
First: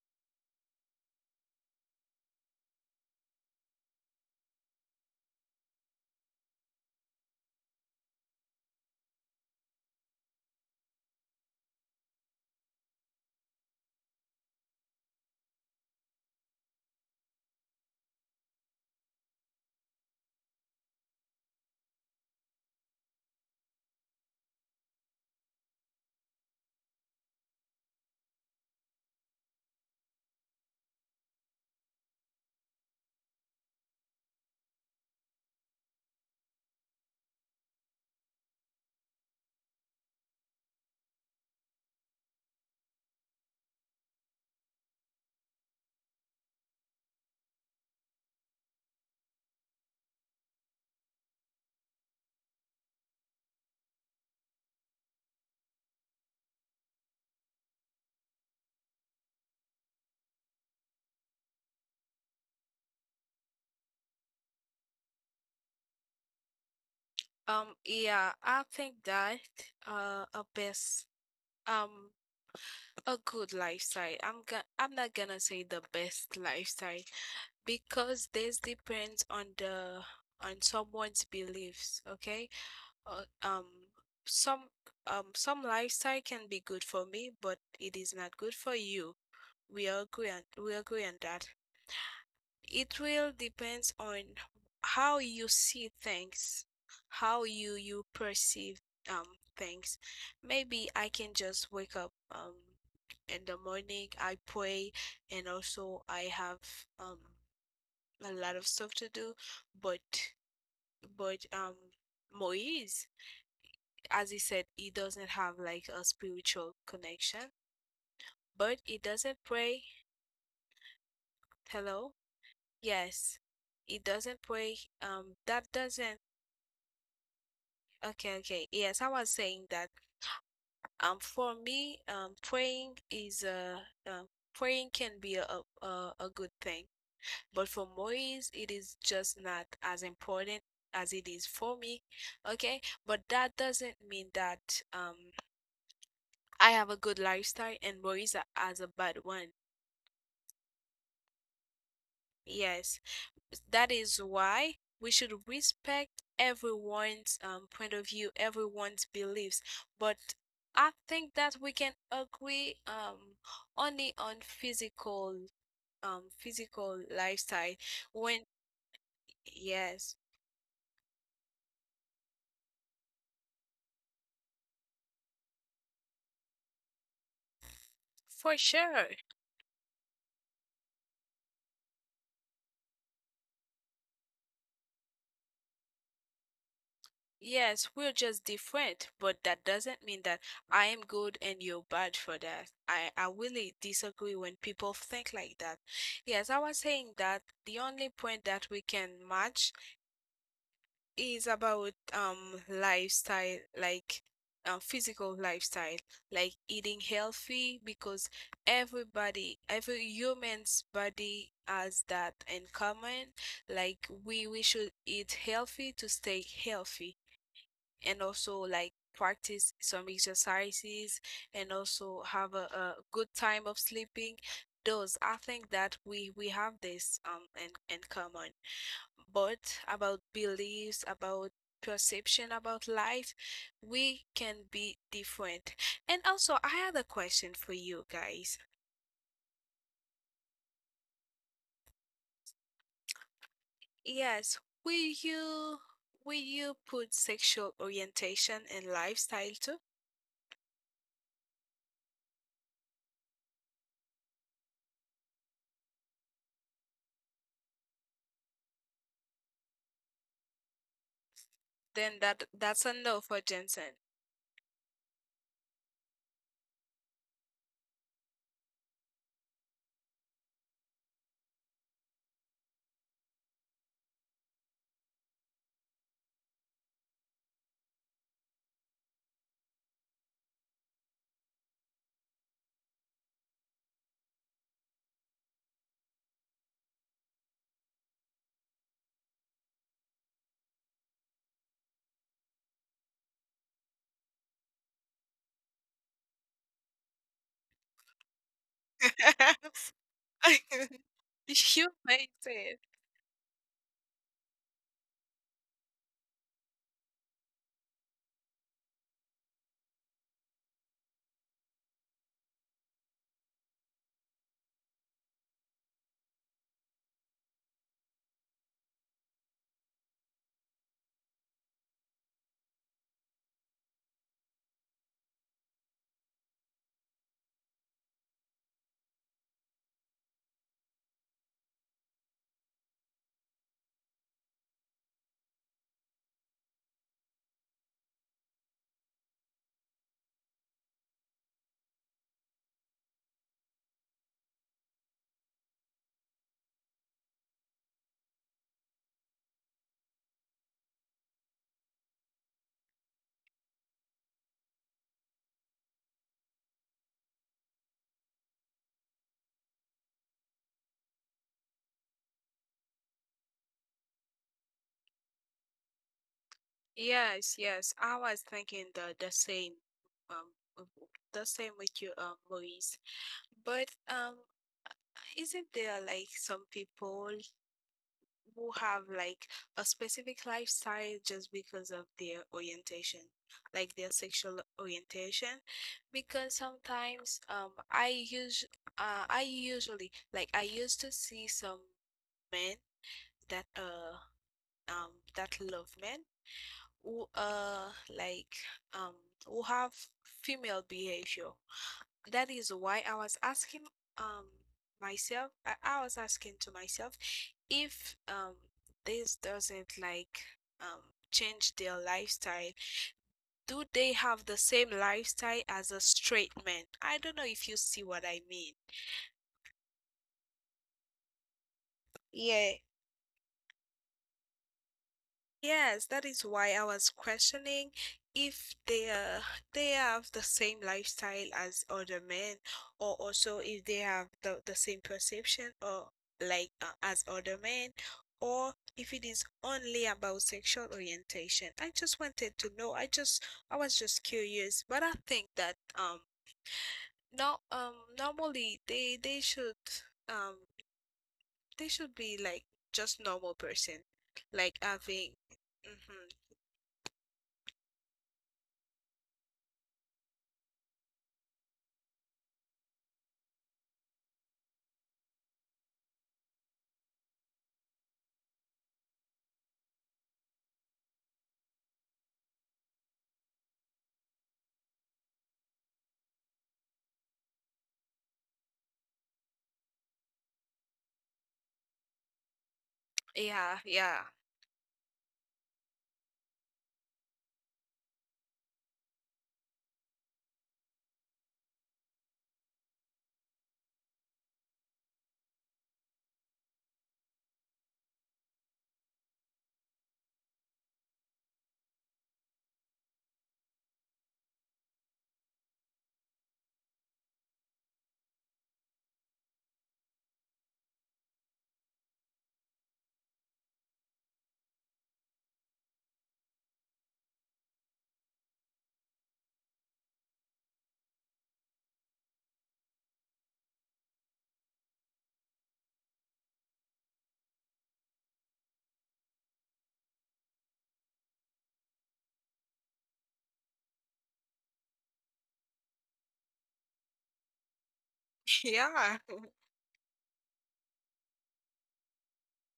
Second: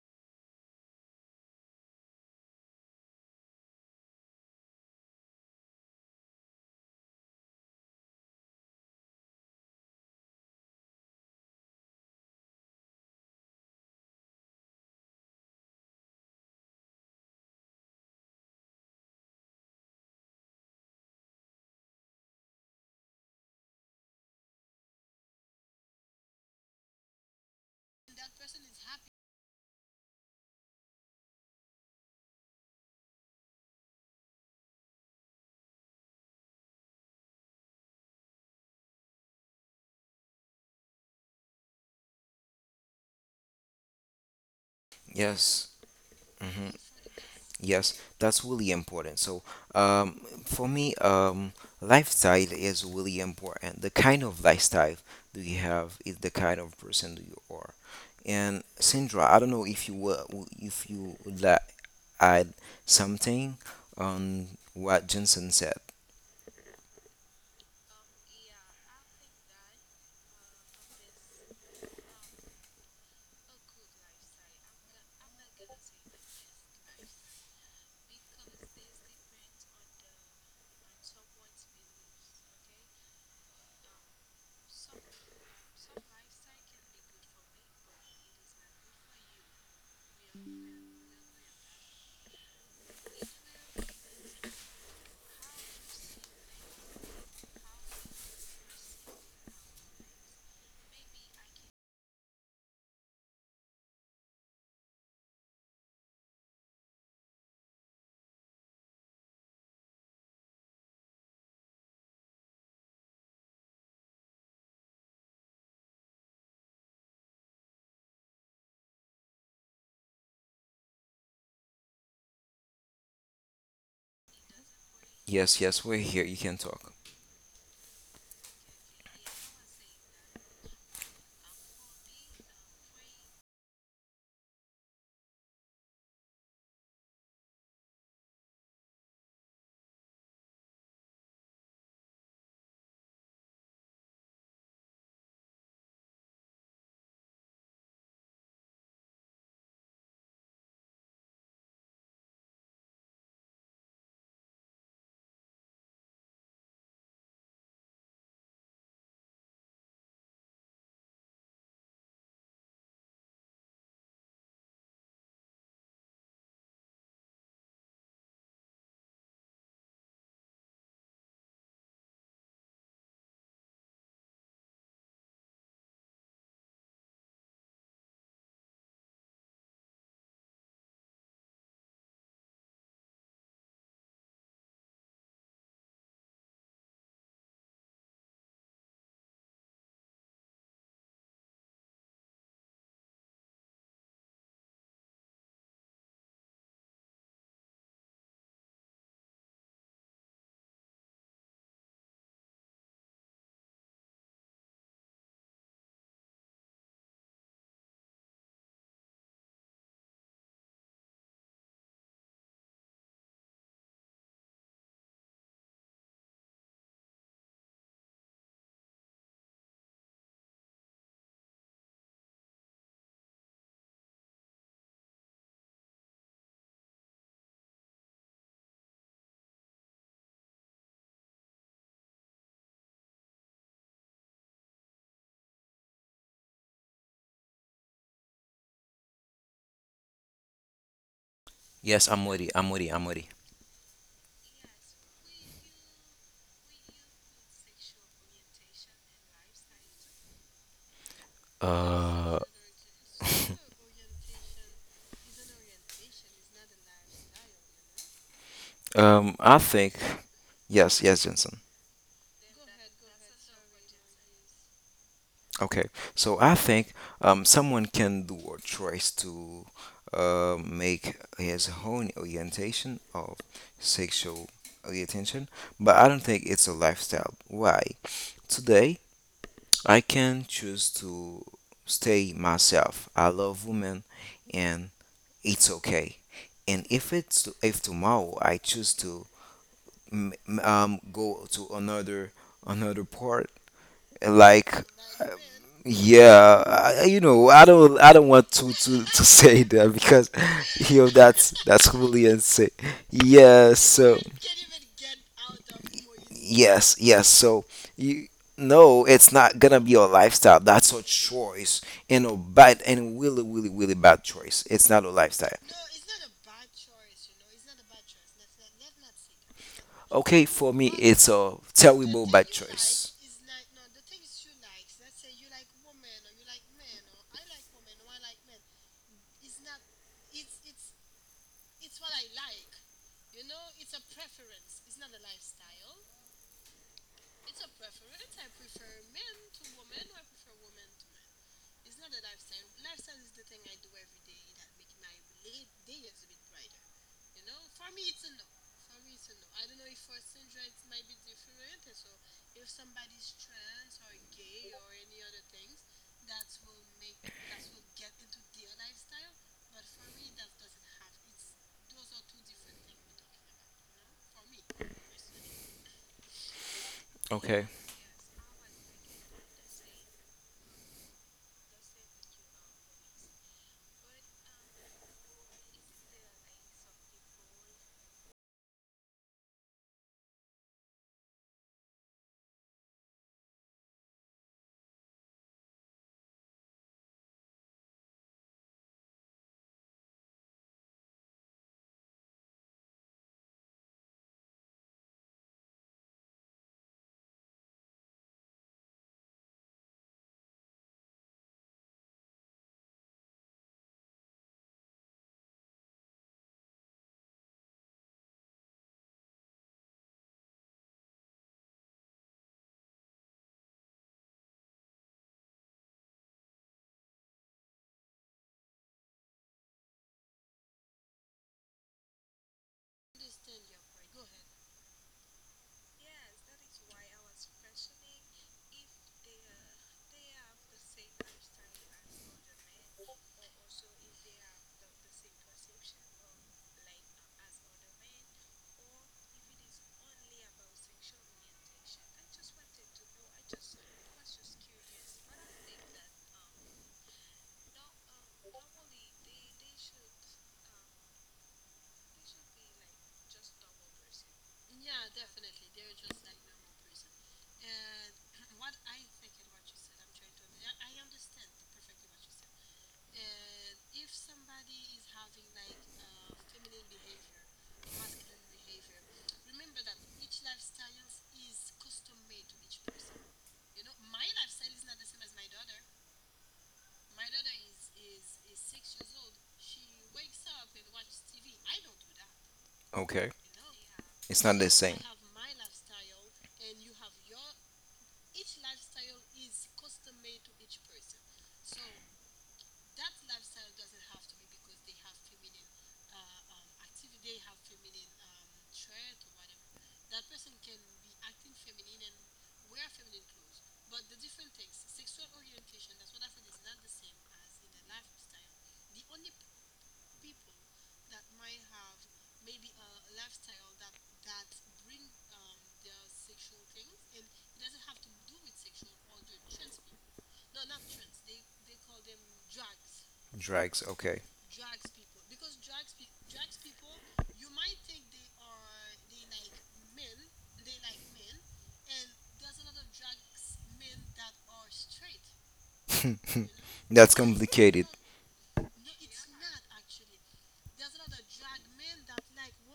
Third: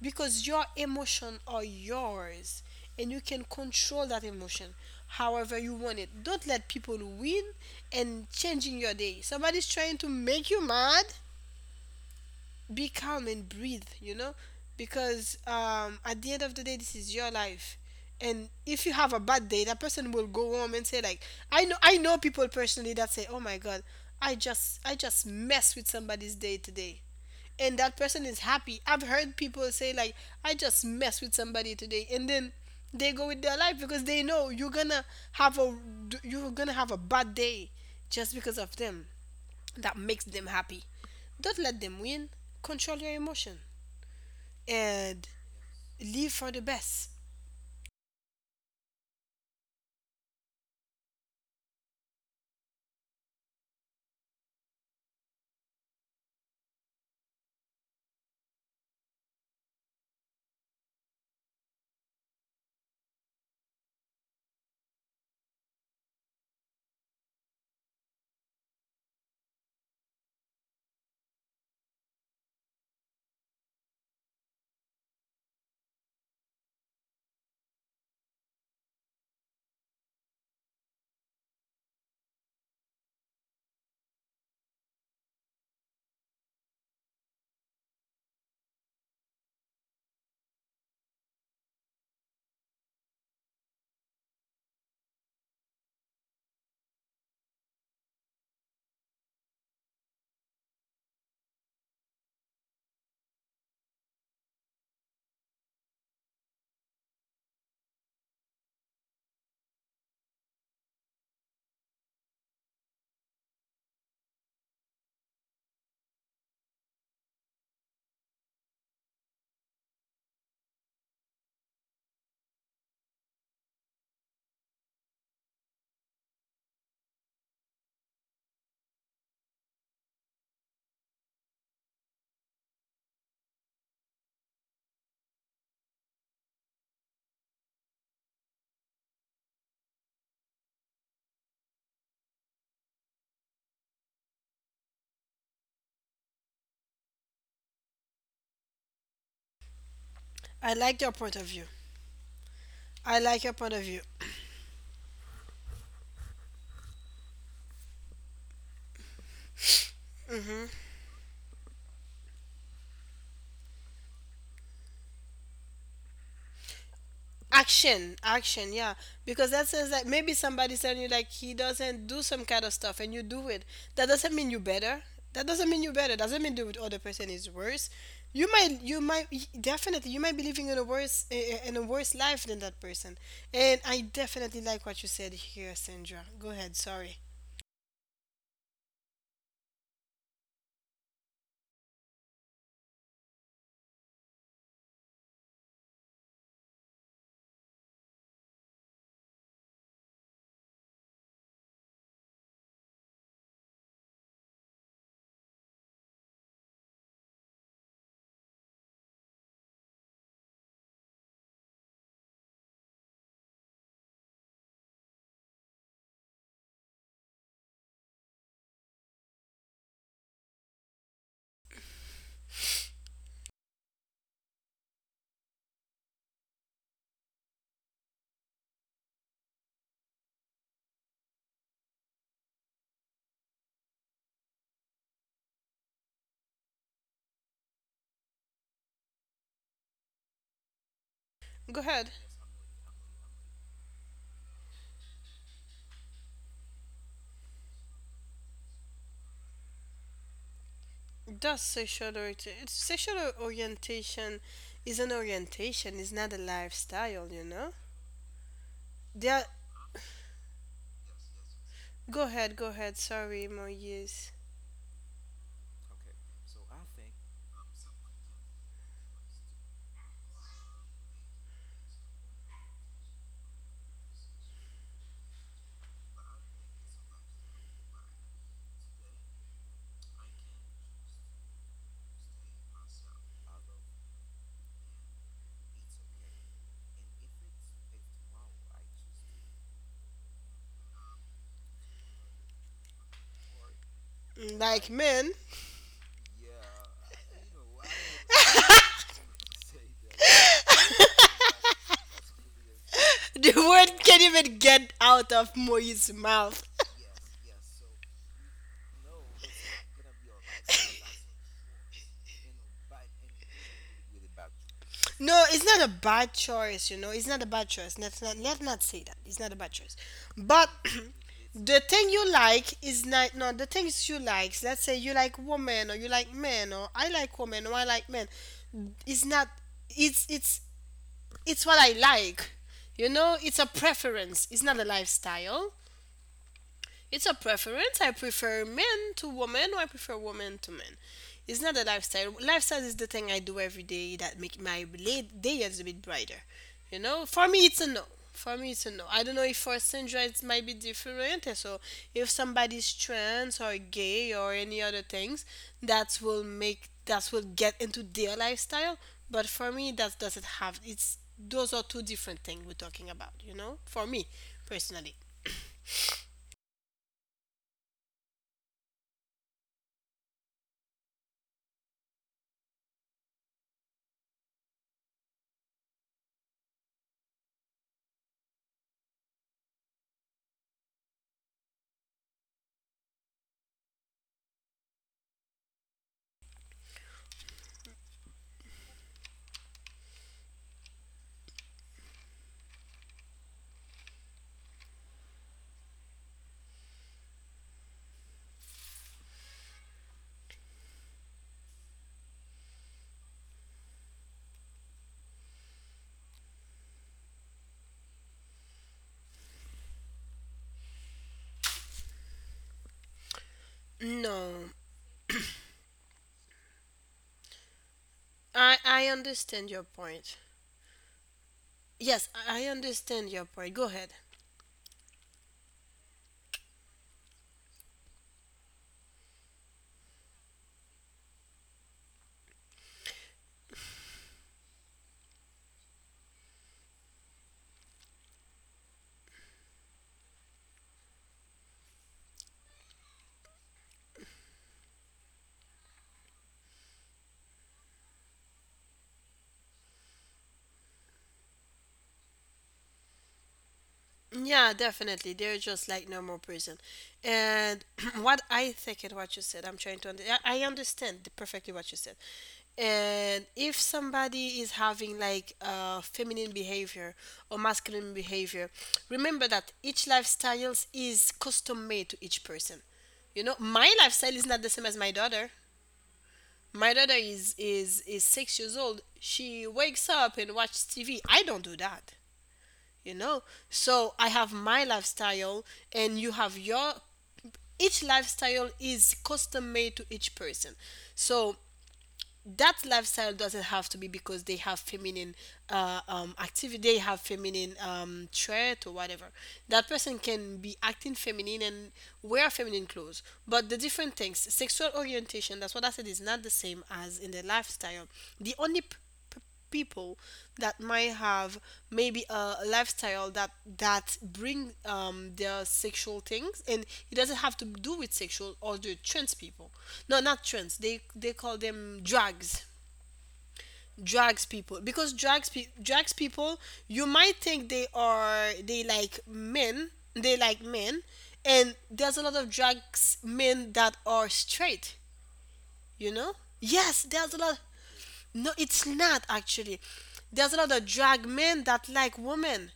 [SPEAKER 1] because your emotion are yours and you can control that emotion however you want it. Don't let people win and changing your day. Somebody's trying to make you mad, be calm and breathe, you know, because um, at the end of the day this is your life. And if you have a bad day, that person will go home and say like, I know, I know people personally that say, oh my god, i just i just messed with somebody's day today, and that person is happy. I've heard people say like, I just mess with somebody today, and then they go with their life because they know you're gonna have a, you're gonna have a bad day just because of them. That makes them happy. Don't let them win. Control your emotion and
[SPEAKER 2] yes.
[SPEAKER 1] live for the
[SPEAKER 2] Hmm.
[SPEAKER 1] best.
[SPEAKER 2] Yes, that's really important. So um, for me, um, lifestyle is really important. The kind of lifestyle do you have is the kind of person do you are. And Sandra, I don't know if you were, if you would like add something on what Jensen said.
[SPEAKER 3] Um, yeah, I think that uh a best um a good lifestyle. I'm going I'm not gonna say the best lifestyle, because this depends on the on someone's beliefs, okay? Uh, um, some um some lifestyle can be good for me, but it is not good for you. We agree on we agree on that. It will depends on how you see things, how you you perceive um things. Maybe I can just wake up um in the morning, I pray, and also I have um a lot of stuff to do, but but um Moise, as he said, he doesn't have like a spiritual connection, but he doesn't pray. Hello? Yes. He doesn't pray. Um
[SPEAKER 2] Yes,
[SPEAKER 3] that
[SPEAKER 2] yes, we're
[SPEAKER 3] doesn't
[SPEAKER 2] here. You can talk.
[SPEAKER 3] Okay, okay. Yes, I was saying that um for me, um praying is a uh, um, praying can be a, a a good thing. But for Moise, it is just not as important as it is for me. Okay, but that doesn't mean that um I have a good lifestyle and Moise has a bad one.
[SPEAKER 1] I like your point of view.
[SPEAKER 3] Yes,
[SPEAKER 1] I like your point of
[SPEAKER 3] that
[SPEAKER 1] view.
[SPEAKER 3] is why we should respect everyone's um, point of view, everyone's beliefs. But I think that we can agree um only on physical um physical lifestyle
[SPEAKER 1] Action,
[SPEAKER 3] when
[SPEAKER 1] action, yeah, because that says that
[SPEAKER 3] yes,
[SPEAKER 1] maybe somebody's telling you like he doesn't do some kind of stuff and you do it, that doesn't mean you better, that doesn't mean you better, doesn't mean the other person is worse. You
[SPEAKER 3] for
[SPEAKER 1] might, you
[SPEAKER 3] sure.
[SPEAKER 1] might, definitely you might be living in a worse, in a worse life than that person. And I definitely like what you said here, Sandra. Go ahead, sorry.
[SPEAKER 3] Yes, we're just different, but that doesn't mean that I am good and you're bad for that. I, I really disagree when people think like that. Yes, I was saying that the only point that we can match is about um lifestyle, like um, physical lifestyle, like eating healthy, because everybody, every human's body has that in common. Like we we should eat healthy to stay healthy, and also like practice some exercises, and also have a, a good time of sleeping. Those, I think that we we have this um in, in common. But about beliefs, about perception about life, we can be different. And also I had a question for you guys.
[SPEAKER 1] Go
[SPEAKER 2] Yes,
[SPEAKER 1] ahead.
[SPEAKER 2] I'm ready. I'm ready. I'm ready.
[SPEAKER 3] Yes, will you will you put sexual orientation and lifestyle too?
[SPEAKER 1] Does sexual
[SPEAKER 2] Uh,
[SPEAKER 1] orientation, sexual orientation is an orientation, it's not a lifestyle, you know.
[SPEAKER 2] Um,
[SPEAKER 1] There,
[SPEAKER 2] I think yes, yes, Jensen.
[SPEAKER 3] Then
[SPEAKER 1] go
[SPEAKER 3] that
[SPEAKER 1] ahead, go
[SPEAKER 3] that's a
[SPEAKER 1] ahead.
[SPEAKER 3] no for
[SPEAKER 1] Sorry,
[SPEAKER 3] Jensen.
[SPEAKER 1] Moyes.
[SPEAKER 2] Okay, so I think um, someone can do or tries to uh, make his own orientation of sexual orientation, but I don't think it's a lifestyle. Why? Today, I can choose to stay myself. I love women, and it's okay. And if it's if tomorrow I choose to mm, mm, um go to another another part, like
[SPEAKER 1] Like man,
[SPEAKER 2] yeah, I, you know, I don't I don't want to to to say that because you know that's
[SPEAKER 3] You
[SPEAKER 2] that's
[SPEAKER 3] made
[SPEAKER 2] really
[SPEAKER 3] it.
[SPEAKER 2] insane.
[SPEAKER 1] the
[SPEAKER 2] Yeah,
[SPEAKER 1] word can't
[SPEAKER 2] so
[SPEAKER 1] even get out of Moi's mouth.
[SPEAKER 2] yes, yes, so you. No, it's not gonna be a lifestyle. That's a choice, and a bad and really, really, really bad choice. It's not a
[SPEAKER 1] No,
[SPEAKER 2] lifestyle.
[SPEAKER 1] it's not a bad choice, you know. It's not a bad choice. Let's not let's not say that. It's not a bad choice.
[SPEAKER 2] Okay,
[SPEAKER 1] But
[SPEAKER 2] for me, it's a
[SPEAKER 1] the thing
[SPEAKER 2] terrible
[SPEAKER 1] you
[SPEAKER 2] bad
[SPEAKER 1] like is
[SPEAKER 2] choice.
[SPEAKER 1] not, no, the things you like. Let's say you like women or you like men, or I like women or I like men. It's not, it's it's it's what I like. You know, it's a preference. It's not a lifestyle. It's a preference. I prefer men to women, or I prefer women to men. It's not a lifestyle. Lifestyle is the thing I do every day that make my late day is a bit brighter. You know, for me, it's a no. For me, it's a no. I don't know if for Sandra it might be different. And so if somebody's trans or gay or any other things, that will make, that will get into their lifestyle. But for me, that doesn't have. It's, those are two different things we're talking about. You know, for me personally.
[SPEAKER 3] Yes,
[SPEAKER 2] Okay,
[SPEAKER 3] yes. I was thinking the the same, um, w- w- the same with you, um, Maurice. But um, isn't there like some people who have like a specific lifestyle just because of their orientation, like their sexual orientation? Because sometimes, um, I use, uh, I usually like I used to see some men that uh um that love men who uh like um who have female behavior. That is why I was asking um myself. I, I was asking to myself if um this doesn't like um change their lifestyle. Do they have the
[SPEAKER 1] No,
[SPEAKER 3] same lifestyle as a straight man? I don't know if you see what I mean.
[SPEAKER 1] I I understand your point. Yes, I I
[SPEAKER 3] Yeah,
[SPEAKER 1] understand your point. Go ahead.
[SPEAKER 3] yes, that is why I was questioning if they uh, they have the same lifestyle as other men, or also if they have the, the same perception or like uh, as other men, or if it is only about sexual orientation. I just wanted to know. I just I was just curious, but I think that um no um normally they they should um they should be like just normal person,
[SPEAKER 1] Yeah,
[SPEAKER 3] like
[SPEAKER 1] definitely.
[SPEAKER 3] having.
[SPEAKER 1] They're just like
[SPEAKER 3] Mhm.
[SPEAKER 1] normal person. And what I think and what you said, I'm trying to under- I I understand perfectly what you said. And if somebody is having like uh, feminine behavior or masculine behavior, remember that each lifestyles is custom made to each person. You know, my lifestyle is not the same as my daughter. My daughter is is is six years old. She wakes up and watches T V. I don't do that, you
[SPEAKER 2] okay.
[SPEAKER 1] know.
[SPEAKER 3] Yeah,
[SPEAKER 1] So
[SPEAKER 3] yeah.
[SPEAKER 1] I
[SPEAKER 2] It's
[SPEAKER 1] have
[SPEAKER 2] not the
[SPEAKER 1] my
[SPEAKER 2] same.
[SPEAKER 1] lifestyle, and you have your. Each lifestyle is custom made to each person. So that lifestyle doesn't have to be because they have feminine uh, um, activity, they have feminine um, trait or whatever. That person can be acting feminine and wear feminine clothes. But the different things, sexual orientation, that's what I said, is not the same as in the lifestyle. The only p- p- people that might have maybe a lifestyle that that bring um, their sexual things, and it doesn't have to do with sexual, or the trans people, no, not trends, they they call them drags.
[SPEAKER 2] Drags, okay.
[SPEAKER 1] Drags people, because drags pe- drags people, you might think they are, they like men, they like men, and there's a lot of drags men that are straight, you know. Yes,
[SPEAKER 2] That's
[SPEAKER 1] there's a lot.
[SPEAKER 2] complicated.
[SPEAKER 1] No, it's
[SPEAKER 3] Yeah.
[SPEAKER 1] not actually. There's a lot of drag men that like women.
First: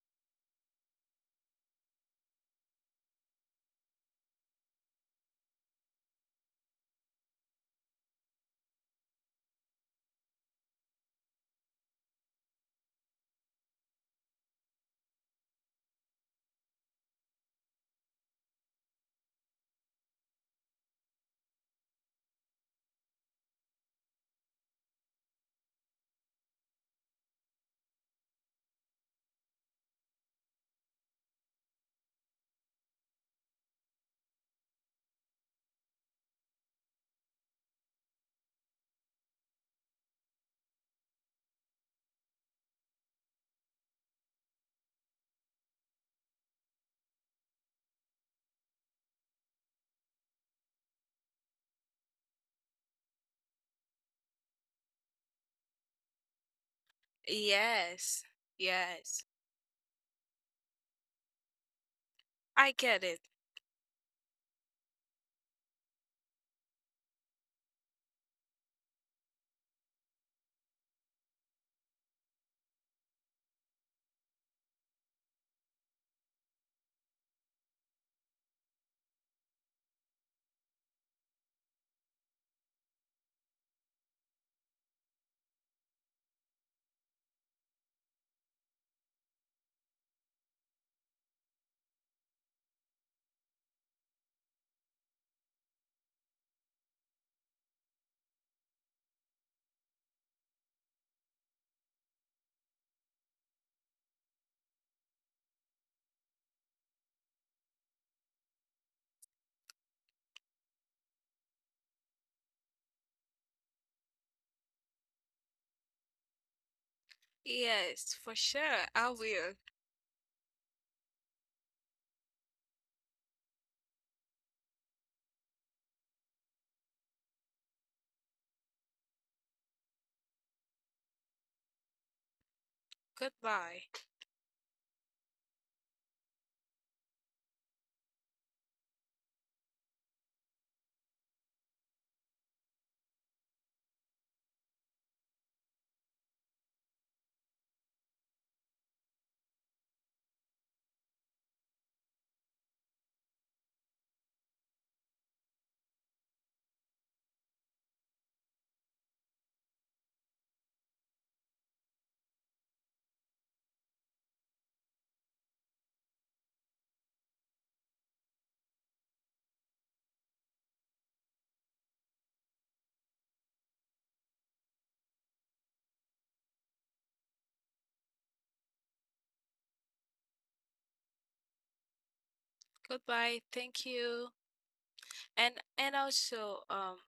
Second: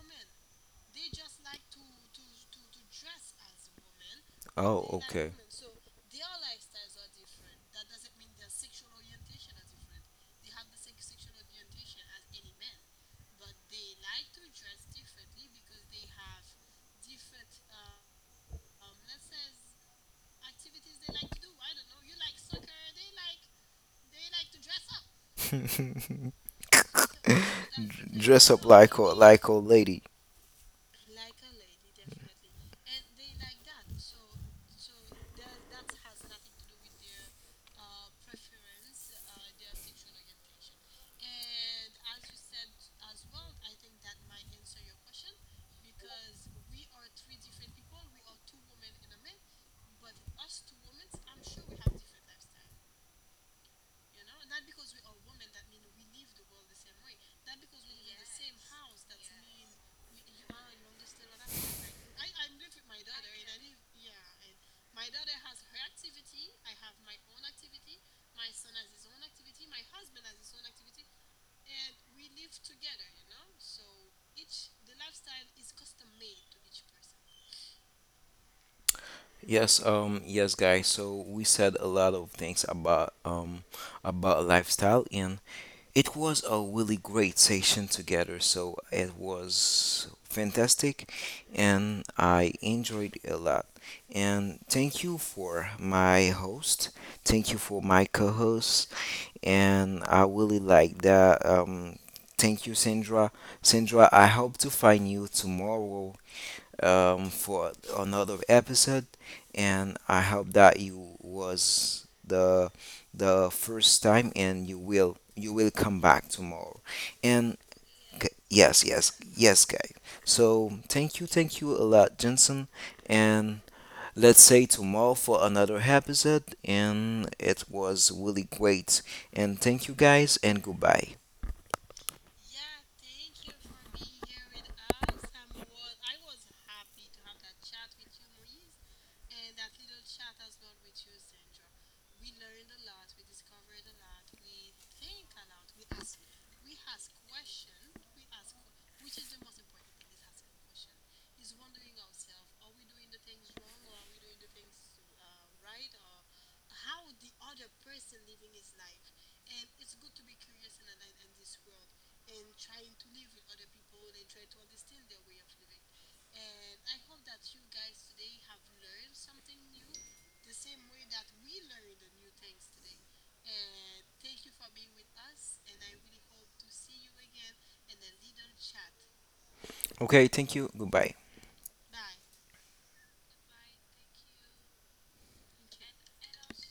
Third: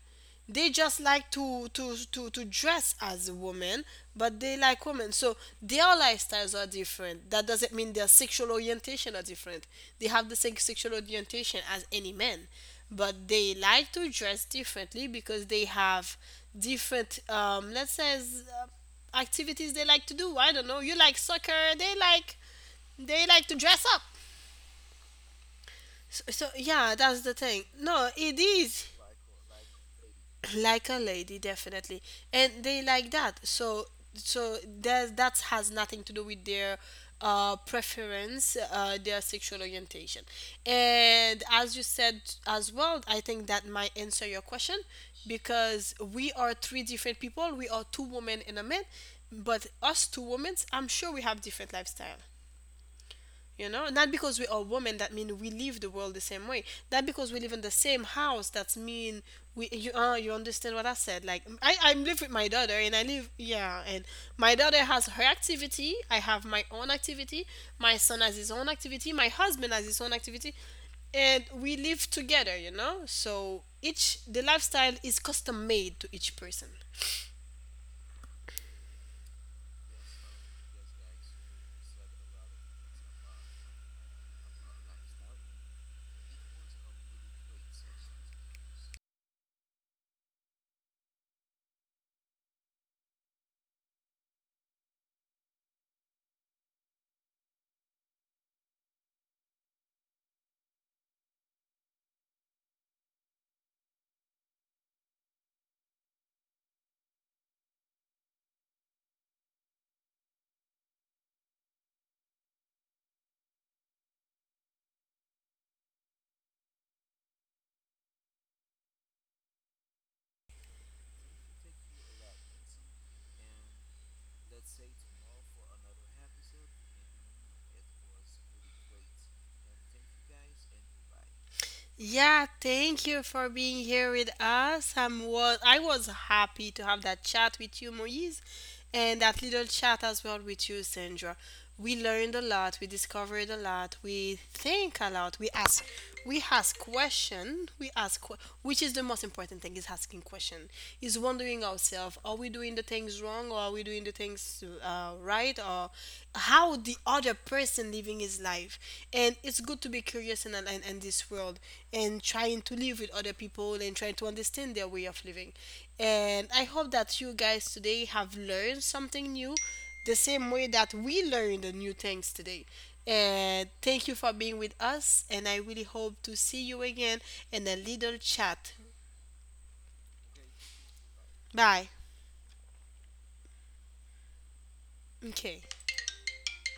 [SPEAKER 1] They just like to to to to dress as a woman, but they like
[SPEAKER 2] Oh,
[SPEAKER 1] women,
[SPEAKER 2] okay.
[SPEAKER 1] so their lifestyles are different. That doesn't mean their sexual orientation are different. They have the same sexual orientation as any man, but they like to dress differently because they have different um let's say uh, activities they like to do. I don't know, you like soccer, they like, they like to dress up. So, so yeah, that's the thing. No, it
[SPEAKER 2] Dress up
[SPEAKER 1] is.
[SPEAKER 2] like a like a lady.
[SPEAKER 1] Like a lady, definitely. And they like that. So so that that has nothing to do with their uh, preference, uh, their sexual orientation. And as you said as well, I think that might answer your question, because we are three different people, we are two women and a man. But us two women, I'm sure we have different lifestyle. You know, not because we are women that mean we leave the world the same way. That because we live in the same
[SPEAKER 3] Yes.
[SPEAKER 1] house that mean
[SPEAKER 3] Yes.
[SPEAKER 1] we you, uh, you understand what I said. Like I I live with my
[SPEAKER 3] I
[SPEAKER 1] daughter and
[SPEAKER 3] get
[SPEAKER 1] I
[SPEAKER 3] it.
[SPEAKER 1] live, yeah, and my daughter has her activity. I have my own activity. My son has his own activity. My husband has his own activity, and we live together. You know, so each the lifestyle is custom made to each person.
[SPEAKER 2] Yes, um, yes, guys. So we said a lot of things about um about lifestyle, and it was a really great session together, so it was fantastic and I enjoyed it a lot. And thank you for my host, thank you for my co host, and I really like that. Um, thank you, Sandra. Sandra, I hope to find you tomorrow um, for another episode, and I hope that you was the the first time, and you will you will come back tomorrow. And
[SPEAKER 3] Yes,
[SPEAKER 2] g-
[SPEAKER 3] for
[SPEAKER 2] yes,
[SPEAKER 3] sure.
[SPEAKER 2] yes,
[SPEAKER 3] I will.
[SPEAKER 2] yes, guys. So thank you, thank you a lot, Jensen, and let's say tomorrow for another episode. And it was really great. And thank you, guys, and goodbye.
[SPEAKER 1] Yeah, thank you for
[SPEAKER 3] Goodbye.
[SPEAKER 1] being here with us. I'm was I was happy to have that chat with you, Moise, and that little chat as well with you, Sandra. We learned a lot, we discovered a lot, we think a lot, we ask, we ask question, we ask que- which is the most important thing is asking question. Is wondering ourselves, are we doing the things wrong, or are we doing the things uh, right, or how the other person living his life. And it's good to be curious in, in, in this world and trying to live with other people and trying to understand their way of living. And I hope that you guys today have learned something new the same way that we learned the new things today. And thank you for being with us, and I really hope to see you again in a little chat.
[SPEAKER 2] Okay, thank you, goodbye.
[SPEAKER 1] Bye.
[SPEAKER 3] Goodbye. Thank you. And
[SPEAKER 1] Okay.
[SPEAKER 3] and also um